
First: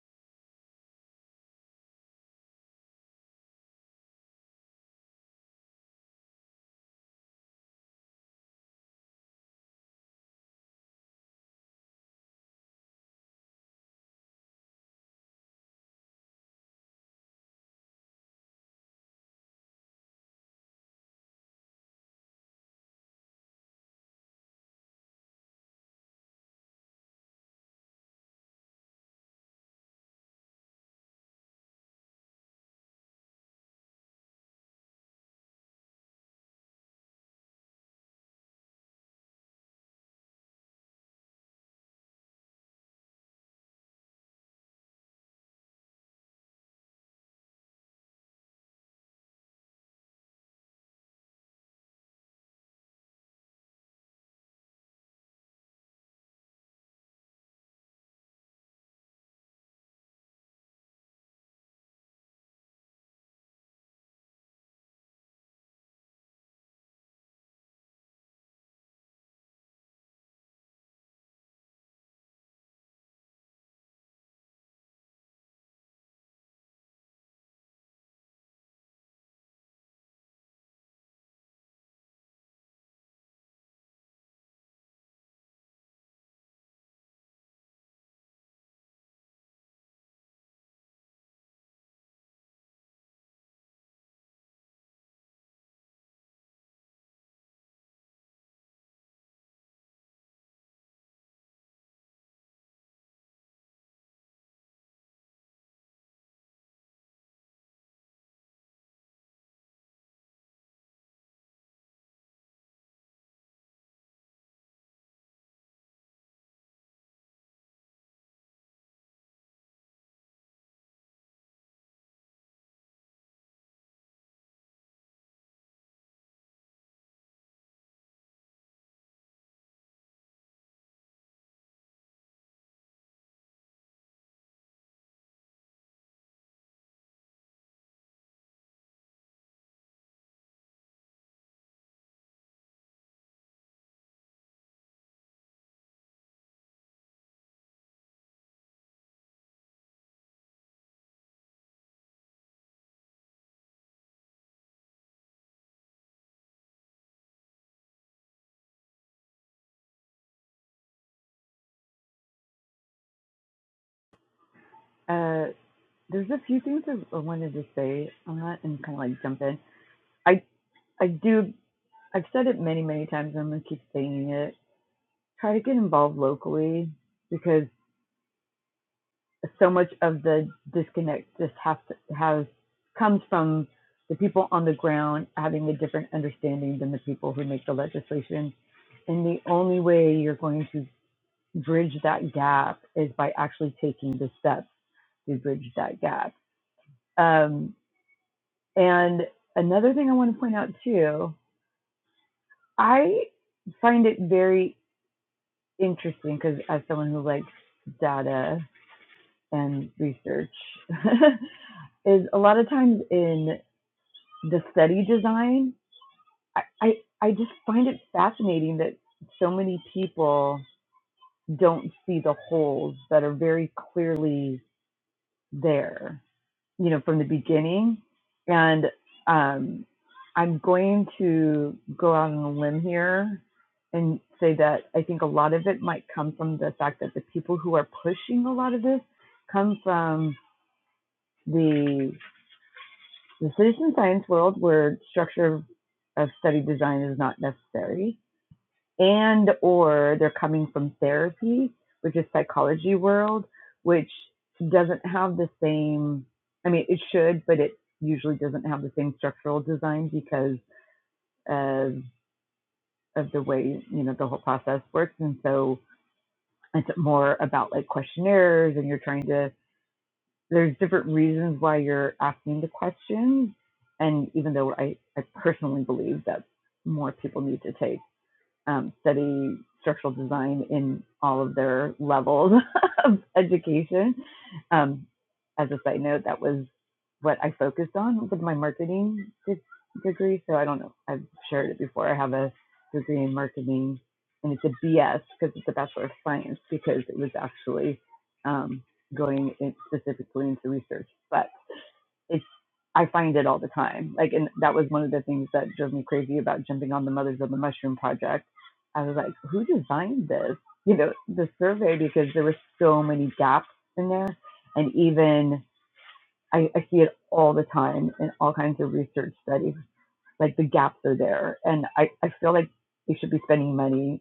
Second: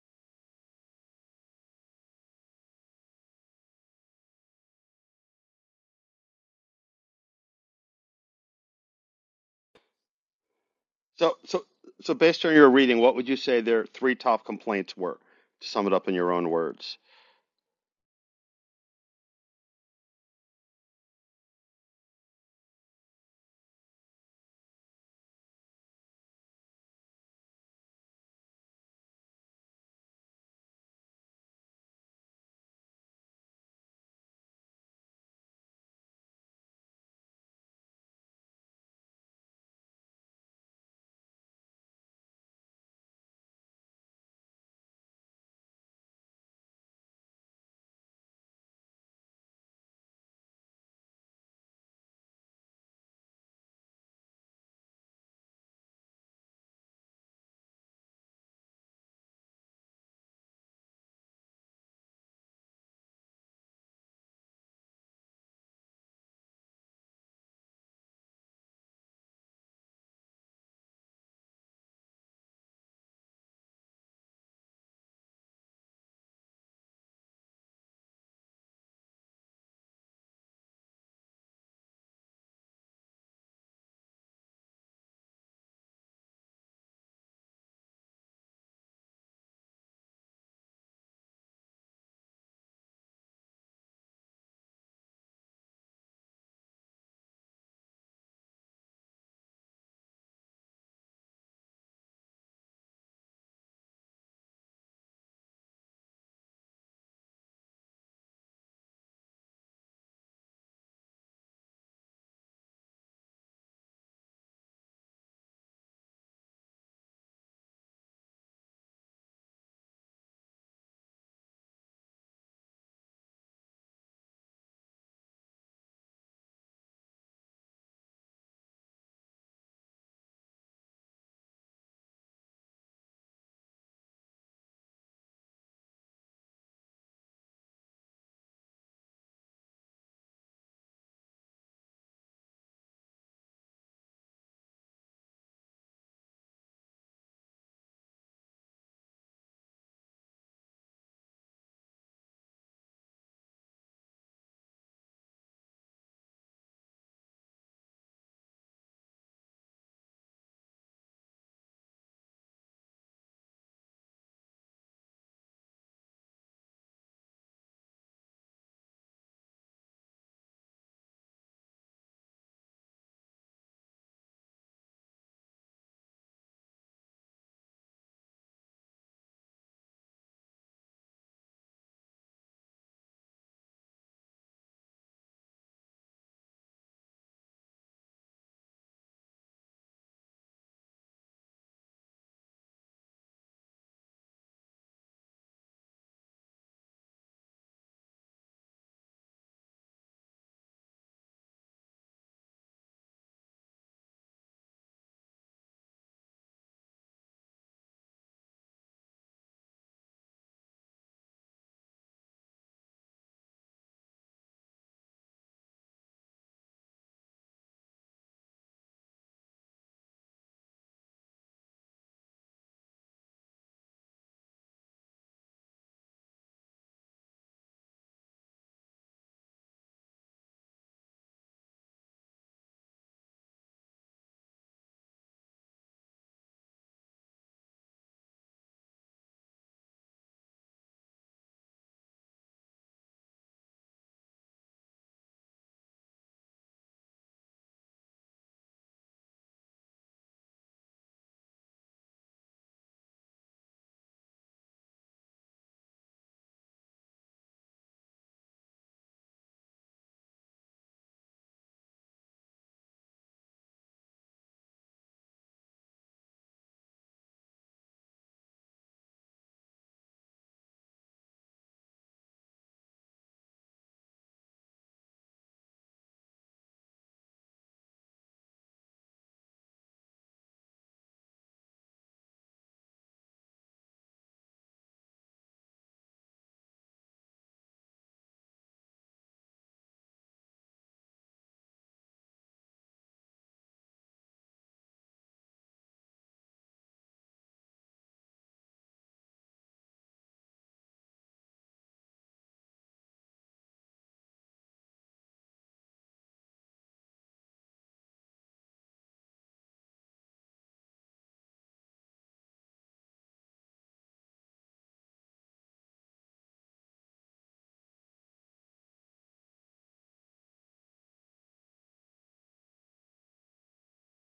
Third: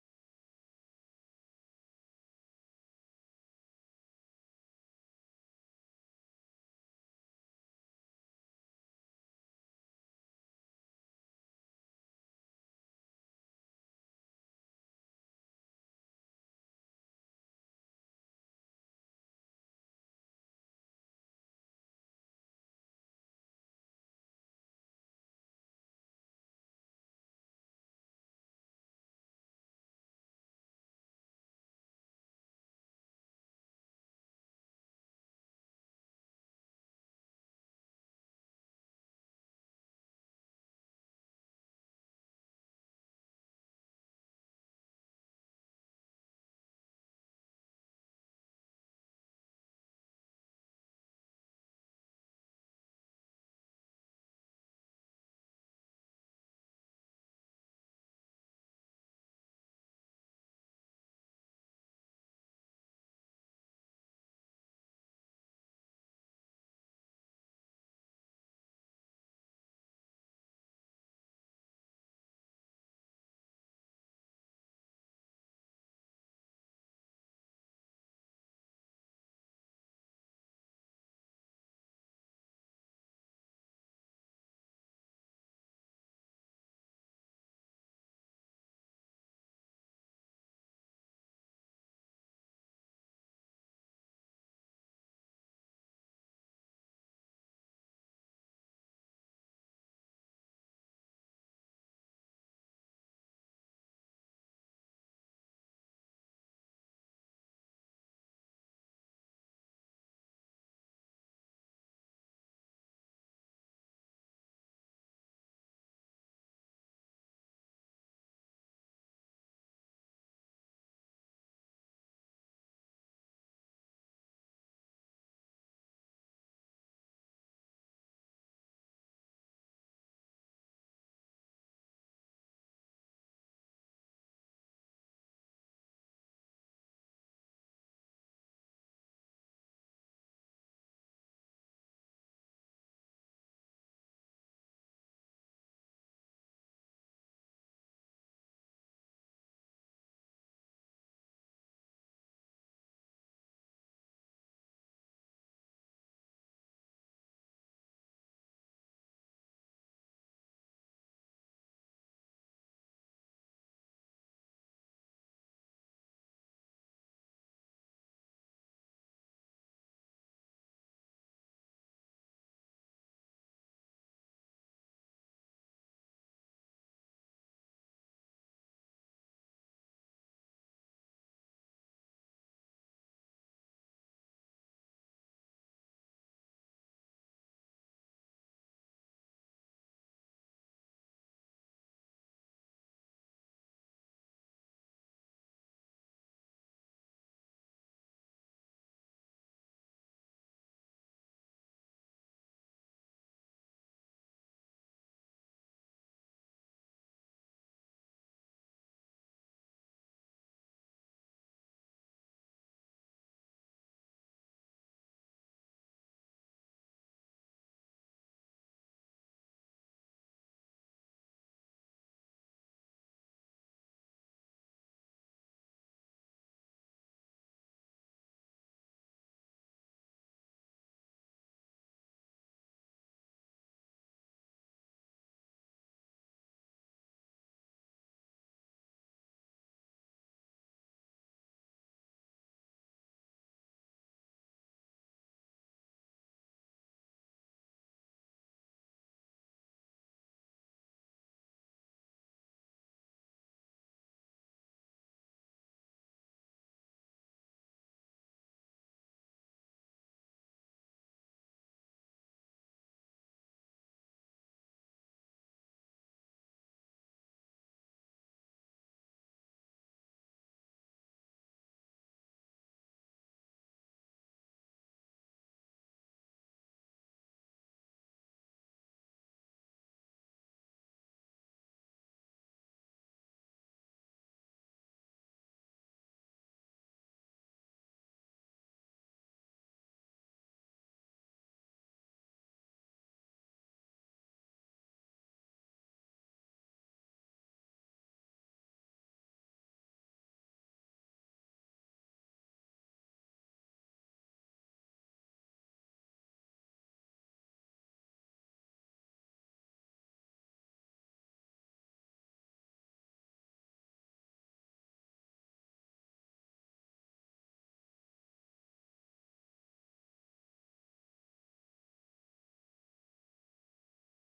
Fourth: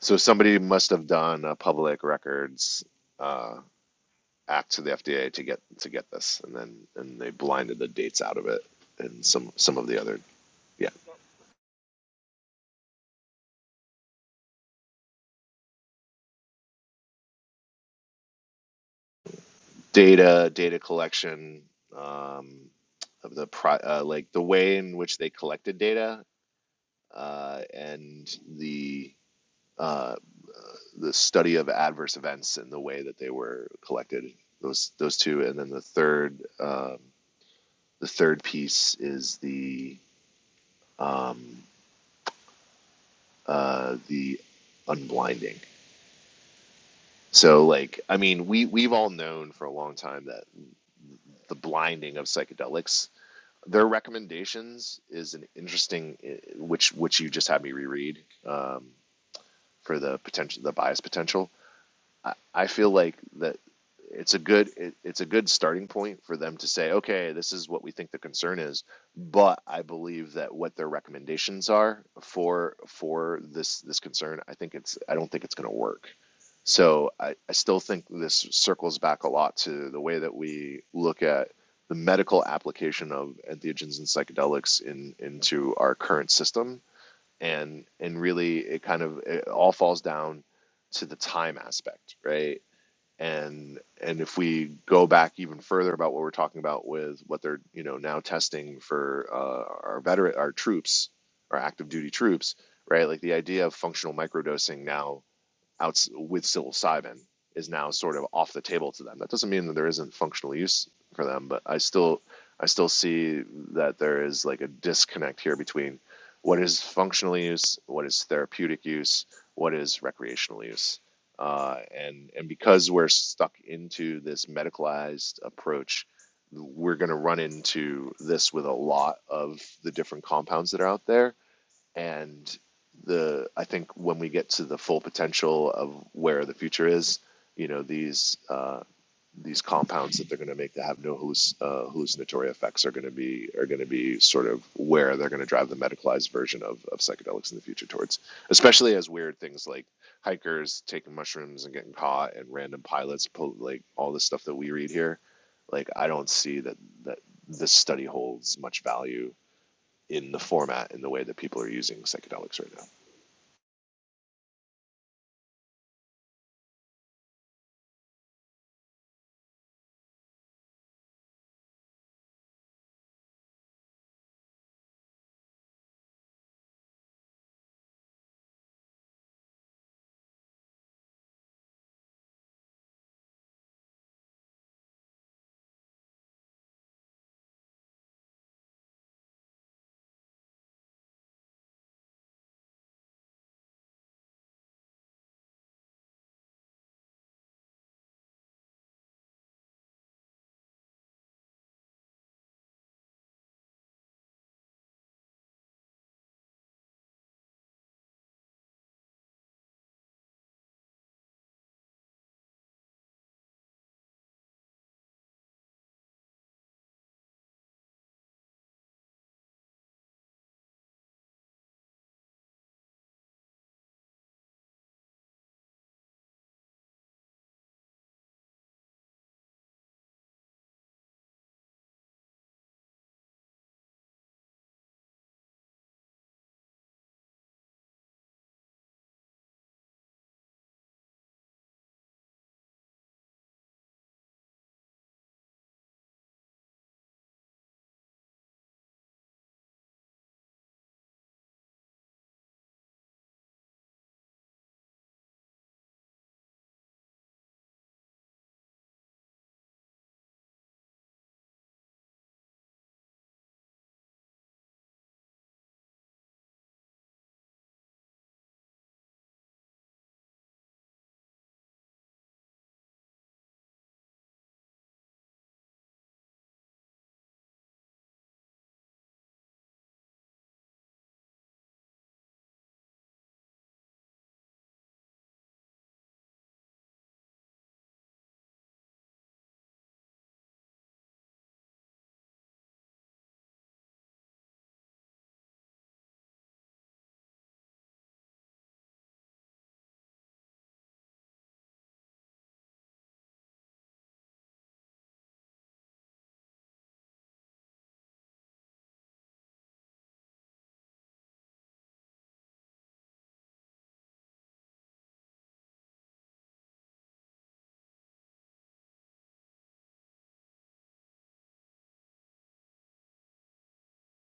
[SPEAKER 1] So somebody must have done a public records uh, act to the FDA to get to get this, and then and they blinded the dates out of it, and some some of the other yeah
[SPEAKER 3] So, so, so based on your reading, what would you say their three top complaints were? To sum it up in your own words.
[SPEAKER 1] data data collection. Um, of the pro, uh, like the way in which they collected data uh, and the uh, the study of adverse events and the way that they were collected. Those those two, and then the third um, the third piece is the um, uh, the unblinding. So like I mean we we've all known for a long time that the blinding of psychedelics their recommendations is an interesting eh, which which you just had me reread um, for the potential the bias potential I, I feel like that it's a good it, it's a good starting point for them to say, okay, this is what we think the concern is, but I believe that what their recommendations are for for this this concern, I think it's I don't think it's going to work. So I, I still think this circles back a lot to the way that we look at the medical application of entheogens and psychedelics in into our current system and and really it kind of it all falls down to the time aspect right and and if we go back even further about what we're talking about with what they're you know now testing for uh, our veteran our troops our active duty troops right like the idea of functional microdosing now out with psilocybin is now sort of off the table to them. That doesn't mean that there isn't functional use for them, but I still I still see that there is like a disconnect here between what is functional use, what is therapeutic use, what is recreational use, uh, and and because we're stuck into this medicalized approach, we're going to run into this with a lot of the different compounds that are out there and the I think when we get to the full potential of where the future is, you know these uh, these compounds that they're going to make that have no halluc- uh, hallucinatory effects are going to be are going to be sort of where they're going to drive the medicalized version of, of psychedelics in the future towards, especially as weird things like hikers taking mushrooms and getting caught and random pilots pull, like all the stuff that we read here. Like I don't see that that this study holds much value in the format in the way that people are using psychedelics right now.
[SPEAKER 4] Uh, there's a few things I wanted to say on that and kind of like jump in. I I do. I've said it many, many times, and I'm going to keep saying it. Try to get involved locally because so much of the disconnect just has to, has comes from the people on the ground having a different understanding than the people who make the legislation. And the only way you're going to bridge that gap is by actually taking the steps to bridge that gap. Um, and another thing I want to point out too, I find it very interesting because as someone who likes data and research is a lot of times in the study design I, I i just find it fascinating that so many people don't see the holes that are very clearly there you know, from the beginning. And um, I'm going to go out on a limb here and say that I think a lot of it might come from the fact that the people who are pushing a lot of this come from the, the citizen science world where structure of study design is not necessary and or they're coming from therapy, which is psychology world, which doesn't have the same I mean it should, but it usually doesn't have the same structural design because of of the way, you know, the whole process works. And so it's more about like questionnaires and you're trying to there's different reasons why you're asking the questions. And even though I, I personally believe that more people need to take um, study structural design in all of their levels of education. Um, as a side note, that was what I focused on with my marketing de- degree. So I don't know, I've shared it before. I have a degree in marketing and it's a BS because it's a Bachelor of Science because it was actually um, going in specifically into research. But it's I find it all the time. Like, and that was one of the things that drove me crazy about jumping on the Mothers of the Mushroom project. I was like, who designed this? You know, the survey because there were so many gaps in there, and even I, I see it all the time in all kinds of research studies. Like the gaps are there, and I, I feel like we should be spending money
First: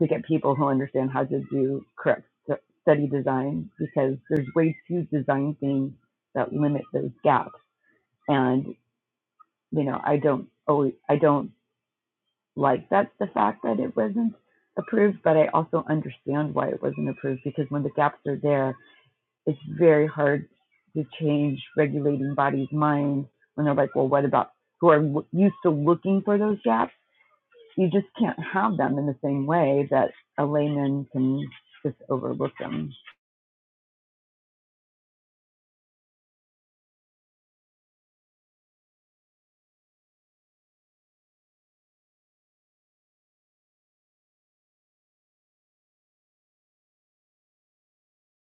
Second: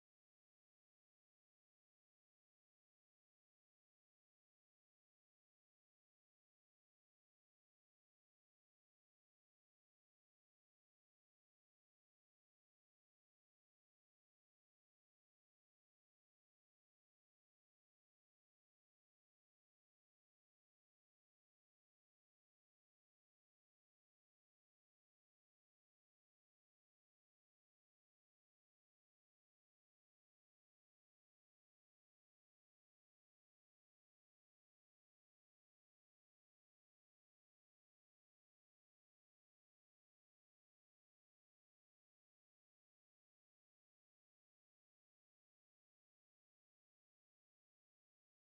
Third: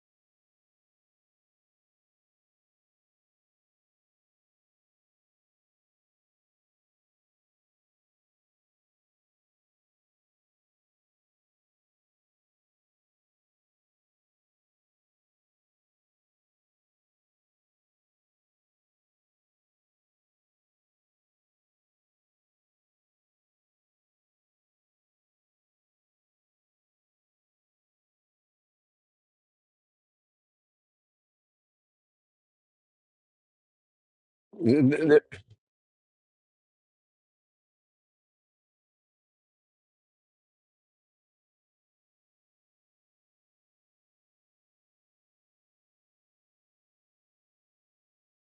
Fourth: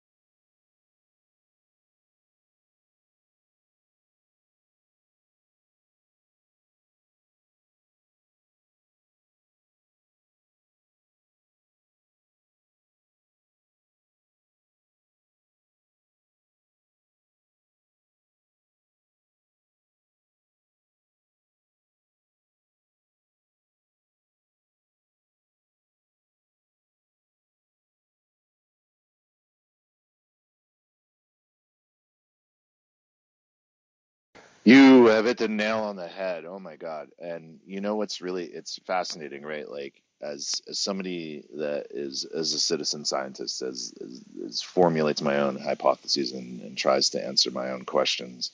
[SPEAKER 4] to get people who understand how to do correct stu- study design because there's way too design things that limit those gaps and you know, I don't always, I don't like that the fact that it wasn't approved, but I also understand why it wasn't approved because when the gaps are there, it's very hard to change regulating bodies' minds when they're like, well, what about who are used to looking for those gaps? You just can't have them in the same way that a layman can just overlook them.
[SPEAKER 1] You have hit the nail on the head. Oh my god! And you know what's really it's fascinating, right? Like as, as somebody that is as a citizen scientist, as, as, as formulates my own hypotheses and, and tries to answer my own questions.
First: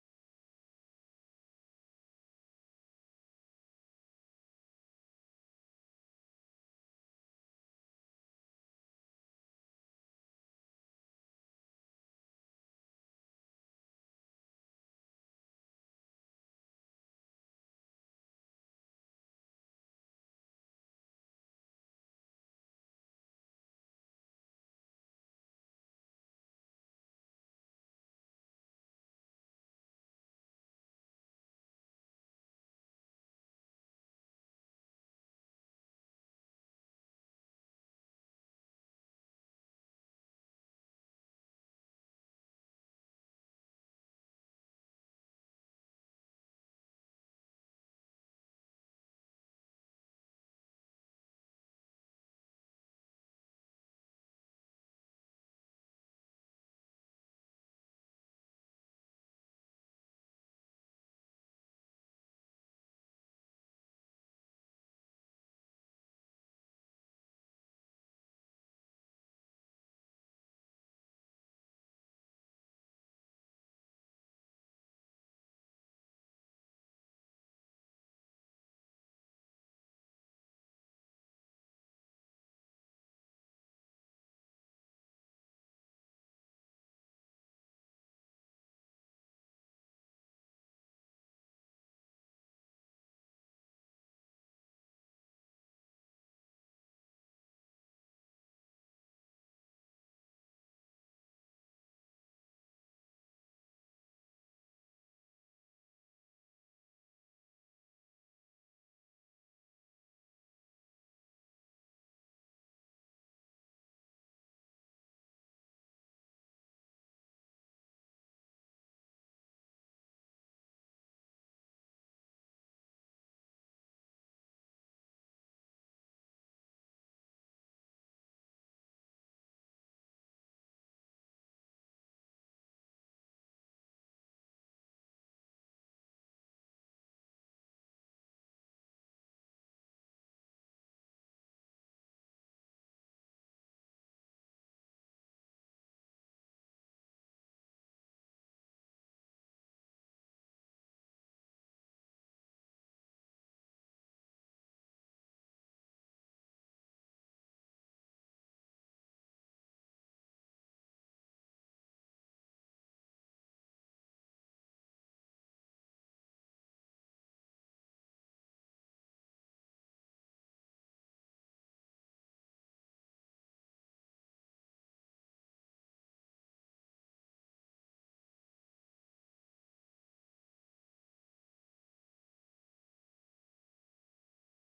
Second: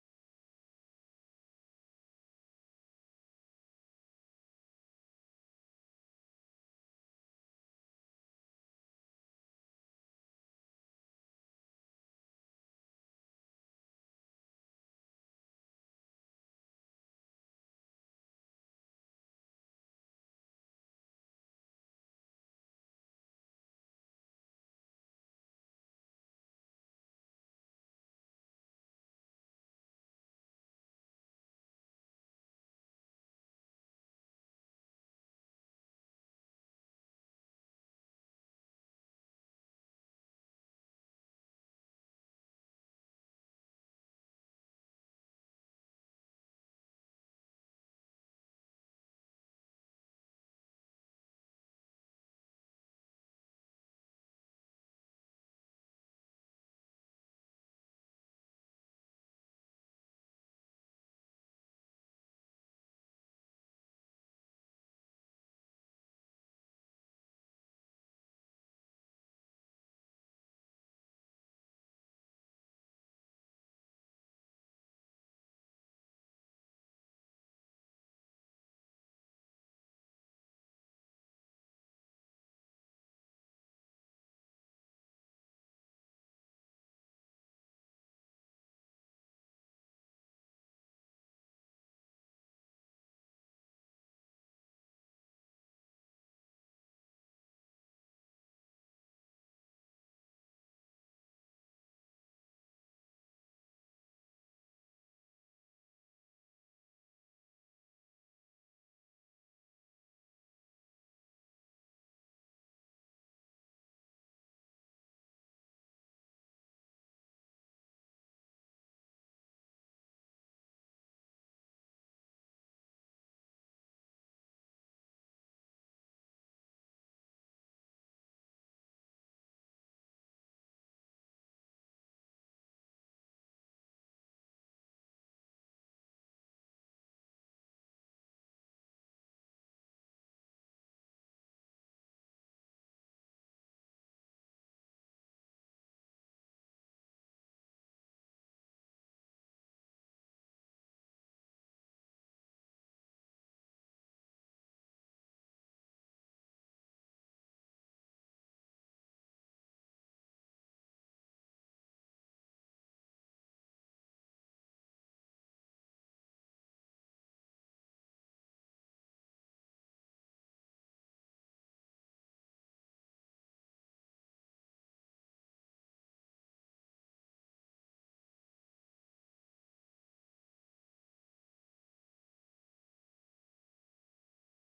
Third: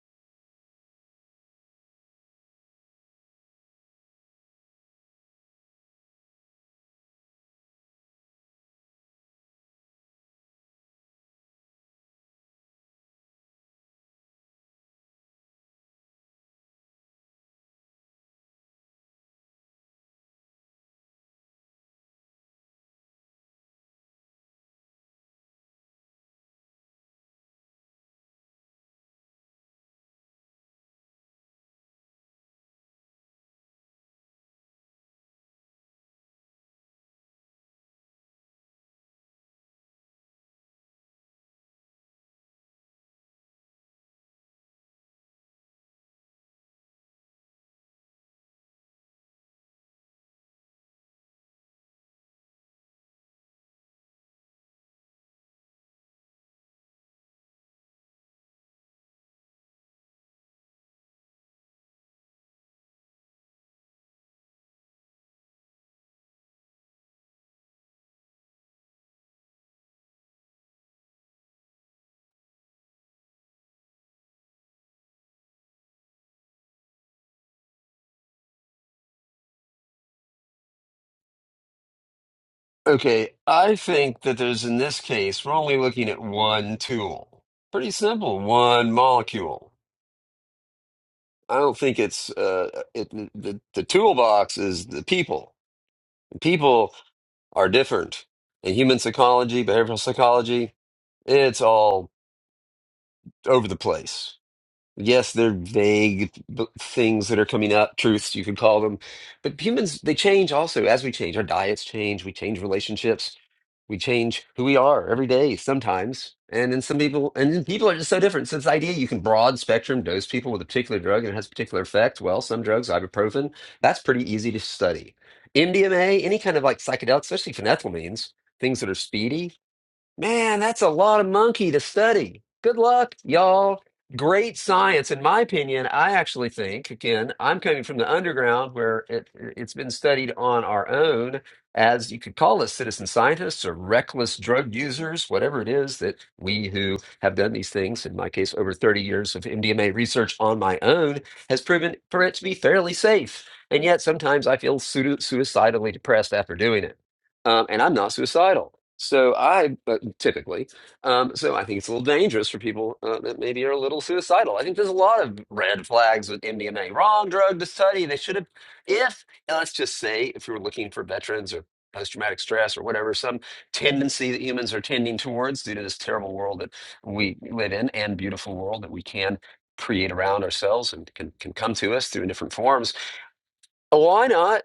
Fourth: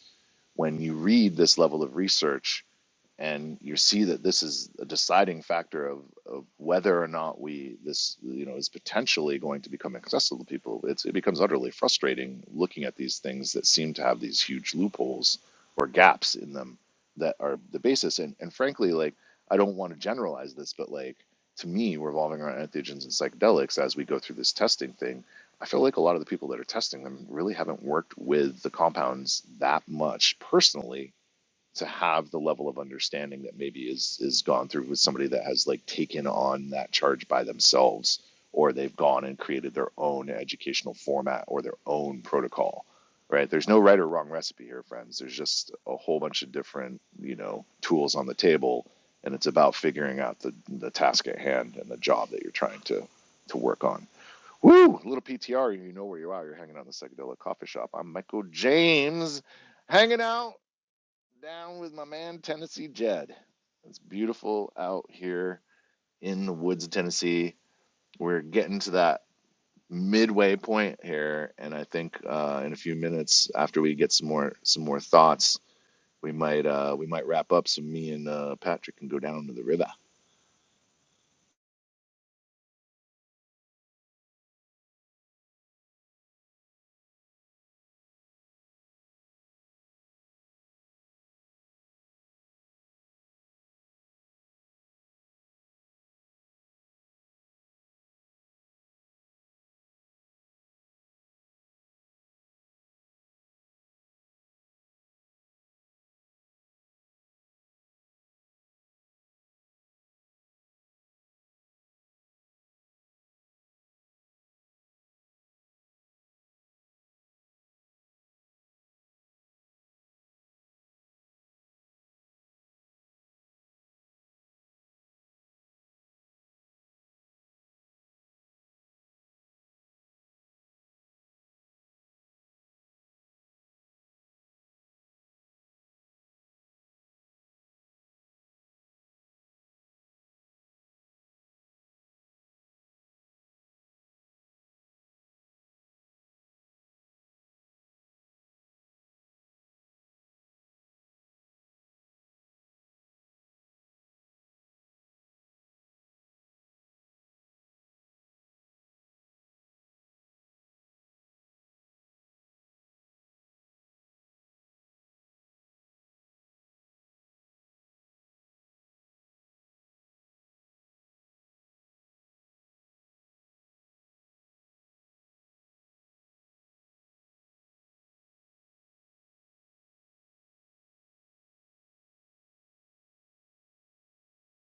[SPEAKER 1] When you read this level of research, and you see that this is a deciding factor of, of whether or not we this you know is potentially going to become accessible to people it's, it becomes utterly frustrating looking at these things that seem to have these huge loopholes or gaps in them that are the basis and, and frankly like i don't want to generalize this but like to me revolving around entheogens and psychedelics as we go through this testing thing i feel like a lot of the people that are testing them really haven't worked with the compounds that much personally to have the level of understanding that maybe is is gone through with somebody that has like taken on that charge by themselves or they've gone and created their own educational format or their own protocol right there's no right or wrong recipe here friends there's just a whole bunch of different you know tools on the table and it's about figuring out the the task at hand and the job that you're trying to to work on woo little ptr you know where you are you're hanging out in the psychedelic coffee shop i'm michael james hanging out down with my man, Tennessee Jed. It's beautiful out here in the woods of Tennessee. We're getting to that midway point here, and I think uh, in a few minutes, after we get some more some more thoughts, we might uh, we might wrap up. So me and uh, Patrick can go down to the river.
[SPEAKER 2] Okay, I think that there's in this case, we're only looking at one tool. Pretty simple, one molecule. I don't think it's uh it the, the toolbox is the people. People are different. In human psychology, behavioral psychology, it's all over the place. Yes, they're vague b- things that are coming up, truths you could call them. But humans, they change also as we change. Our diets change, we change relationships, we change who we are every day sometimes. And then some people, and then people are just so different. So this idea you can broad spectrum dose people with a particular drug and it has a particular effect. Well, some drugs, ibuprofen, that's pretty easy to study. MDMA, any kind of like psychedelics, especially phenethylamines, things that are speedy, Man, that's a lot of monkey to study. Good luck, y'all. Great science, in my opinion. I actually think, again, I'm coming from the underground where it, it's been studied on our own as you could call us citizen scientists or reckless drug users, whatever it is that we who have done these things, in my case, over 30 years of MDMA research on my own, has proven for it to be fairly safe. And yet sometimes I feel pseudo- suicidally depressed after doing it. Um, and I'm not suicidal. So I uh, typically, um, so I think it's a little dangerous for people uh, that maybe are a little suicidal. I think there's a lot of red flags with MDMA. Wrong drug to study. They should have, if and let's just say, if you were looking for veterans or post-traumatic stress or whatever, some tendency that humans are tending towards due to this terrible world that we live in and beautiful world that we can create around ourselves and can, can come to us through in different forms. Why not?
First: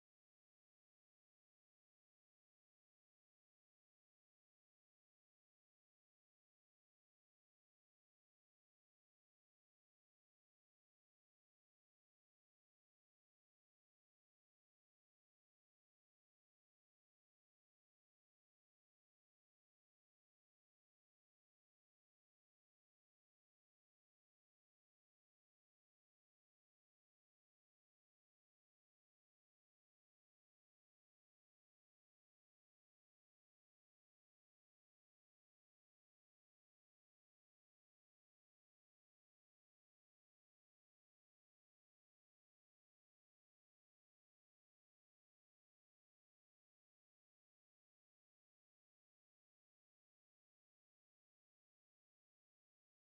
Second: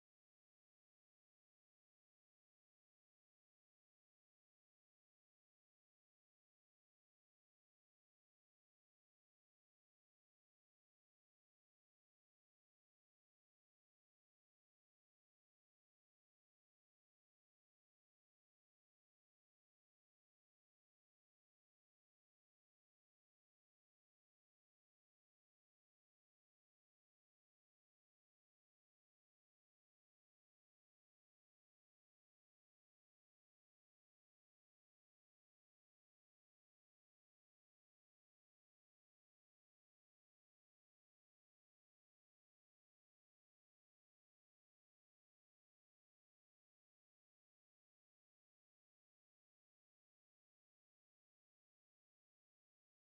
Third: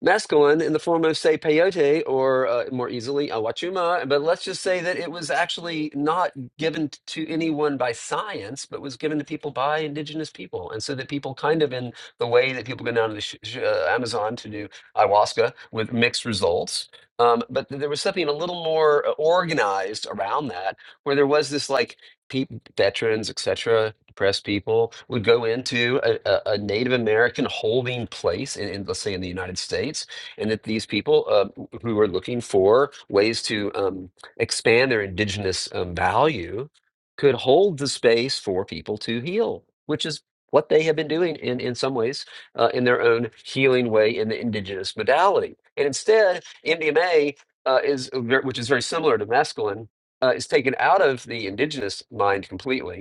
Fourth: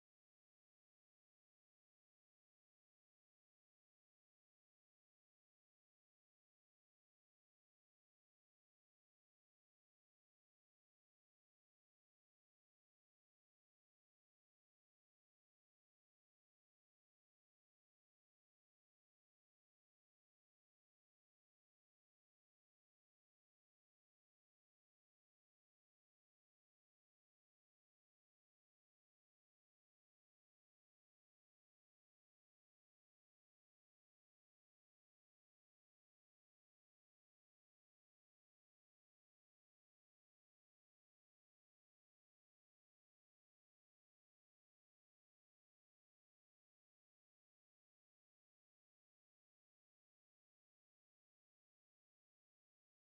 [SPEAKER 2] masculine in the form of, say, peyote or uh, more easily awachuma. But let's just say that it was actually not given t- to anyone by science, but was given to people by indigenous people. And so that people kind of in the way that people go down to the sh- sh- uh, Amazon to do ayahuasca with mixed results. Um, but th- there was something a little more uh, organized around that, where there was this like pe- veterans, etc depressed people would go into a, a, a Native American holding place in, in, let's say, in the United States, and that these people uh, who are looking for ways to um, expand their indigenous um, value could hold the space for people to heal, which is what they have been doing in, in some ways uh, in their own healing way in the indigenous modality. And instead, MDMA uh, is, a ver- which is very similar to mescaline, uh, is taken out of the indigenous mind completely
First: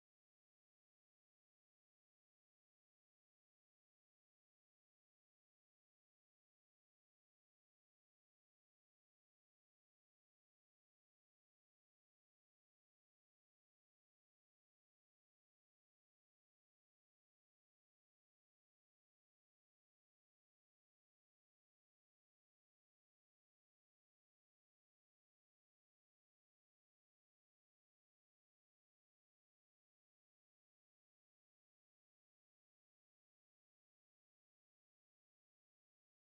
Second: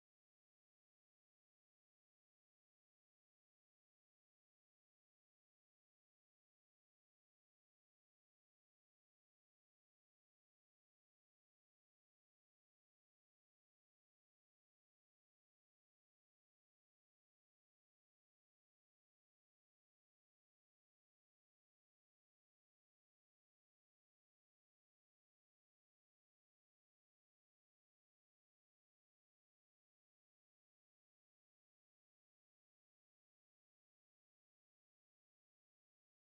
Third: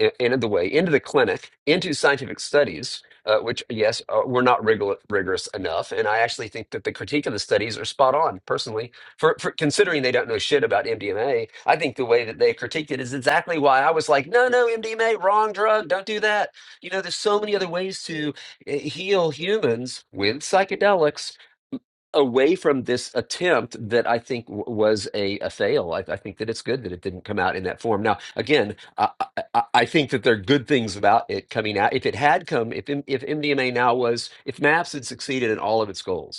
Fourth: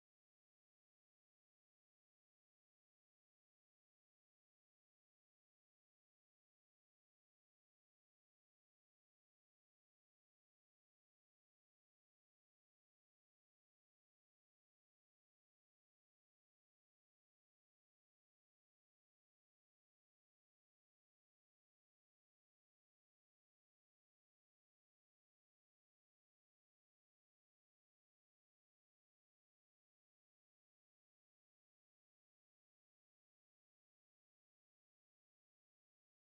[SPEAKER 2] i- into the way into the clinic into scientific studies uh, which yes uh, were not rigor- rigorous enough and i actually think that the critique of the studies are spot on personally for, for considering they don't know shit about mdma i think the way that they critiqued it is exactly why i was like no no mdma wrong drug don't do that you know there's so many other ways to uh, heal humans with psychedelics away from this attempt that I think w- was a, a fail. I, I think that it's good that it didn't come out in that form. Now, again, I, I I- think that there are good things about it coming out. If it had come, if M- if MDMA now was, if MAPS had succeeded in all of its goals,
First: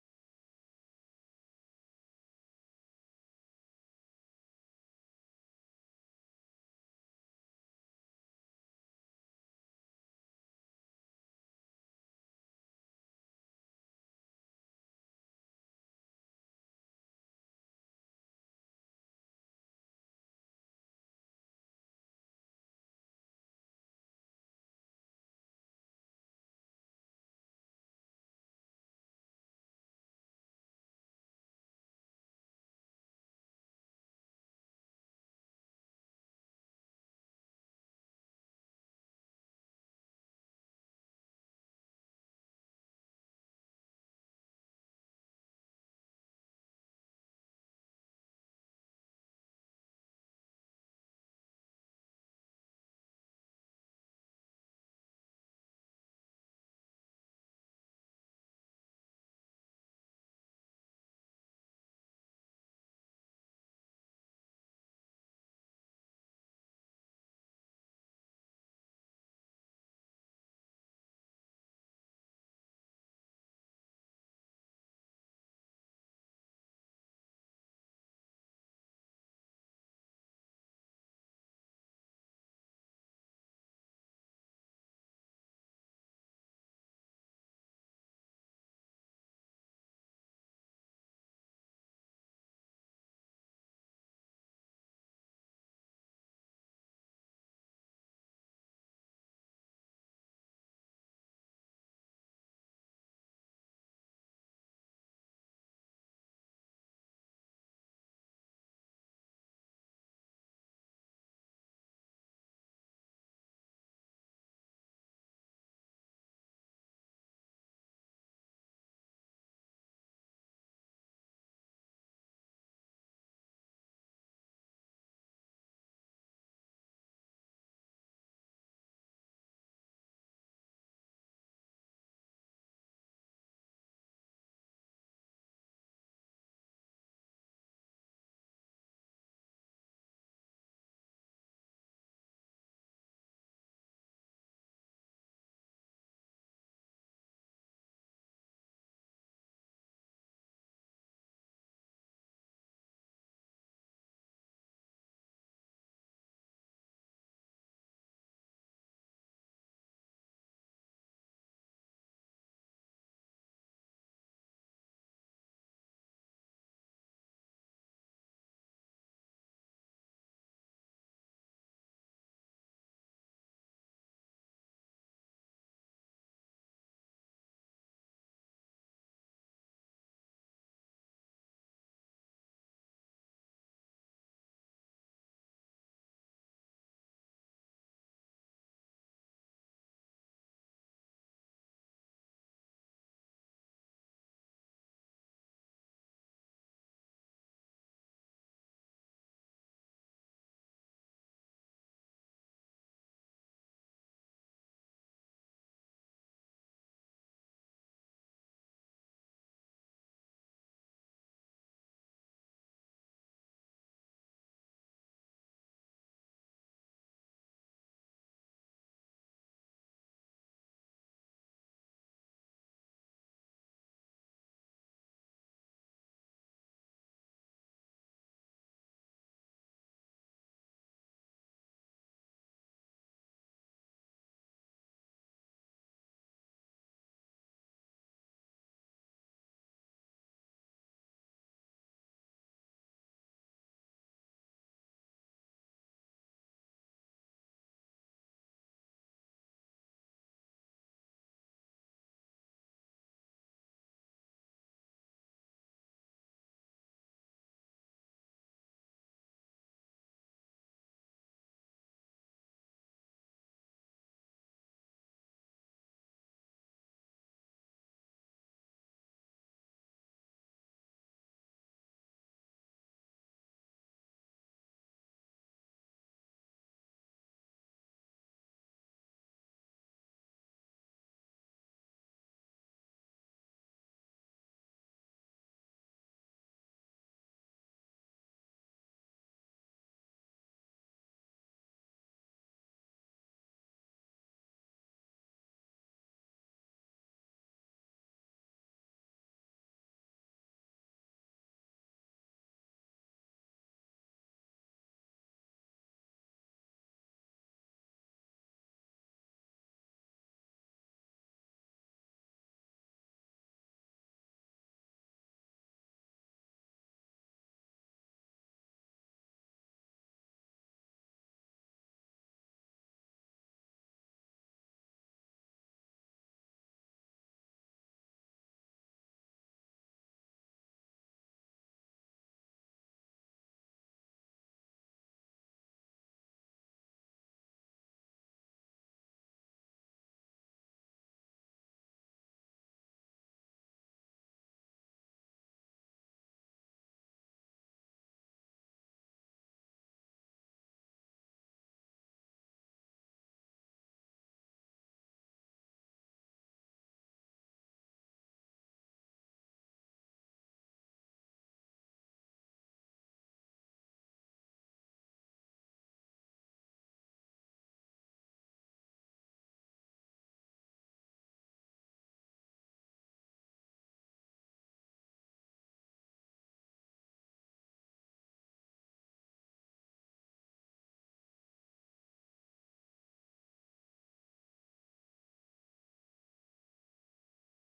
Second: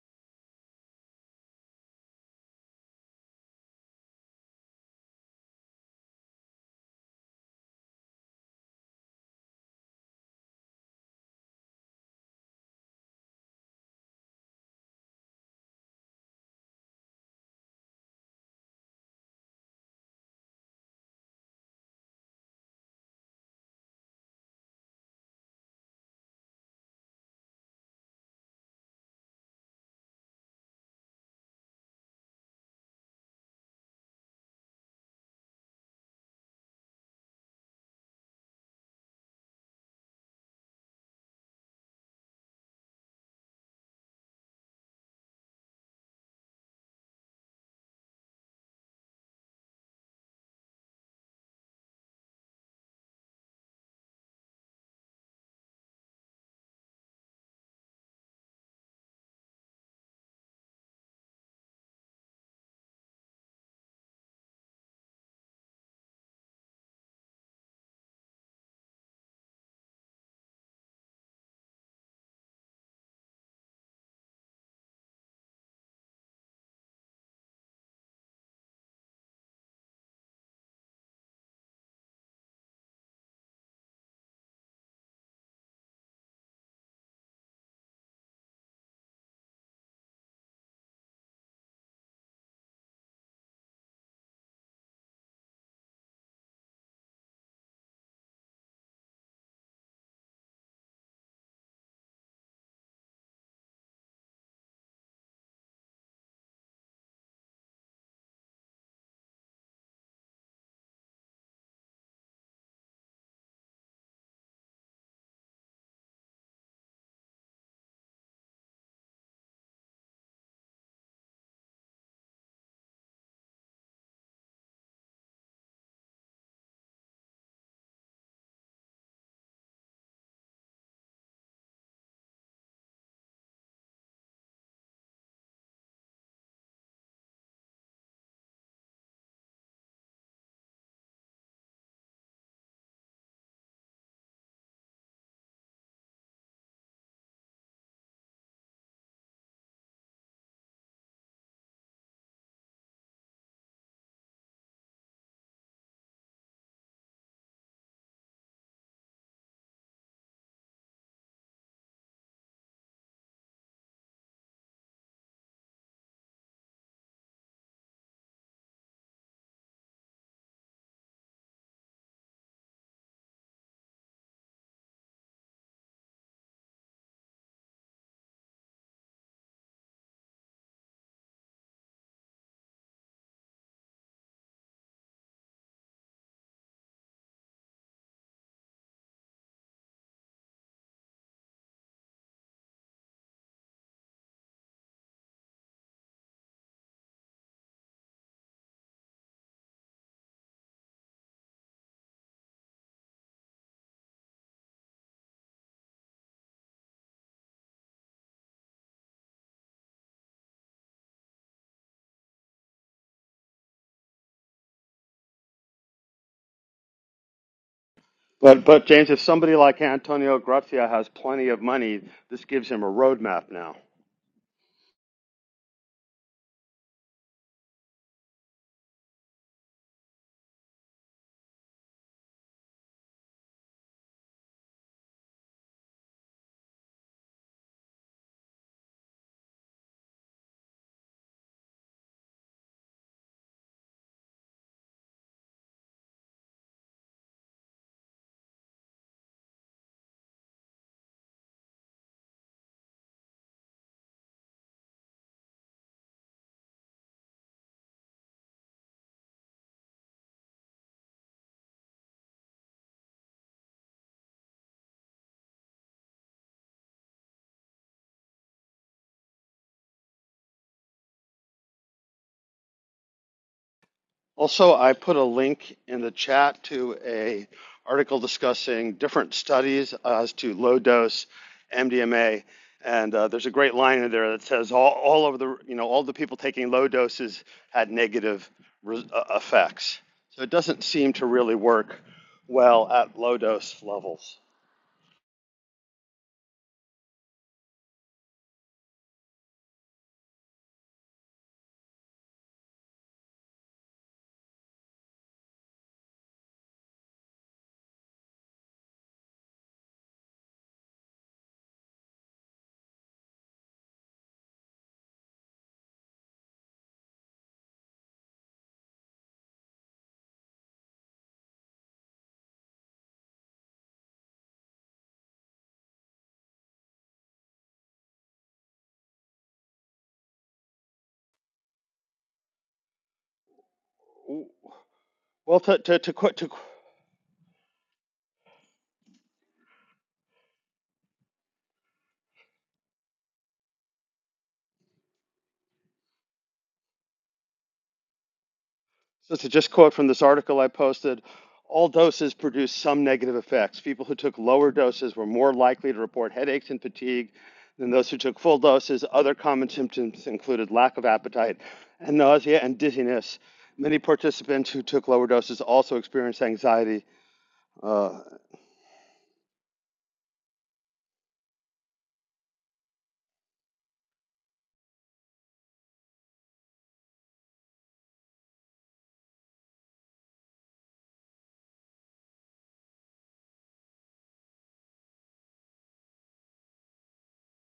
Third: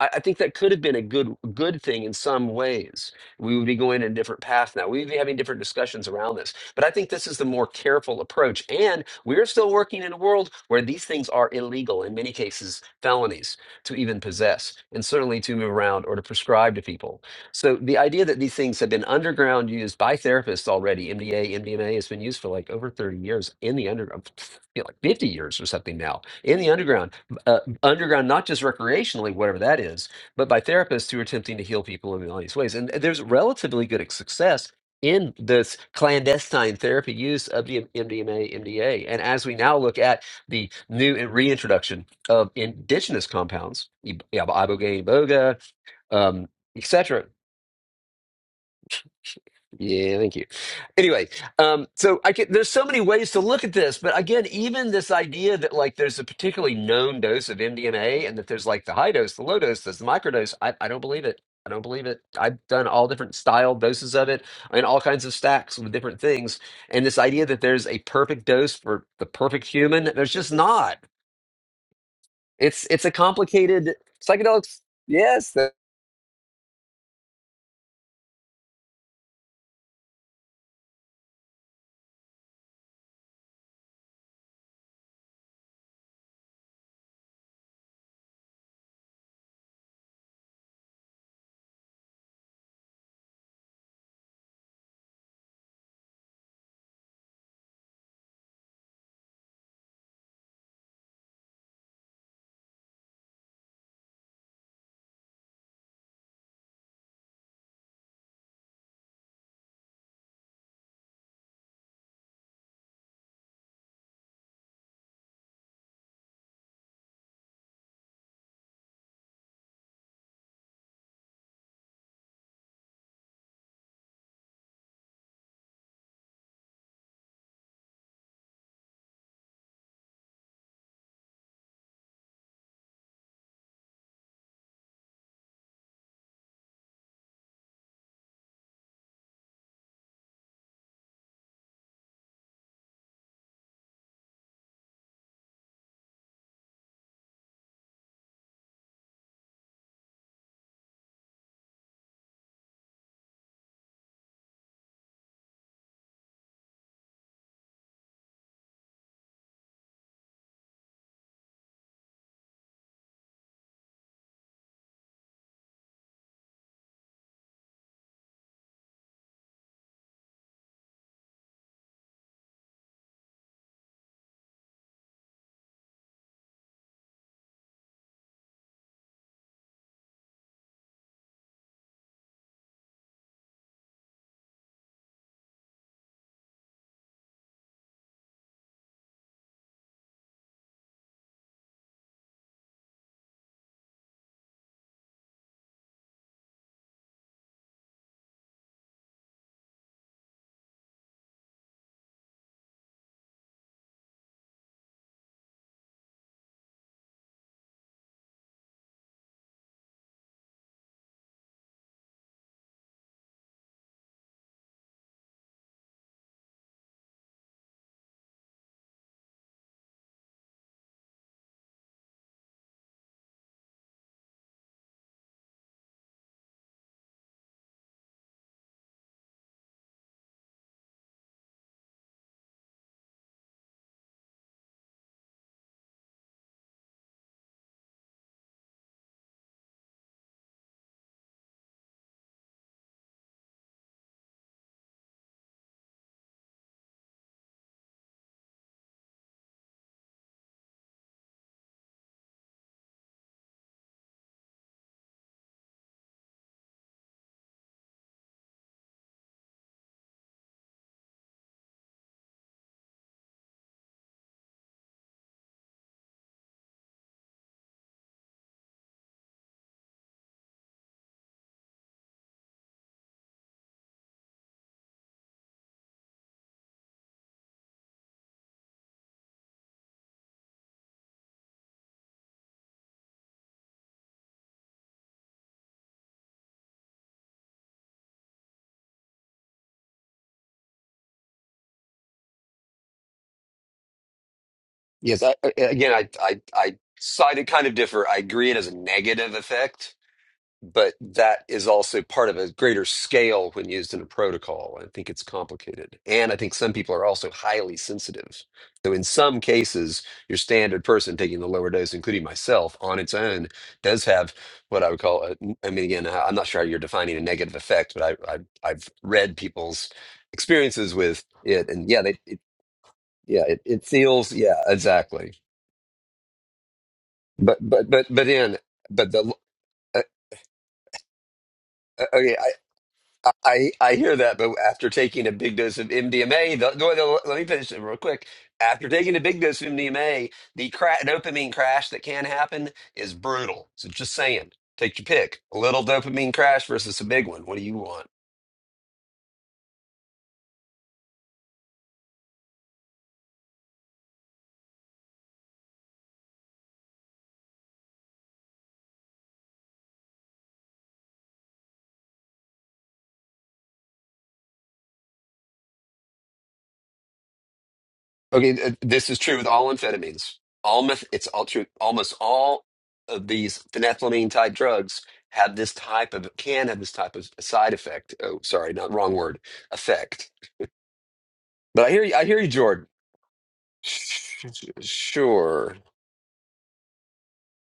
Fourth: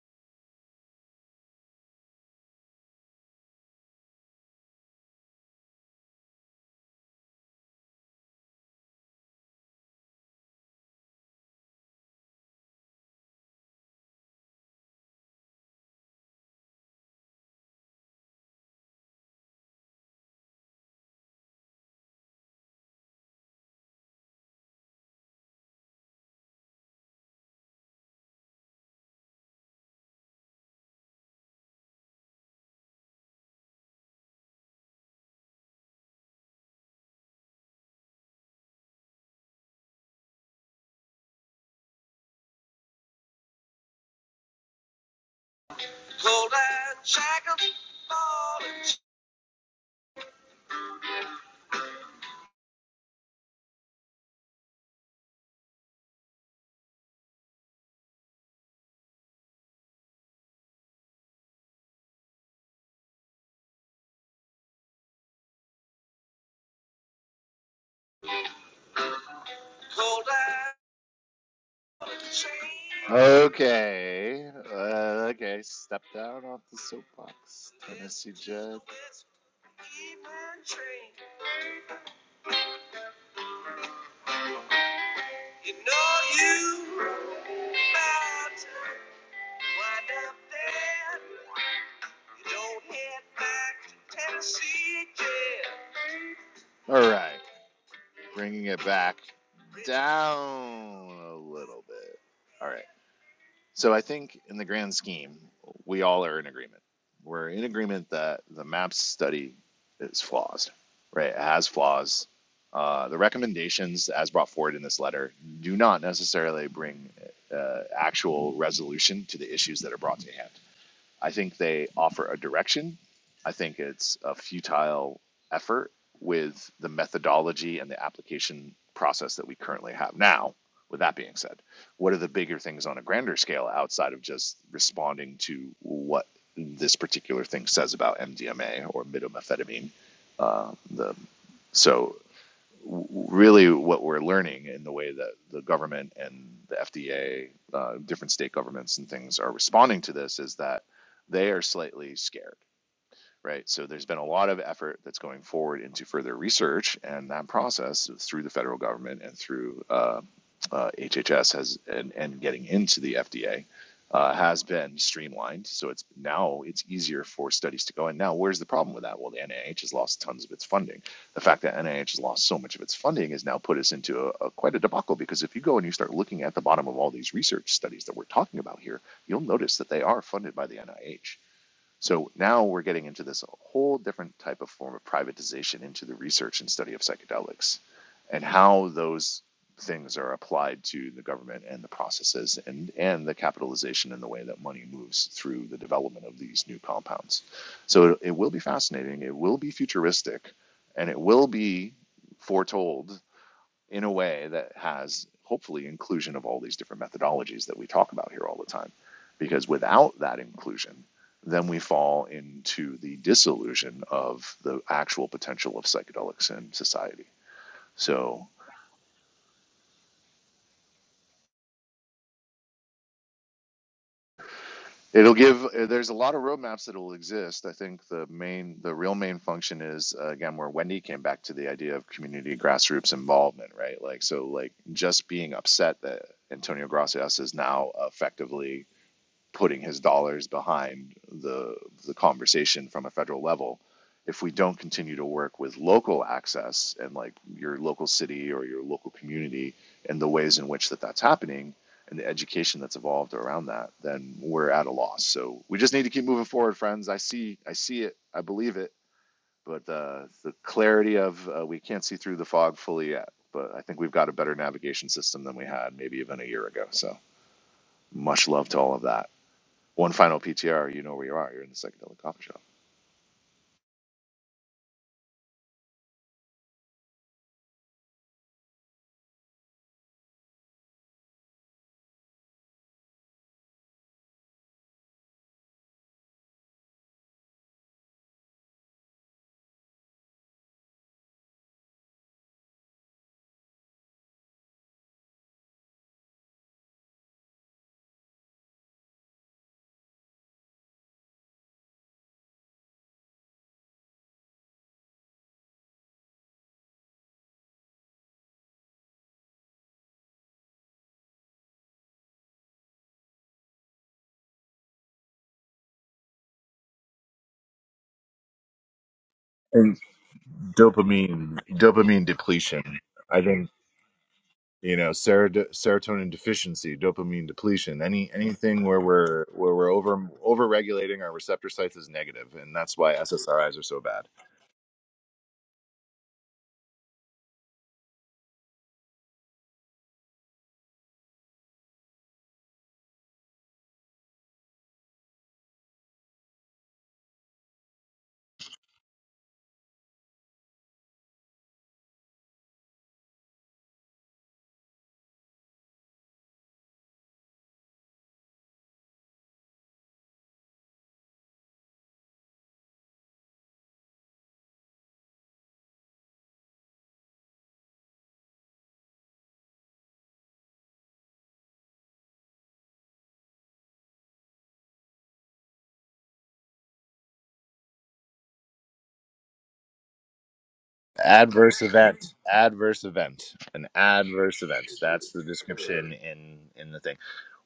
[SPEAKER 2] I, I think that could have been a good good thing in some ways. We would be going in a different path now. We would be having different discussions around this. But I think this is the more careful approach. And we're still working in a world where these things are illegal, in many cases, felonies to even possess, and certainly to move around or to prescribe to people. So the idea that these things have been underground used by therapists already, MDA, MDMA has been used for like over 30 years in the underground, like 50 years or something now in the underground uh, underground, not just recreationally, whatever that is, but by therapists who are attempting to heal people in all these ways. And there's relatively good success in this clandestine therapy use of the MDMA, MDA. And as we now look at the new and reintroduction of indigenous compounds, ib- yeah, ibogaine, boga, um, etc., yeah, thank you. Anyway, um, so I can, there's so many ways to look at this, but again, even this idea that like there's a particularly known dose of MDMA and that there's like the high dose, the low dose, there's the microdose, I, I don't believe it. I don't believe it. I've done all different style doses of it and all kinds of stacks with different things. And this idea that there's a perfect dose for the perfect human, there's just not. It's it's a complicated
[SPEAKER 1] Okay, uh,
[SPEAKER 2] psychedelics. Yes,
[SPEAKER 1] okay.
[SPEAKER 2] that,
[SPEAKER 1] Step down off the soapbox, Tennessee Jed. Even train, you know you about to wind up there. You don't head back to Tennessee again. All right, bringing it back down a little bit. All right. So I think in the grand scheme, we all are in agreement. We're in agreement that the MAPS study is flawed, right? It has flaws. Uh, the recommendations, as brought forward in this letter, do not necessarily bring uh, actual resolution to the issues that are brought to hand. I think they offer a direction. I think it's a futile effort with the methodology and the application process that we currently have now. With that being said, what are the bigger things on a grander scale outside of just responding to what this particular thing says about MDMA or midomethamphetamine? Uh, the so really what we're learning in the way that the government and the FDA, uh, different state governments and things are responding to this is that they are slightly scared right? So there's been a lot of effort that's going forward into further research, and that process through the federal government and through uh, uh, HHS has and, and getting into the FDA uh, has been streamlined. So it's now it's easier for studies to go in. Now, where's the problem with that? Well, the NIH has lost tons of its funding. The fact that NIH has lost so much of its funding has now put us into a, a quite a debacle because if you go and you start looking at the bottom of all these research studies that we're talking about here, you'll notice that they are funded by the NIH so now we're getting into this whole different type of form of privatization into the research and study of psychedelics and how those things are applied to the government and the processes and, and the capitalization and the way that money moves through the development of these new compounds. So it, it will be fascinating, it will be futuristic, and it will be foretold in a way that has hopefully inclusion of all these different methodologies that we talk about here all the time. Because without that inclusion, then we fall into the disillusion of the actual potential of psychedelics in society. So
[SPEAKER 3] But, but James, if somebody like Antonio Gracia has plenty of money, this gives him a roadmap now.
[SPEAKER 1] it'll give. There's a lot of roadmaps that will exist. I think the main, the real main function is uh, again where Wendy came back to the idea of community grassroots involvement, right? Like so, like just being upset that Antonio Gracias is now effectively putting his dollars behind the the conversation from a federal level if we don't continue to work with local access and like your local city or your local community and the ways in which that that's happening and the education that's evolved around that then we're at a loss so we just need to keep moving forward friends i see i see it i believe it but uh, the clarity of uh, we can't see through the fog fully yet but i think we've got a better navigation system than we had maybe even a year ago so much love to all of that one final PTR, you know where you are. You're in the psychedelic coffee shop.
[SPEAKER 3] Also, I put a link in the chat to a article discussing different studies as to low dose MDMA. And uh, there's a great line in there that says all, all of the you know all the people taking low doses had negative re- uh, effects. So it doesn't seem to really work well at low dose levels.
[SPEAKER 2] yes. I, I- again, I I I sided kind of differ. I agree it has a negative effect but that is also part of a greater scale when used in a protocol. I think it's complicated. And I think some people are also highly sensitive. So, in some cases, your standard person taking the lower dose, including myself, on its own, does have what I would call, a, I mean, again, I- I'm not sure how you're defining a negative effect, but I, I, I've read people's
[SPEAKER 1] and
[SPEAKER 2] experiences with
[SPEAKER 1] dopamine
[SPEAKER 2] it. And yeah, they,
[SPEAKER 1] dopamine
[SPEAKER 2] it,
[SPEAKER 1] depletion i
[SPEAKER 2] yeah, it,
[SPEAKER 1] think
[SPEAKER 2] it feels, yeah,
[SPEAKER 1] you know
[SPEAKER 2] exactly.
[SPEAKER 1] serot- serotonin deficiency dopamine
[SPEAKER 2] But, but,
[SPEAKER 1] depletion
[SPEAKER 2] but, but
[SPEAKER 1] any
[SPEAKER 2] in,
[SPEAKER 1] anything where
[SPEAKER 2] but the,
[SPEAKER 1] we're where we're
[SPEAKER 2] uh,
[SPEAKER 1] over over regulating our receptor sites
[SPEAKER 2] uh,
[SPEAKER 1] is
[SPEAKER 2] okay,
[SPEAKER 1] negative and that's why
[SPEAKER 2] I,
[SPEAKER 1] ssris are
[SPEAKER 2] I
[SPEAKER 1] so
[SPEAKER 2] hear
[SPEAKER 1] bad
[SPEAKER 2] that, but after taking a big
[SPEAKER 3] Well, to
[SPEAKER 2] dose of
[SPEAKER 3] to to, to
[SPEAKER 2] MDMA, the, no, no, let me finish it real quick. After taking a big dose of MDMA, the cra- dopamine crash that can happen is brutal. So just saying, take your pick. A little dopamine crash versus a big one. What do you want?
[SPEAKER 3] So to just quote from this article I posted, all doses produce some negative effects. People who took lower doses were more likely to report headaches and fatigue than those who took full doses. Other common symptoms included lack of appetite and nausea and dizziness. Many participants who took lower doses also experienced anxiety. Uh,
[SPEAKER 2] Okay, th- this is true with all amphetamines. All meth- it's all true. Almost all of these phenethylamine type drugs have this type of can have this type of side effect. Oh, sorry, not wrong word. Effect.
[SPEAKER 1] adverse
[SPEAKER 2] But I hear you. I
[SPEAKER 1] event
[SPEAKER 2] hear you, Jordan.
[SPEAKER 1] adverse event an
[SPEAKER 2] Sh-
[SPEAKER 1] adverse event that's the
[SPEAKER 2] Sure.
[SPEAKER 1] description in in the thing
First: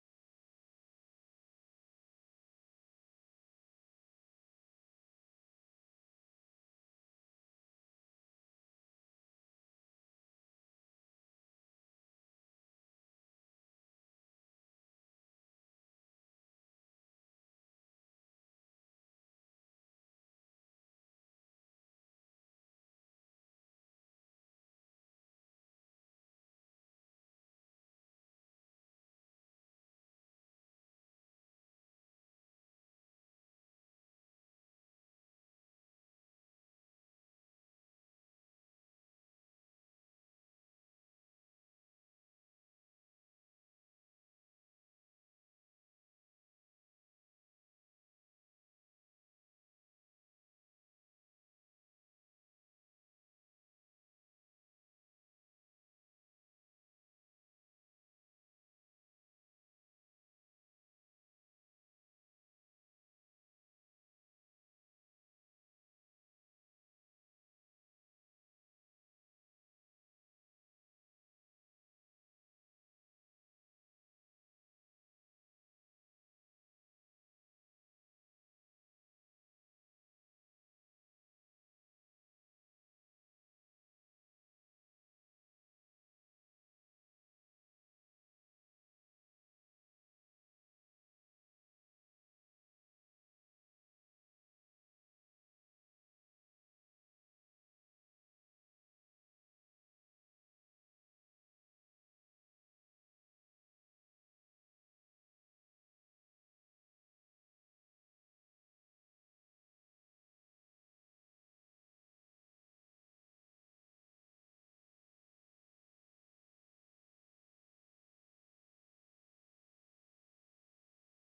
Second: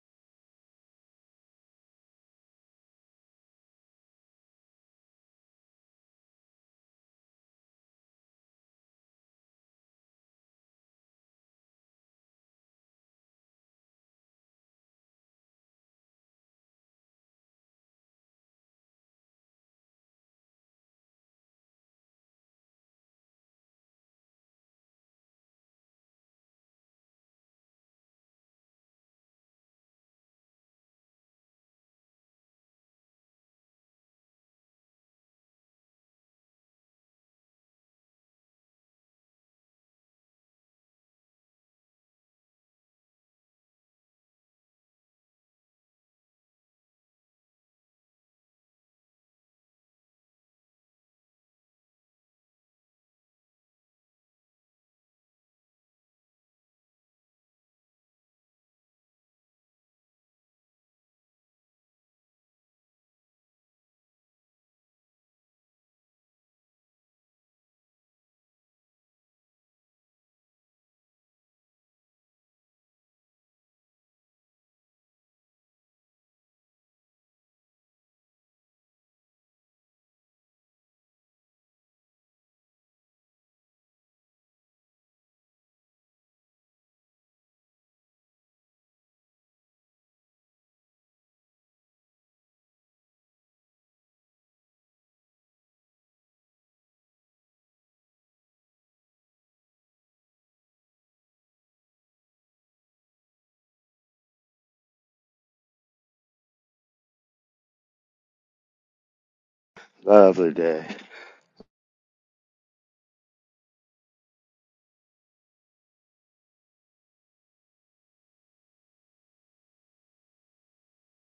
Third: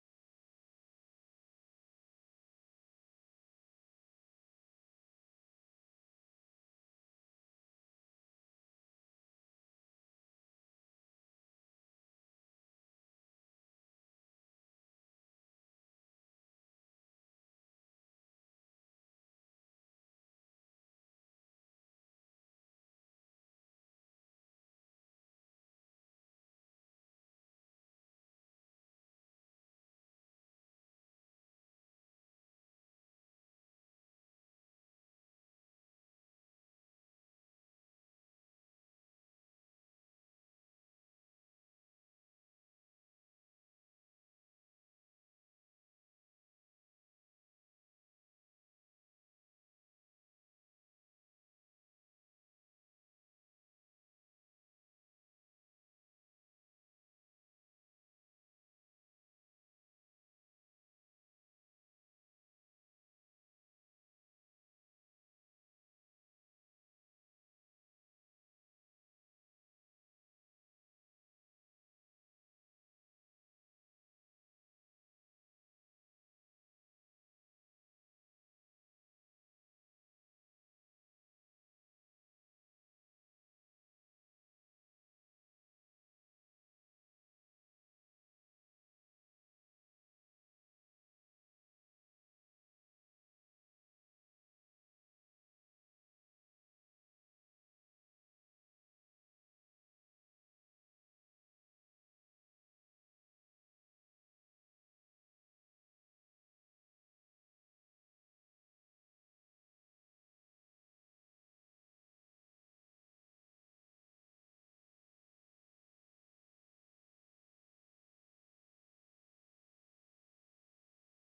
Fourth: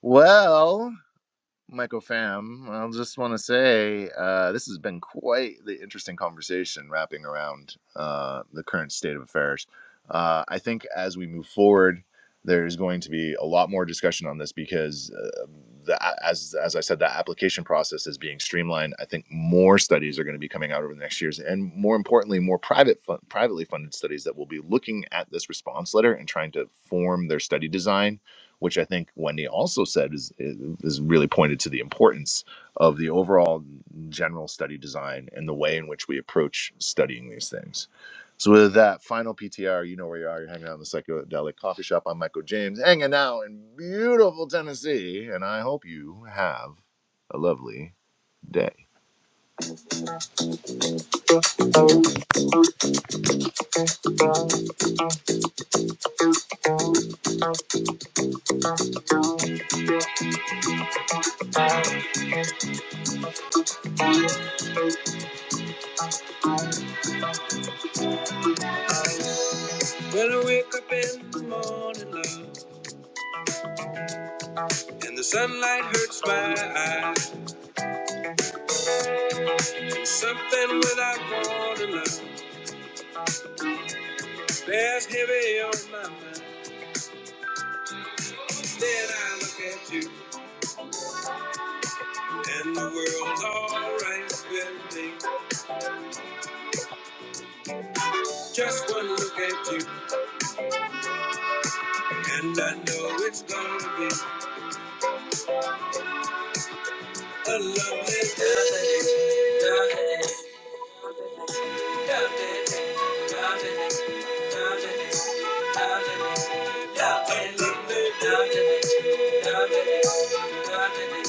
[SPEAKER 1] well Michael Fam, I just want to say uh, this has been quite the interesting conversation wrapping around uh, the current state of affairs. Uh, I think as we move forward, there's going to be a lot more discussion on this because, uh, the, as as I said, the application process is being streamlined. I think more studies are going to be coming out over the next years, and more importantly, more private fun- privately funded studies that will be looking at this response letter and trying to form their study design which I think Wendy also said is is is really pointed to the importance of the overall general study design and the way in which we approach studying these things. So with that final PTR, you know where you are. You're hanging out in the psychedelic coffee shop. I'm Michael James, hanging out in beautiful Tennessee, and I hope you have a lovely day. When I wake up in the morning, love, and the sunlight hurts my eyes, and something without warning, love, bears heavy on my mind. Then I look at you, and the world's alright with me. Just one look at you, and I know it's gonna be a lovely day.
[SPEAKER 3] lovely day.
[SPEAKER 1] Lovely, lovely, lovely. lovely, lovely, lovely, lovely, lovely, lovely, lovely,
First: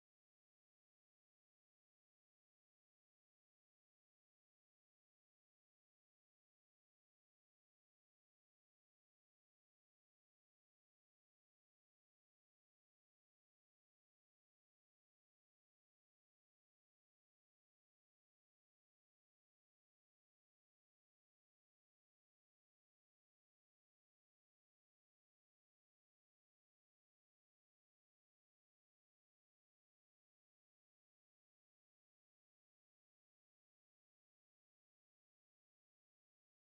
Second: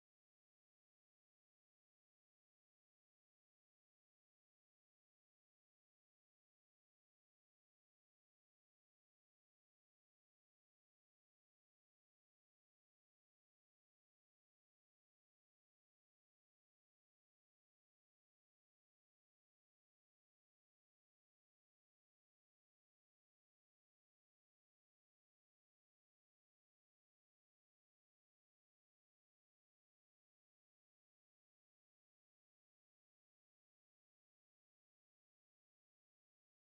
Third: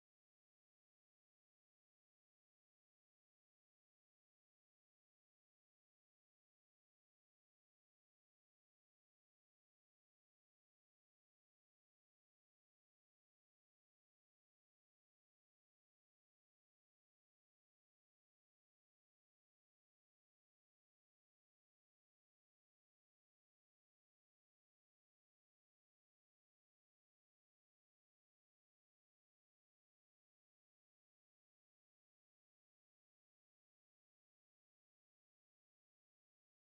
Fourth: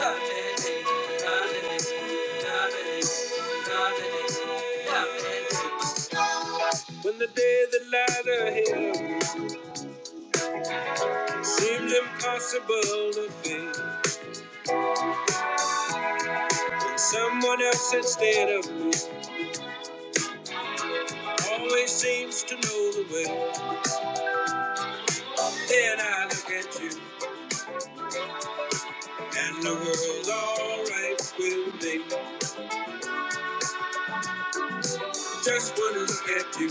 [SPEAKER 1] lovely, lovely. When the day that lies ahead seems impossible to be. Someone else instead of me always seems to know the way. Then I look at you, and the world's alright with me. Just one look at you,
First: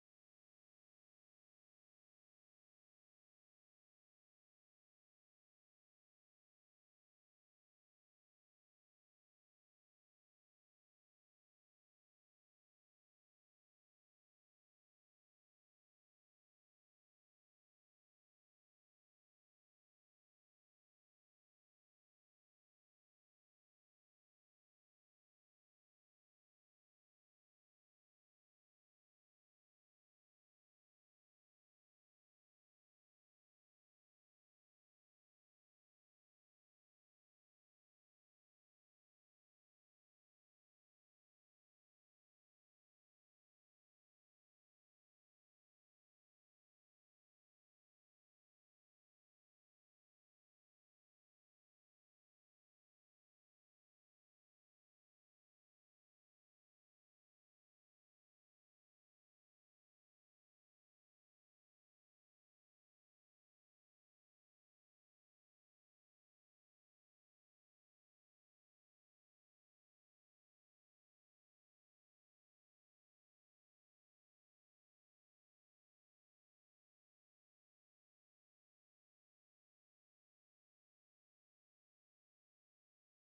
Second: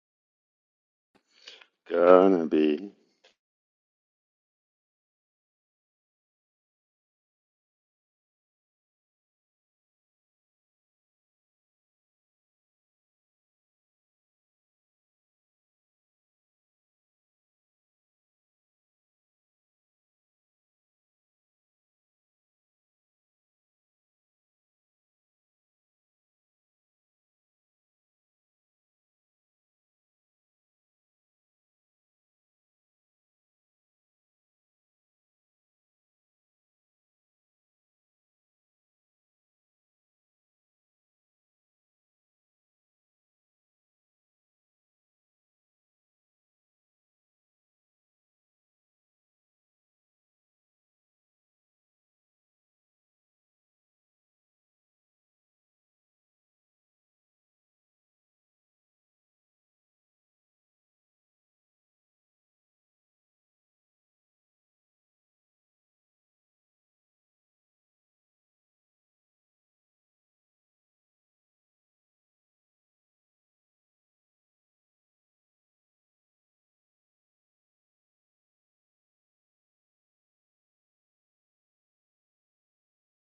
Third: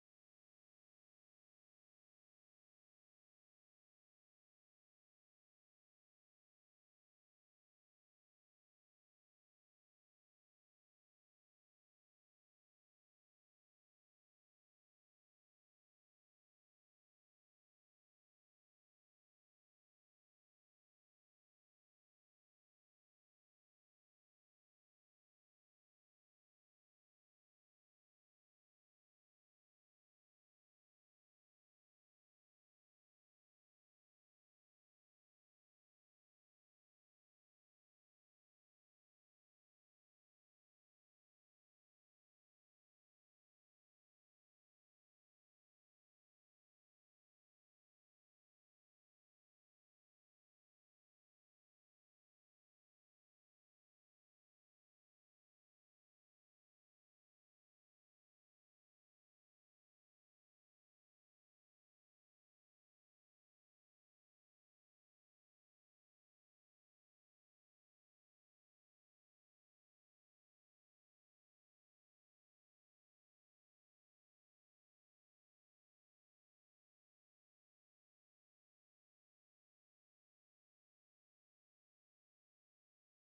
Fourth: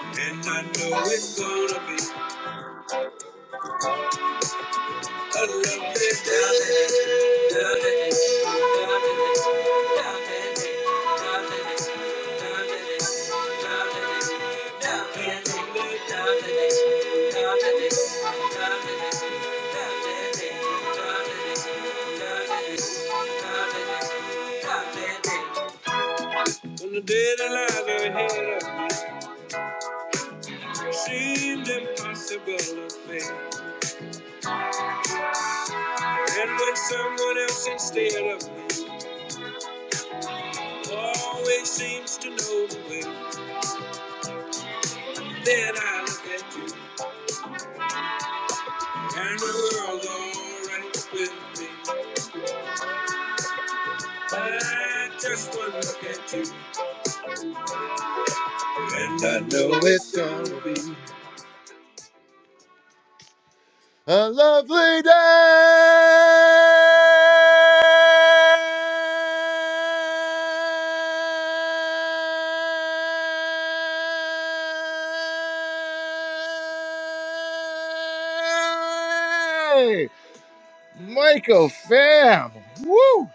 [SPEAKER 1] and I know it's gonna be
[SPEAKER 3] Gonna be.
[SPEAKER 1] a lovely day. When the deadlines are ahead of me, seemed impossible to face, And when someone else instead of me always seems to know the way, then I look at you. And we're all alright with me. I just one look at you. And I know it's gonna be a lovely day. Michael Fam. Woo!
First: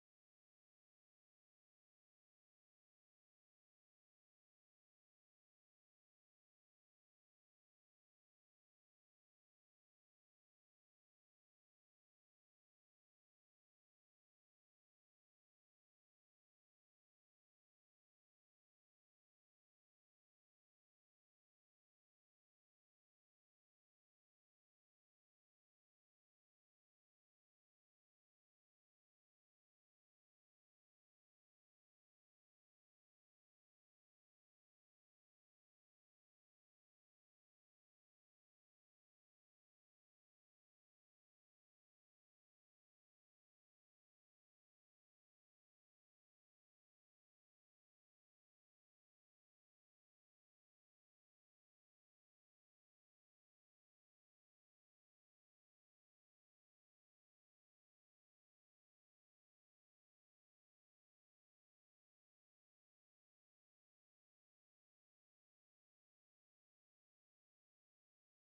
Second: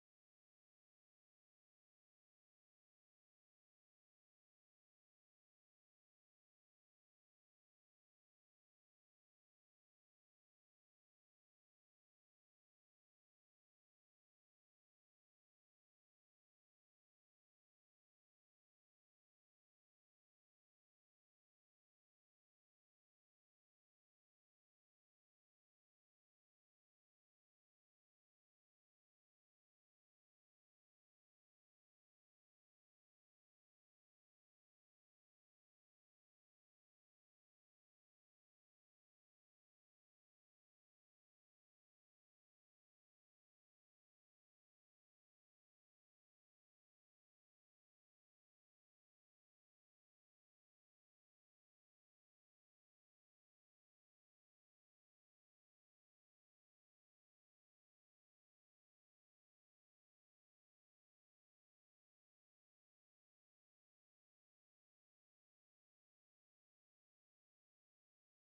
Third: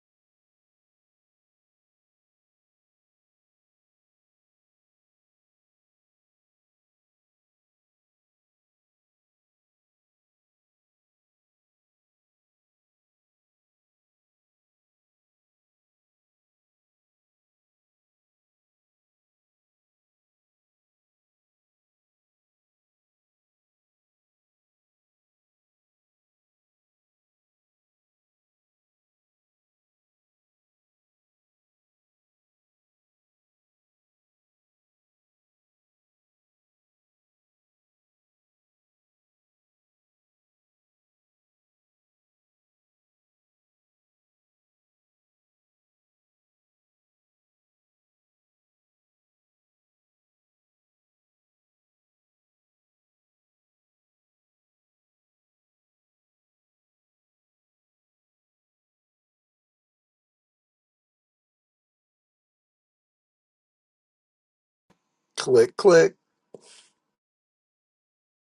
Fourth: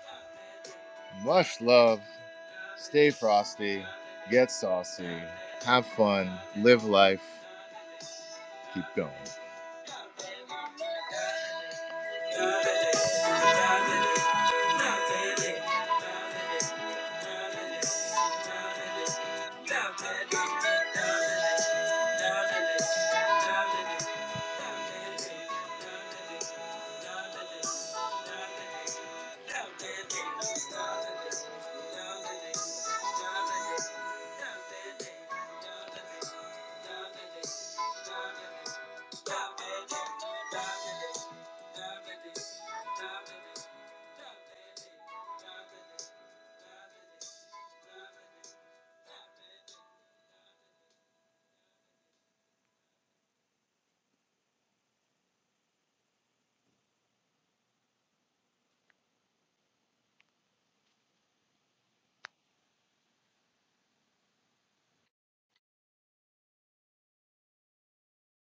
[SPEAKER 1] Much love. Stay frosty, get saucy, have fun, live life, keep going.
[SPEAKER 2] Click, click.